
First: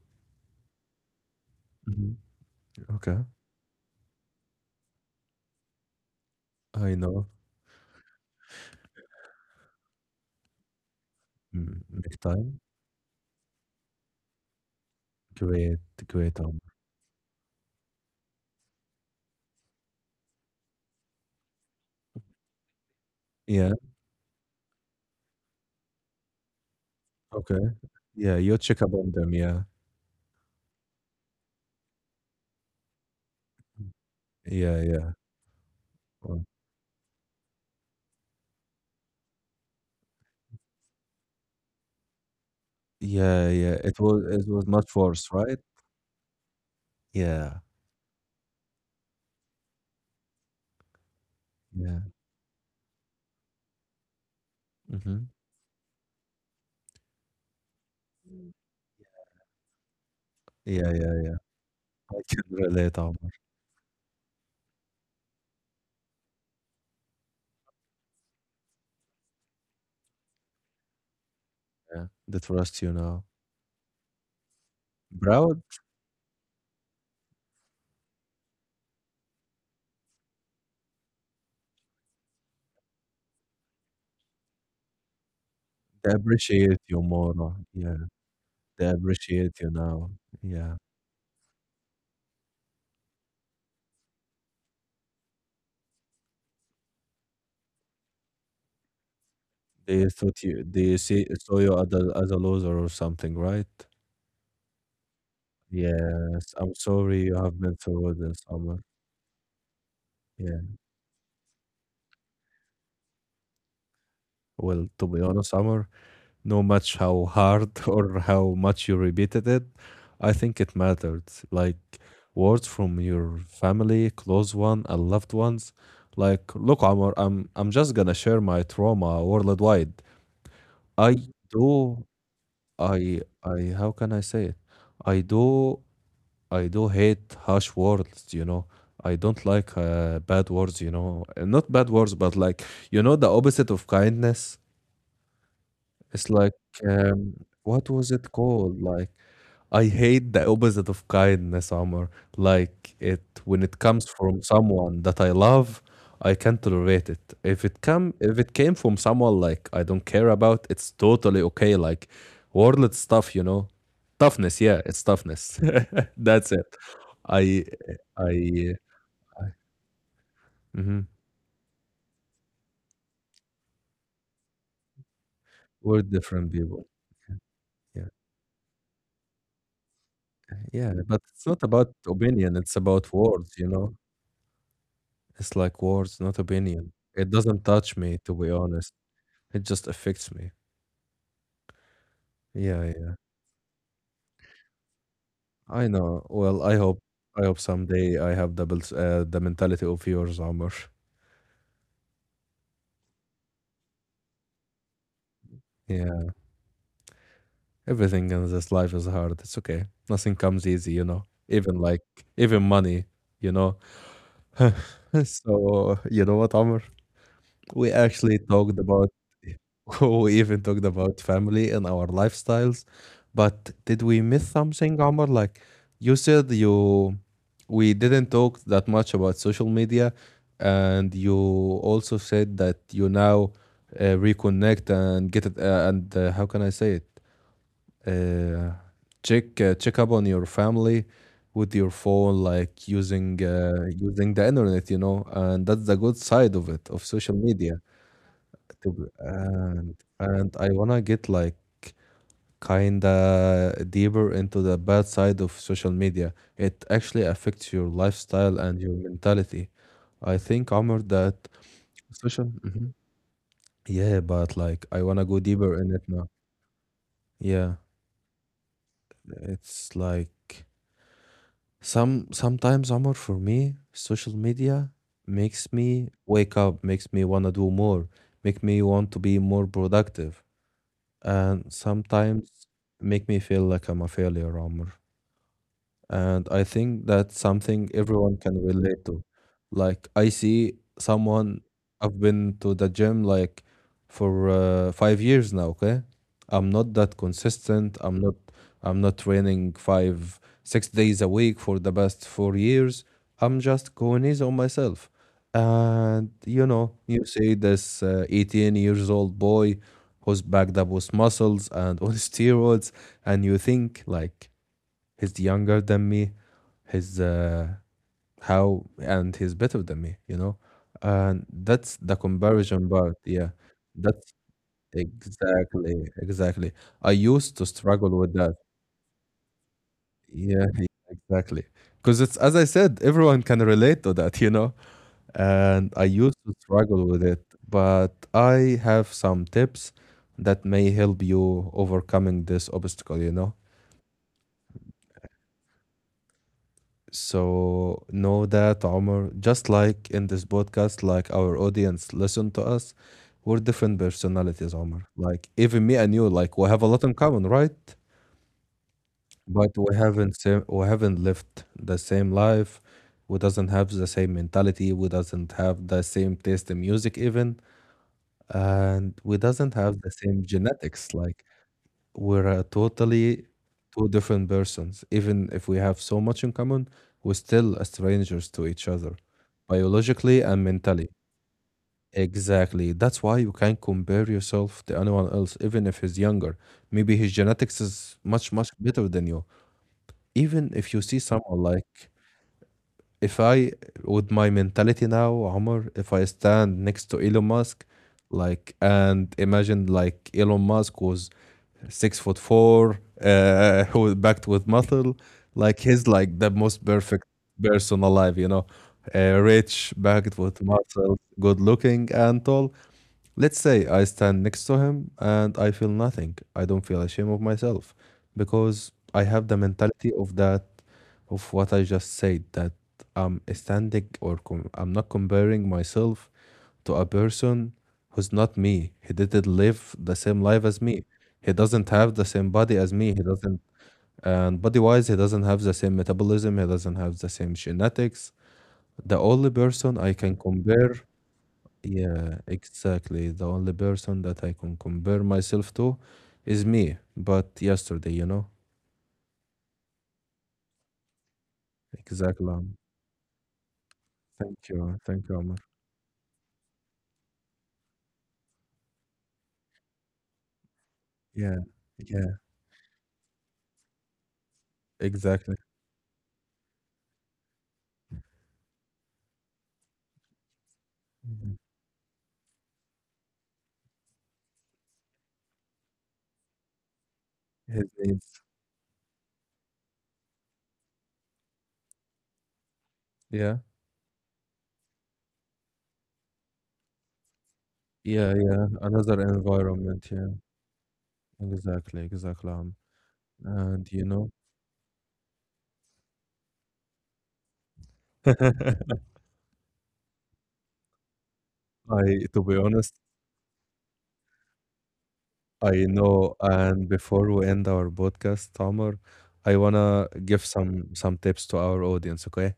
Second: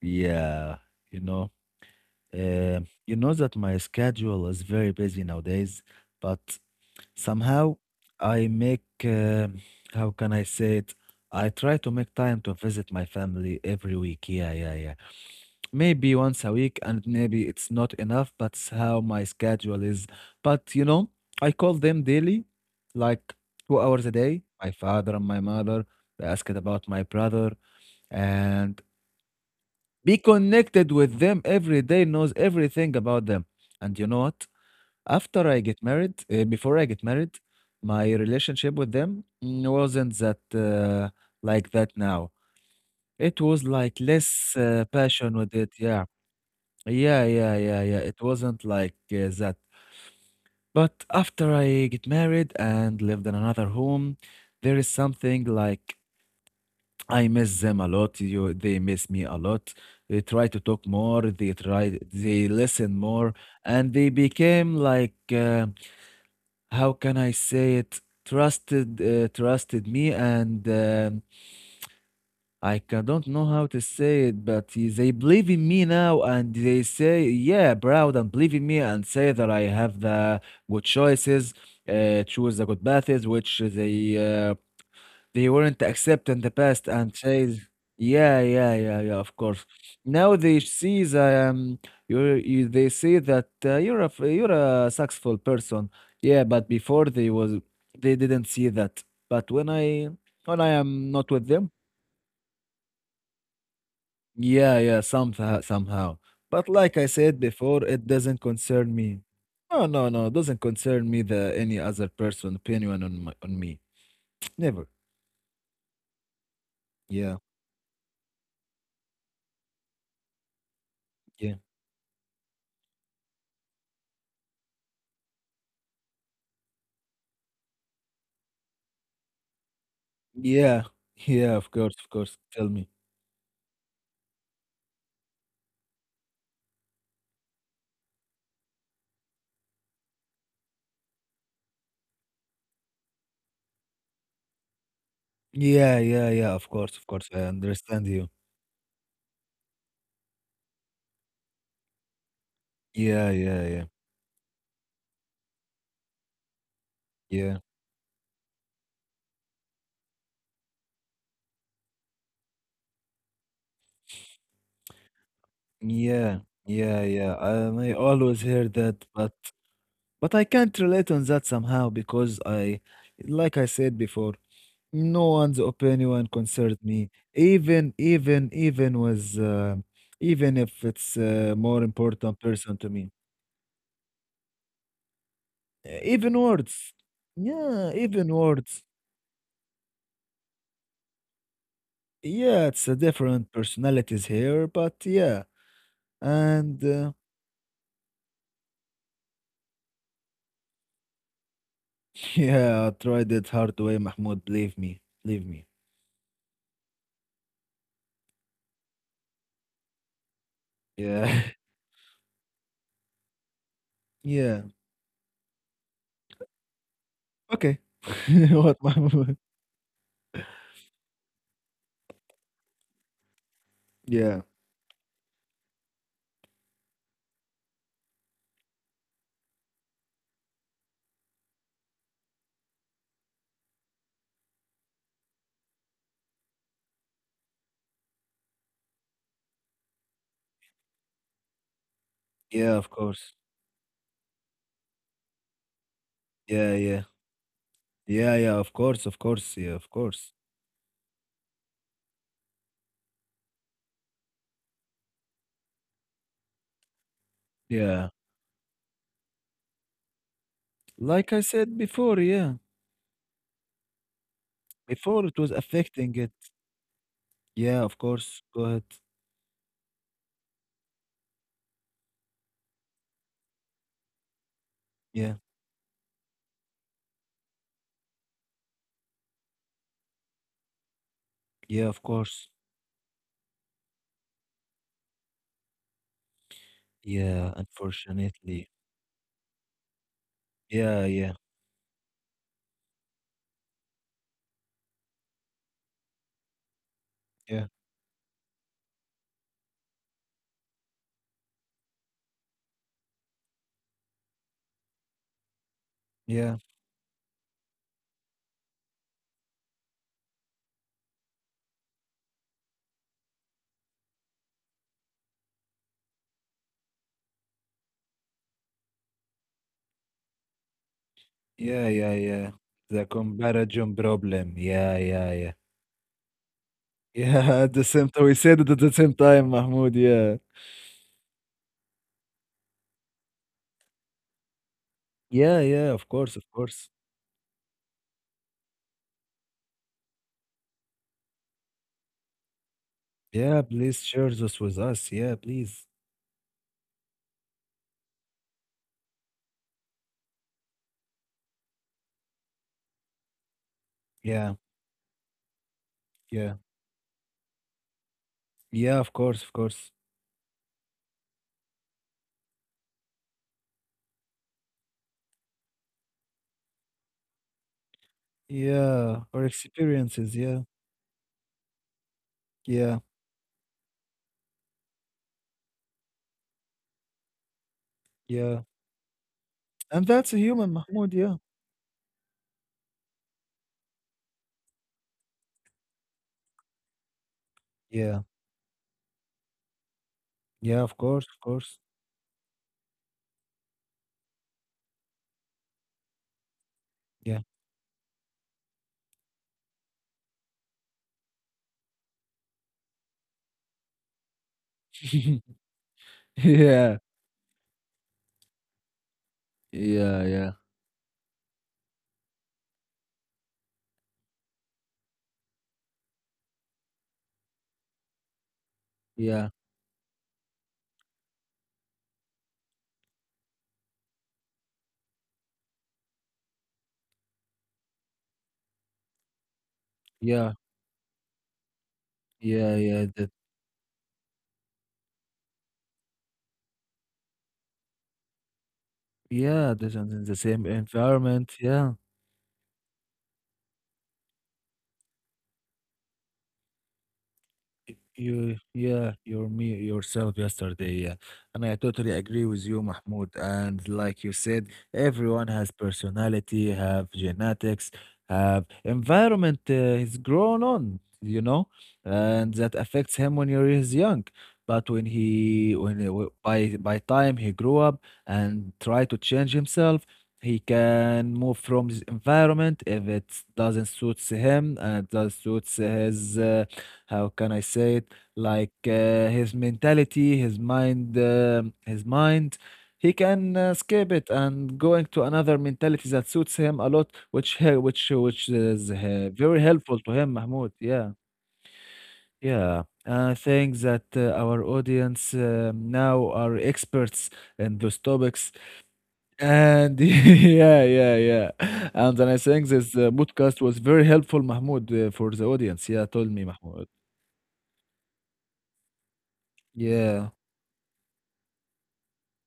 [SPEAKER 1] yeah, you know,
[SPEAKER 2] Mhm.
[SPEAKER 1] you
[SPEAKER 2] Okay,
[SPEAKER 1] know that my schedule is very busy nowadays, but
[SPEAKER 2] I know.
[SPEAKER 1] somehow I make, how can I say it? I try
[SPEAKER 2] Mm,
[SPEAKER 1] to make
[SPEAKER 2] make
[SPEAKER 1] time to
[SPEAKER 2] time.
[SPEAKER 1] visit my family every week. Yeah, yeah, yeah.
[SPEAKER 2] Great,
[SPEAKER 1] Maybe
[SPEAKER 2] great,
[SPEAKER 1] once a
[SPEAKER 2] Amr.
[SPEAKER 1] week, and maybe it's not enough. That's how my schedule is. But you know, I call them daily, like
[SPEAKER 2] Yeah.
[SPEAKER 1] 2 hours a day. My father and my mother, they asked about my brother,
[SPEAKER 2] Okay. Yeah, you
[SPEAKER 1] and
[SPEAKER 2] check up on them. Yeah.
[SPEAKER 1] be connected with them every day, knows everything about them. And you know what?
[SPEAKER 2] Yeah. Yeah.
[SPEAKER 1] After I get married, before I get married, my relationship with them mm, wasn't that like that now. It
[SPEAKER 2] Yeah,
[SPEAKER 1] was
[SPEAKER 2] yeah. It
[SPEAKER 1] like
[SPEAKER 2] was it
[SPEAKER 1] less
[SPEAKER 2] was much worse,
[SPEAKER 1] passion with
[SPEAKER 2] right?
[SPEAKER 1] it. Yeah. Yeah, yeah,
[SPEAKER 2] Yeah,
[SPEAKER 1] yeah, yeah. It wasn't like that. But after I
[SPEAKER 2] yeah.
[SPEAKER 1] get married and lived in another home, there is
[SPEAKER 2] Mhm.
[SPEAKER 1] something like I miss them a lot. You, they miss me a lot. They try to
[SPEAKER 2] Yeah,
[SPEAKER 1] talk
[SPEAKER 2] yeah, yeah.
[SPEAKER 1] more. They
[SPEAKER 2] I
[SPEAKER 1] try,
[SPEAKER 2] can
[SPEAKER 1] they
[SPEAKER 2] relate,
[SPEAKER 1] listen
[SPEAKER 2] Omar.
[SPEAKER 1] more, and they became like, how can I say it? Trusted, trusted me and.
[SPEAKER 2] Yeah. They trust you now.
[SPEAKER 1] Don't know how to say it, but they believe
[SPEAKER 2] Proud?
[SPEAKER 1] in me now and they say, yeah, proud and believe in me and say that I have the good choices, choose the good paths, which they weren't
[SPEAKER 2] They
[SPEAKER 1] accept in the
[SPEAKER 2] appreciate
[SPEAKER 1] past
[SPEAKER 2] you
[SPEAKER 1] and
[SPEAKER 2] more.
[SPEAKER 1] say,
[SPEAKER 2] Yeah.
[SPEAKER 1] yeah, yeah,
[SPEAKER 2] They
[SPEAKER 1] yeah, yeah, of
[SPEAKER 2] appreciate you
[SPEAKER 1] course.
[SPEAKER 2] now.
[SPEAKER 1] Now they
[SPEAKER 2] Yeah.
[SPEAKER 1] see that you, they see that you're a successful person. Yeah, but before they didn't see that. But
[SPEAKER 2] They thought you
[SPEAKER 1] when I
[SPEAKER 2] they
[SPEAKER 1] am
[SPEAKER 2] see
[SPEAKER 1] not with
[SPEAKER 2] saw you
[SPEAKER 1] them,
[SPEAKER 2] as a loser or something, right?
[SPEAKER 1] yeah, yeah, somehow, somehow.
[SPEAKER 2] Yes. I'm
[SPEAKER 1] But like I
[SPEAKER 2] sorry you
[SPEAKER 1] said
[SPEAKER 2] have been
[SPEAKER 1] before,
[SPEAKER 2] through
[SPEAKER 1] it
[SPEAKER 2] this,
[SPEAKER 1] doesn't
[SPEAKER 2] Omar.
[SPEAKER 1] concern me. No, no, no, it
[SPEAKER 2] Yeah.
[SPEAKER 1] doesn't concern me the any other person opinion on my on me.
[SPEAKER 2] Well,
[SPEAKER 1] Never.
[SPEAKER 2] to be honest, Omar, no much how
[SPEAKER 1] Yeah,
[SPEAKER 2] hard or how much you repeated it, I think it mattered,
[SPEAKER 1] yeah,
[SPEAKER 2] like words from your family close one and loved ones. Like look, Omar, I'm just gonna share my trauma worldwide.
[SPEAKER 1] yeah,
[SPEAKER 2] i
[SPEAKER 1] yeah.
[SPEAKER 2] do
[SPEAKER 1] Of course, of course. Tell me.
[SPEAKER 2] i i how can I say it, i do I do hate harsh words, you know. I don't like bad words, you know. Not bad words, but like you know, the opposite of kindness.
[SPEAKER 1] Yeah,
[SPEAKER 2] It's
[SPEAKER 1] yeah,
[SPEAKER 2] like
[SPEAKER 1] yeah. Of course, of
[SPEAKER 2] um,
[SPEAKER 1] course. I
[SPEAKER 2] what was
[SPEAKER 1] understand
[SPEAKER 2] it
[SPEAKER 1] you.
[SPEAKER 2] called? Like I hate the opposite of kindness, Omar. Like it
[SPEAKER 1] Yeah,
[SPEAKER 2] when
[SPEAKER 1] yeah,
[SPEAKER 2] it
[SPEAKER 1] yeah,
[SPEAKER 2] comes from someone that I love, I can't tolerate it.
[SPEAKER 1] yeah,
[SPEAKER 2] If it came from someone like I don't care about, it's totally okay. Like world stuff, you know. Toughness, yeah, it's toughness.
[SPEAKER 1] yeah,
[SPEAKER 2] That's it.
[SPEAKER 1] yeah, yeah.
[SPEAKER 2] I
[SPEAKER 1] I always
[SPEAKER 2] I
[SPEAKER 1] hear that, but I can't
[SPEAKER 2] mhm.
[SPEAKER 1] relate on that somehow because I, like I said before. No one's
[SPEAKER 2] We're
[SPEAKER 1] opinion
[SPEAKER 2] different people.
[SPEAKER 1] concerns me.
[SPEAKER 2] Yeah.
[SPEAKER 1] Even was, even
[SPEAKER 2] Yeah.
[SPEAKER 1] if
[SPEAKER 2] But
[SPEAKER 1] it's
[SPEAKER 2] it's not
[SPEAKER 1] a
[SPEAKER 2] about
[SPEAKER 1] more important
[SPEAKER 2] opinion, it's
[SPEAKER 1] person to
[SPEAKER 2] about
[SPEAKER 1] me.
[SPEAKER 2] words, you know? It's like words, not
[SPEAKER 1] Even
[SPEAKER 2] opinion.
[SPEAKER 1] words.
[SPEAKER 2] It doesn't touch
[SPEAKER 1] Yeah,
[SPEAKER 2] me, to
[SPEAKER 1] even
[SPEAKER 2] be
[SPEAKER 1] words.
[SPEAKER 2] honest. It just affects me.
[SPEAKER 1] Yeah,
[SPEAKER 2] Yeah,
[SPEAKER 1] it's a
[SPEAKER 2] yeah.
[SPEAKER 1] different personalities here, but yeah.
[SPEAKER 2] I know. Well, I
[SPEAKER 1] And
[SPEAKER 2] hope I hope someday I have the mentality of yours, Amr.
[SPEAKER 1] yeah, I tried it hard way, Mahmoud. Believe me, believe me.
[SPEAKER 2] Yeah. Everything in this life is hard. It's okay. Nothing comes easy, you know.
[SPEAKER 1] Yeah,
[SPEAKER 2] Even like even money, you know.
[SPEAKER 1] yeah.
[SPEAKER 2] So you know what, Amr? We
[SPEAKER 1] Okay.
[SPEAKER 2] actually talked
[SPEAKER 1] What,
[SPEAKER 2] about,
[SPEAKER 1] Mahmoud?
[SPEAKER 2] we even talked about family and our lifestyles. But did we miss
[SPEAKER 1] Yeah,
[SPEAKER 2] something, Omar? Like you said, you we didn't talk that much about social media, and you also said that you now reconnect and get it. And How can I say it? Uh, Check check up on your family with your phone,
[SPEAKER 1] yeah,
[SPEAKER 2] like
[SPEAKER 1] of
[SPEAKER 2] using
[SPEAKER 1] course.
[SPEAKER 2] using the internet, you know, and that's the good side of
[SPEAKER 1] Yeah,
[SPEAKER 2] it of
[SPEAKER 1] yeah,
[SPEAKER 2] social media.
[SPEAKER 1] yeah, yeah. Of
[SPEAKER 2] To be
[SPEAKER 1] course, of course. Yeah, of course.
[SPEAKER 2] and I wanna get like kinda deeper into the bad side of social media. It actually affects your
[SPEAKER 1] Yeah.
[SPEAKER 2] lifestyle and your mentality. I think, Omar,
[SPEAKER 1] Like
[SPEAKER 2] that
[SPEAKER 1] I said before,
[SPEAKER 2] social
[SPEAKER 1] yeah.
[SPEAKER 2] mhm. Yeah, but like I wanna
[SPEAKER 1] Before
[SPEAKER 2] go
[SPEAKER 1] it was
[SPEAKER 2] deeper in it
[SPEAKER 1] affecting
[SPEAKER 2] now.
[SPEAKER 1] it.
[SPEAKER 2] Yeah,
[SPEAKER 1] Yeah, of course. Go ahead.
[SPEAKER 2] it's like sometimes, Omar, for me, social media
[SPEAKER 1] Yeah.
[SPEAKER 2] makes me wake up, makes me wanna do more, make me want to be more productive, and
[SPEAKER 1] Yeah, of
[SPEAKER 2] sometimes
[SPEAKER 1] course.
[SPEAKER 2] make me feel like I'm a failure, Amr. And I think that's
[SPEAKER 1] Yeah,
[SPEAKER 2] something everyone can
[SPEAKER 1] unfortunately.
[SPEAKER 2] relate to. Like I see
[SPEAKER 1] Yeah, yeah,
[SPEAKER 2] someone I've been to the gym like for 5 years now, okay? I'm not that
[SPEAKER 1] yeah,
[SPEAKER 2] consistent. I'm not training five, 6 days a week for the past 4 years. I'm just going easy on myself. And you
[SPEAKER 1] yeah,
[SPEAKER 2] know, you see this 18 years old boy who's backed up with muscles and on steroids, and you think like he's younger than me, he's how, and he's better than me, you know. And that's
[SPEAKER 1] yeah,
[SPEAKER 2] the
[SPEAKER 1] yeah, yeah.
[SPEAKER 2] comparison
[SPEAKER 1] The
[SPEAKER 2] part, yeah.
[SPEAKER 1] comparison
[SPEAKER 2] That's
[SPEAKER 1] problem. Yeah, yeah, yeah.
[SPEAKER 2] exactly, exactly. I used to
[SPEAKER 1] Yeah, at the
[SPEAKER 2] struggle
[SPEAKER 1] same
[SPEAKER 2] with
[SPEAKER 1] time, we
[SPEAKER 2] that.
[SPEAKER 1] said it at the same time, Mahmoud. Yeah.
[SPEAKER 2] Yeah, exactly, because it's as I said, everyone can relate to that, you know.
[SPEAKER 1] Yeah,
[SPEAKER 2] And
[SPEAKER 1] yeah,
[SPEAKER 2] I
[SPEAKER 1] of
[SPEAKER 2] used
[SPEAKER 1] course, of
[SPEAKER 2] to
[SPEAKER 1] course.
[SPEAKER 2] struggle with it, but I have some tips that may help you overcoming this obstacle, you know.
[SPEAKER 1] Yeah, please share this with us. Yeah, please.
[SPEAKER 2] So know that Omar, just like in this podcast, like our audience listen to us, we're different
[SPEAKER 1] Yeah,
[SPEAKER 2] personalities, Omar. Like even me and you, like
[SPEAKER 1] yeah.
[SPEAKER 2] we have a lot in common, right?
[SPEAKER 1] Yeah, of course, of
[SPEAKER 2] But
[SPEAKER 1] course.
[SPEAKER 2] we haven't lived the same life. We doesn't have the same mentality. We doesn't have the same taste in music even, and
[SPEAKER 1] Yeah,
[SPEAKER 2] we
[SPEAKER 1] or
[SPEAKER 2] doesn't have the same
[SPEAKER 1] experiences. Yeah,
[SPEAKER 2] genetics. Like we're
[SPEAKER 1] yeah,
[SPEAKER 2] totally two different persons. Even if we have so much in common, we're still a strangers to
[SPEAKER 1] yeah.
[SPEAKER 2] each other,
[SPEAKER 1] And
[SPEAKER 2] biologically
[SPEAKER 1] that's a
[SPEAKER 2] and
[SPEAKER 1] human,
[SPEAKER 2] mentally.
[SPEAKER 1] Mahmoud, yeah.
[SPEAKER 2] Exactly. That's why you can't compare yourself to anyone else, even if he's younger. Maybe his genetics is
[SPEAKER 1] Yeah,
[SPEAKER 2] much, much better than you. Even
[SPEAKER 1] yeah,
[SPEAKER 2] if you
[SPEAKER 1] of
[SPEAKER 2] see
[SPEAKER 1] course, of
[SPEAKER 2] someone
[SPEAKER 1] course.
[SPEAKER 2] like if I, with my mentality now, Omar, if I stand next to Elon
[SPEAKER 1] Yeah.
[SPEAKER 2] Musk, like, and imagine like Elon Musk was 6 foot four, who backed with muscle, like he's like the most
[SPEAKER 1] Yeah,
[SPEAKER 2] perfect person alive, you know, rich,
[SPEAKER 1] yeah,
[SPEAKER 2] backed
[SPEAKER 1] yeah,
[SPEAKER 2] with muscle, good looking and tall. Let's say I stand next to him and I feel nothing. I don't feel ashamed of myself because I have the
[SPEAKER 1] yeah,
[SPEAKER 2] mentality of that, of what I just said, that I'm not comparing myself to a person who's not me. He didn't live the same
[SPEAKER 1] yeah,
[SPEAKER 2] life as me. He doesn't have the same body
[SPEAKER 1] yeah,
[SPEAKER 2] as me.
[SPEAKER 1] yeah.
[SPEAKER 2] He
[SPEAKER 1] That
[SPEAKER 2] doesn't, and body wise, he doesn't have the same metabolism. He doesn't have the same genetics. The only
[SPEAKER 1] yeah,
[SPEAKER 2] person
[SPEAKER 1] that's
[SPEAKER 2] I
[SPEAKER 1] in
[SPEAKER 2] can
[SPEAKER 1] the same
[SPEAKER 2] compare
[SPEAKER 1] environment. Yeah.
[SPEAKER 2] yeah, exactly. The only person that I can compare myself to is me, but yesterday, you know?
[SPEAKER 1] You, yeah, you're me yourself yesterday, yeah. And I totally
[SPEAKER 2] Exactly.
[SPEAKER 1] agree with you, Mahmoud. And like you
[SPEAKER 2] Thank
[SPEAKER 1] said,
[SPEAKER 2] you. Thank you,
[SPEAKER 1] everyone
[SPEAKER 2] Omar.
[SPEAKER 1] has personality, have genetics, have environment he's grown on, you
[SPEAKER 2] Yeah,
[SPEAKER 1] know,
[SPEAKER 2] yeah,
[SPEAKER 1] and that affects him when he's young. But
[SPEAKER 2] exactly.
[SPEAKER 1] by time he grew up and try to change himself, he can
[SPEAKER 2] Mhm.
[SPEAKER 1] move from his environment if it doesn't suits him and does suits his. How can I
[SPEAKER 2] His
[SPEAKER 1] say it?
[SPEAKER 2] needs.
[SPEAKER 1] Like his mentality, his mind, his mind. He
[SPEAKER 2] Yeah,
[SPEAKER 1] can skip it and going to another mentality that suits him a lot,
[SPEAKER 2] yeah,
[SPEAKER 1] which
[SPEAKER 2] yeah.
[SPEAKER 1] is
[SPEAKER 2] Another
[SPEAKER 1] very helpful
[SPEAKER 2] environment.
[SPEAKER 1] to
[SPEAKER 2] Yeah,
[SPEAKER 1] him, Mahmoud. Yeah,
[SPEAKER 2] exactly, exactly.
[SPEAKER 1] yeah. I think
[SPEAKER 2] And, you
[SPEAKER 1] that
[SPEAKER 2] know,
[SPEAKER 1] our audience now are experts in those topics, and yeah, yeah, yeah. And
[SPEAKER 2] I,
[SPEAKER 1] then
[SPEAKER 2] to
[SPEAKER 1] I
[SPEAKER 2] be
[SPEAKER 1] think
[SPEAKER 2] honest,
[SPEAKER 1] this podcast was very helpful, Mahmoud, for the
[SPEAKER 2] I
[SPEAKER 1] audience. Yeah,
[SPEAKER 2] know.
[SPEAKER 1] told me,
[SPEAKER 2] And
[SPEAKER 1] Mahmoud.
[SPEAKER 2] before we end our podcast, Omar, I wanna
[SPEAKER 1] Yeah.
[SPEAKER 2] give some tips to our audience, okay?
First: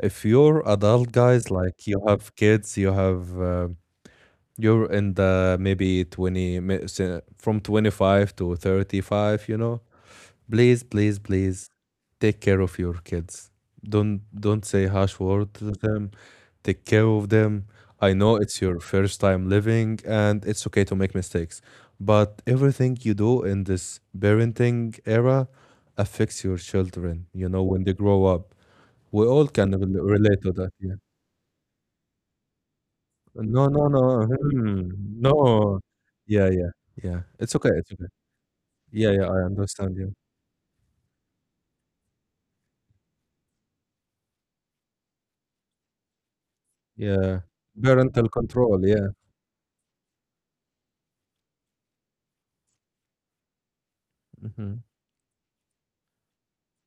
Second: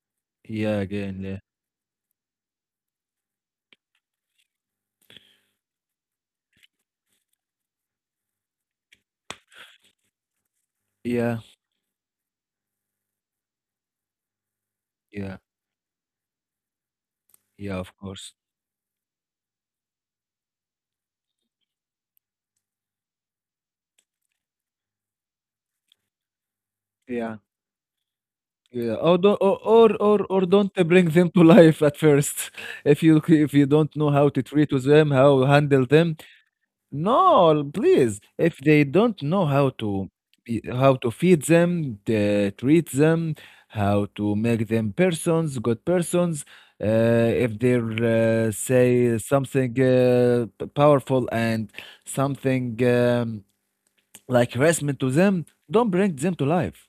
[SPEAKER 2] If you're
[SPEAKER 1] Yeah,
[SPEAKER 2] adult
[SPEAKER 1] again, yeah.
[SPEAKER 2] guys, like you have kids, you have you're in the maybe from 25 to 35, you know. Please, please,
[SPEAKER 1] Yeah,
[SPEAKER 2] please take care of your kids. Don't say harsh word
[SPEAKER 1] yeah,
[SPEAKER 2] to them. Take care of them.
[SPEAKER 1] yeah,
[SPEAKER 2] I
[SPEAKER 1] of
[SPEAKER 2] know
[SPEAKER 1] course.
[SPEAKER 2] it's your first time living and it's okay to make mistakes, but everything you do in this parenting era affects your children, you know,
[SPEAKER 1] Yeah,
[SPEAKER 2] when they grow up. We
[SPEAKER 1] yeah.
[SPEAKER 2] all can relate to that.
[SPEAKER 1] Or
[SPEAKER 2] Yeah.
[SPEAKER 1] don't bring them to life at first.
[SPEAKER 2] No,
[SPEAKER 1] If you
[SPEAKER 2] no,
[SPEAKER 1] don't know
[SPEAKER 2] no.
[SPEAKER 1] how to treat
[SPEAKER 2] Hmm.
[SPEAKER 1] with them, how to
[SPEAKER 2] No.
[SPEAKER 1] handle them,
[SPEAKER 2] Yeah, yeah, yeah. It's
[SPEAKER 1] no,
[SPEAKER 2] okay, it's okay.
[SPEAKER 1] please. If they
[SPEAKER 2] Yeah,
[SPEAKER 1] don't
[SPEAKER 2] yeah,
[SPEAKER 1] know
[SPEAKER 2] I
[SPEAKER 1] how
[SPEAKER 2] understand
[SPEAKER 1] to,
[SPEAKER 2] you.
[SPEAKER 1] how to feed them, the, treat them, how to make them persons, good persons.
[SPEAKER 2] Yeah.
[SPEAKER 1] If they
[SPEAKER 2] Parental control, yeah.
[SPEAKER 1] powerful and something. Like
[SPEAKER 2] Mhm.
[SPEAKER 1] harassment to them, don't bring them to life.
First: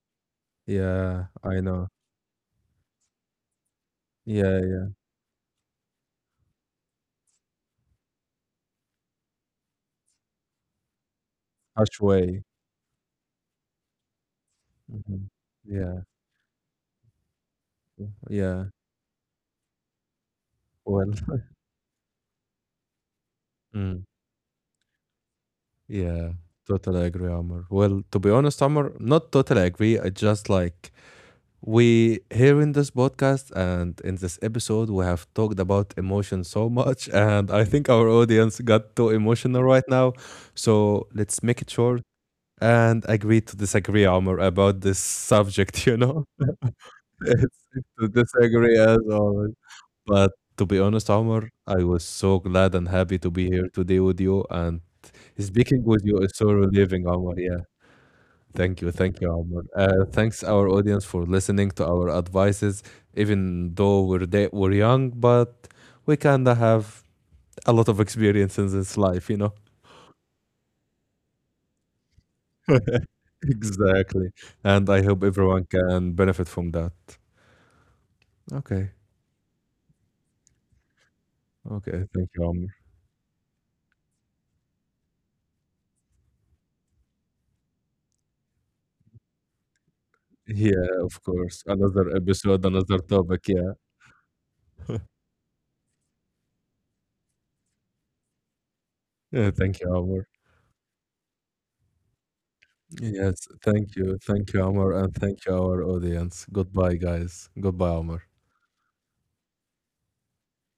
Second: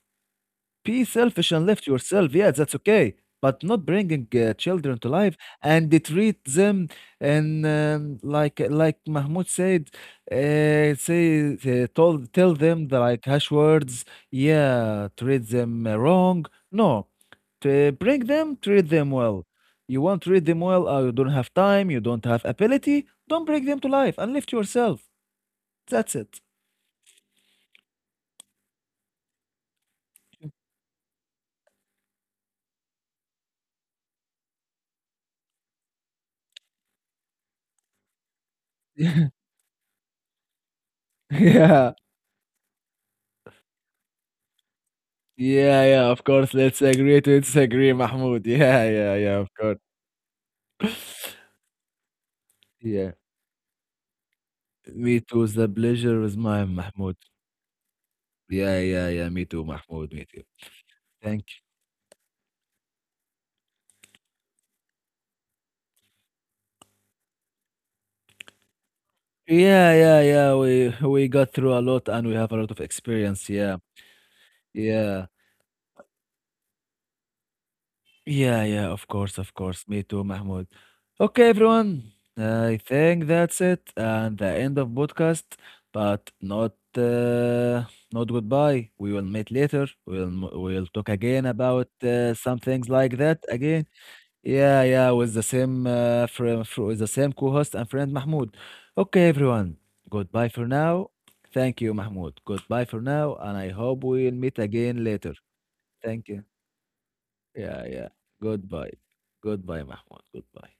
[SPEAKER 1] Be
[SPEAKER 2] Yeah,
[SPEAKER 1] selfish
[SPEAKER 2] I
[SPEAKER 1] and
[SPEAKER 2] know.
[SPEAKER 1] lift yourself. Yeah, that's okay. But not
[SPEAKER 2] Yeah,
[SPEAKER 1] bringing
[SPEAKER 2] yeah.
[SPEAKER 1] children to life and they treat them and like Mahmoud said, say
[SPEAKER 2] Harsh
[SPEAKER 1] told
[SPEAKER 2] way.
[SPEAKER 1] tell them the like harsh words. Yeah,
[SPEAKER 2] Mhm.
[SPEAKER 1] treat them
[SPEAKER 2] Yeah,
[SPEAKER 1] wrong. No, to
[SPEAKER 2] yeah,
[SPEAKER 1] bring them,
[SPEAKER 2] yeah.
[SPEAKER 1] treat them well. You won't treat them well. Oh,
[SPEAKER 2] Well,
[SPEAKER 1] you don't have time. You don't have ability. Don't bring them to
[SPEAKER 2] mm,
[SPEAKER 1] life and lift yourself. That's
[SPEAKER 2] yeah,
[SPEAKER 1] it.
[SPEAKER 2] totally agree, Amr. Well, to be honest, Amr, not totally agree. I just like we here in this podcast and in this episode, we have talked about emotion so much, and I think our audience got too emotional right now. So let's make it
[SPEAKER 1] yeah.
[SPEAKER 2] short and agree to disagree, Omar, about this
[SPEAKER 1] Yeah,
[SPEAKER 2] subject. You
[SPEAKER 1] yeah, of
[SPEAKER 2] know,
[SPEAKER 1] course. Let's agree to
[SPEAKER 2] it's
[SPEAKER 1] disagree,
[SPEAKER 2] to
[SPEAKER 1] Mahmoud.
[SPEAKER 2] disagree
[SPEAKER 1] Yeah,
[SPEAKER 2] as
[SPEAKER 1] yeah, yeah, of
[SPEAKER 2] always.
[SPEAKER 1] course.
[SPEAKER 2] But to be honest, Omar, I was so glad and
[SPEAKER 1] Yeah.
[SPEAKER 2] happy to be here today with you, and
[SPEAKER 1] Me too. The
[SPEAKER 2] speaking with you
[SPEAKER 1] pleasure
[SPEAKER 2] is
[SPEAKER 1] is
[SPEAKER 2] so
[SPEAKER 1] mine,
[SPEAKER 2] relieving,
[SPEAKER 1] Mahmoud.
[SPEAKER 2] Omar. Yeah.
[SPEAKER 1] Yeah, yeah,
[SPEAKER 2] Thank
[SPEAKER 1] yeah.
[SPEAKER 2] you,
[SPEAKER 1] Me
[SPEAKER 2] Omar.
[SPEAKER 1] too, Mahmoud. Me too.
[SPEAKER 2] Thanks our audience for
[SPEAKER 1] Thank
[SPEAKER 2] listening to our advices, even though we're young, but we kinda have a lot of experience in this life, you know.
[SPEAKER 1] you. Yeah, yeah, yeah. We got through a lot and we have a lot of experience. Yeah.
[SPEAKER 2] Exactly, and I hope
[SPEAKER 1] Yeah.
[SPEAKER 2] everyone can benefit from that.
[SPEAKER 1] Yeah, yeah,
[SPEAKER 2] Okay,
[SPEAKER 1] of course, of course. Me too, Mahmoud. Okay, everyone.
[SPEAKER 2] okay, thank you, Omar.
[SPEAKER 1] I think that's it and the end of podcast, but not uh, not goodbye. We will meet later. We'll
[SPEAKER 2] Yeah,
[SPEAKER 1] talk
[SPEAKER 2] of
[SPEAKER 1] again
[SPEAKER 2] course.
[SPEAKER 1] about
[SPEAKER 2] Another
[SPEAKER 1] some
[SPEAKER 2] episode,
[SPEAKER 1] things
[SPEAKER 2] another
[SPEAKER 1] like that
[SPEAKER 2] topic. Yeah,
[SPEAKER 1] again. Yeah, yeah, with the same friend, with the same co-host and friend Mahmoud. Okay,
[SPEAKER 2] yeah.
[SPEAKER 1] everyone.
[SPEAKER 2] Thank you, Omar.
[SPEAKER 1] Goodbye for now. Thank you, Mahmoud. Goodbye for now,
[SPEAKER 2] Yes,
[SPEAKER 1] and I hope we'll
[SPEAKER 2] thank
[SPEAKER 1] meet
[SPEAKER 2] you, Omar,
[SPEAKER 1] again
[SPEAKER 2] and
[SPEAKER 1] later.
[SPEAKER 2] thank you our
[SPEAKER 1] Thank you.
[SPEAKER 2] audience. Goodbye, guys.
[SPEAKER 1] Yeah,
[SPEAKER 2] Goodbye,
[SPEAKER 1] yeah.
[SPEAKER 2] Omar.
[SPEAKER 1] Goodbye. Goodbye, Mahmoud. Goodbye.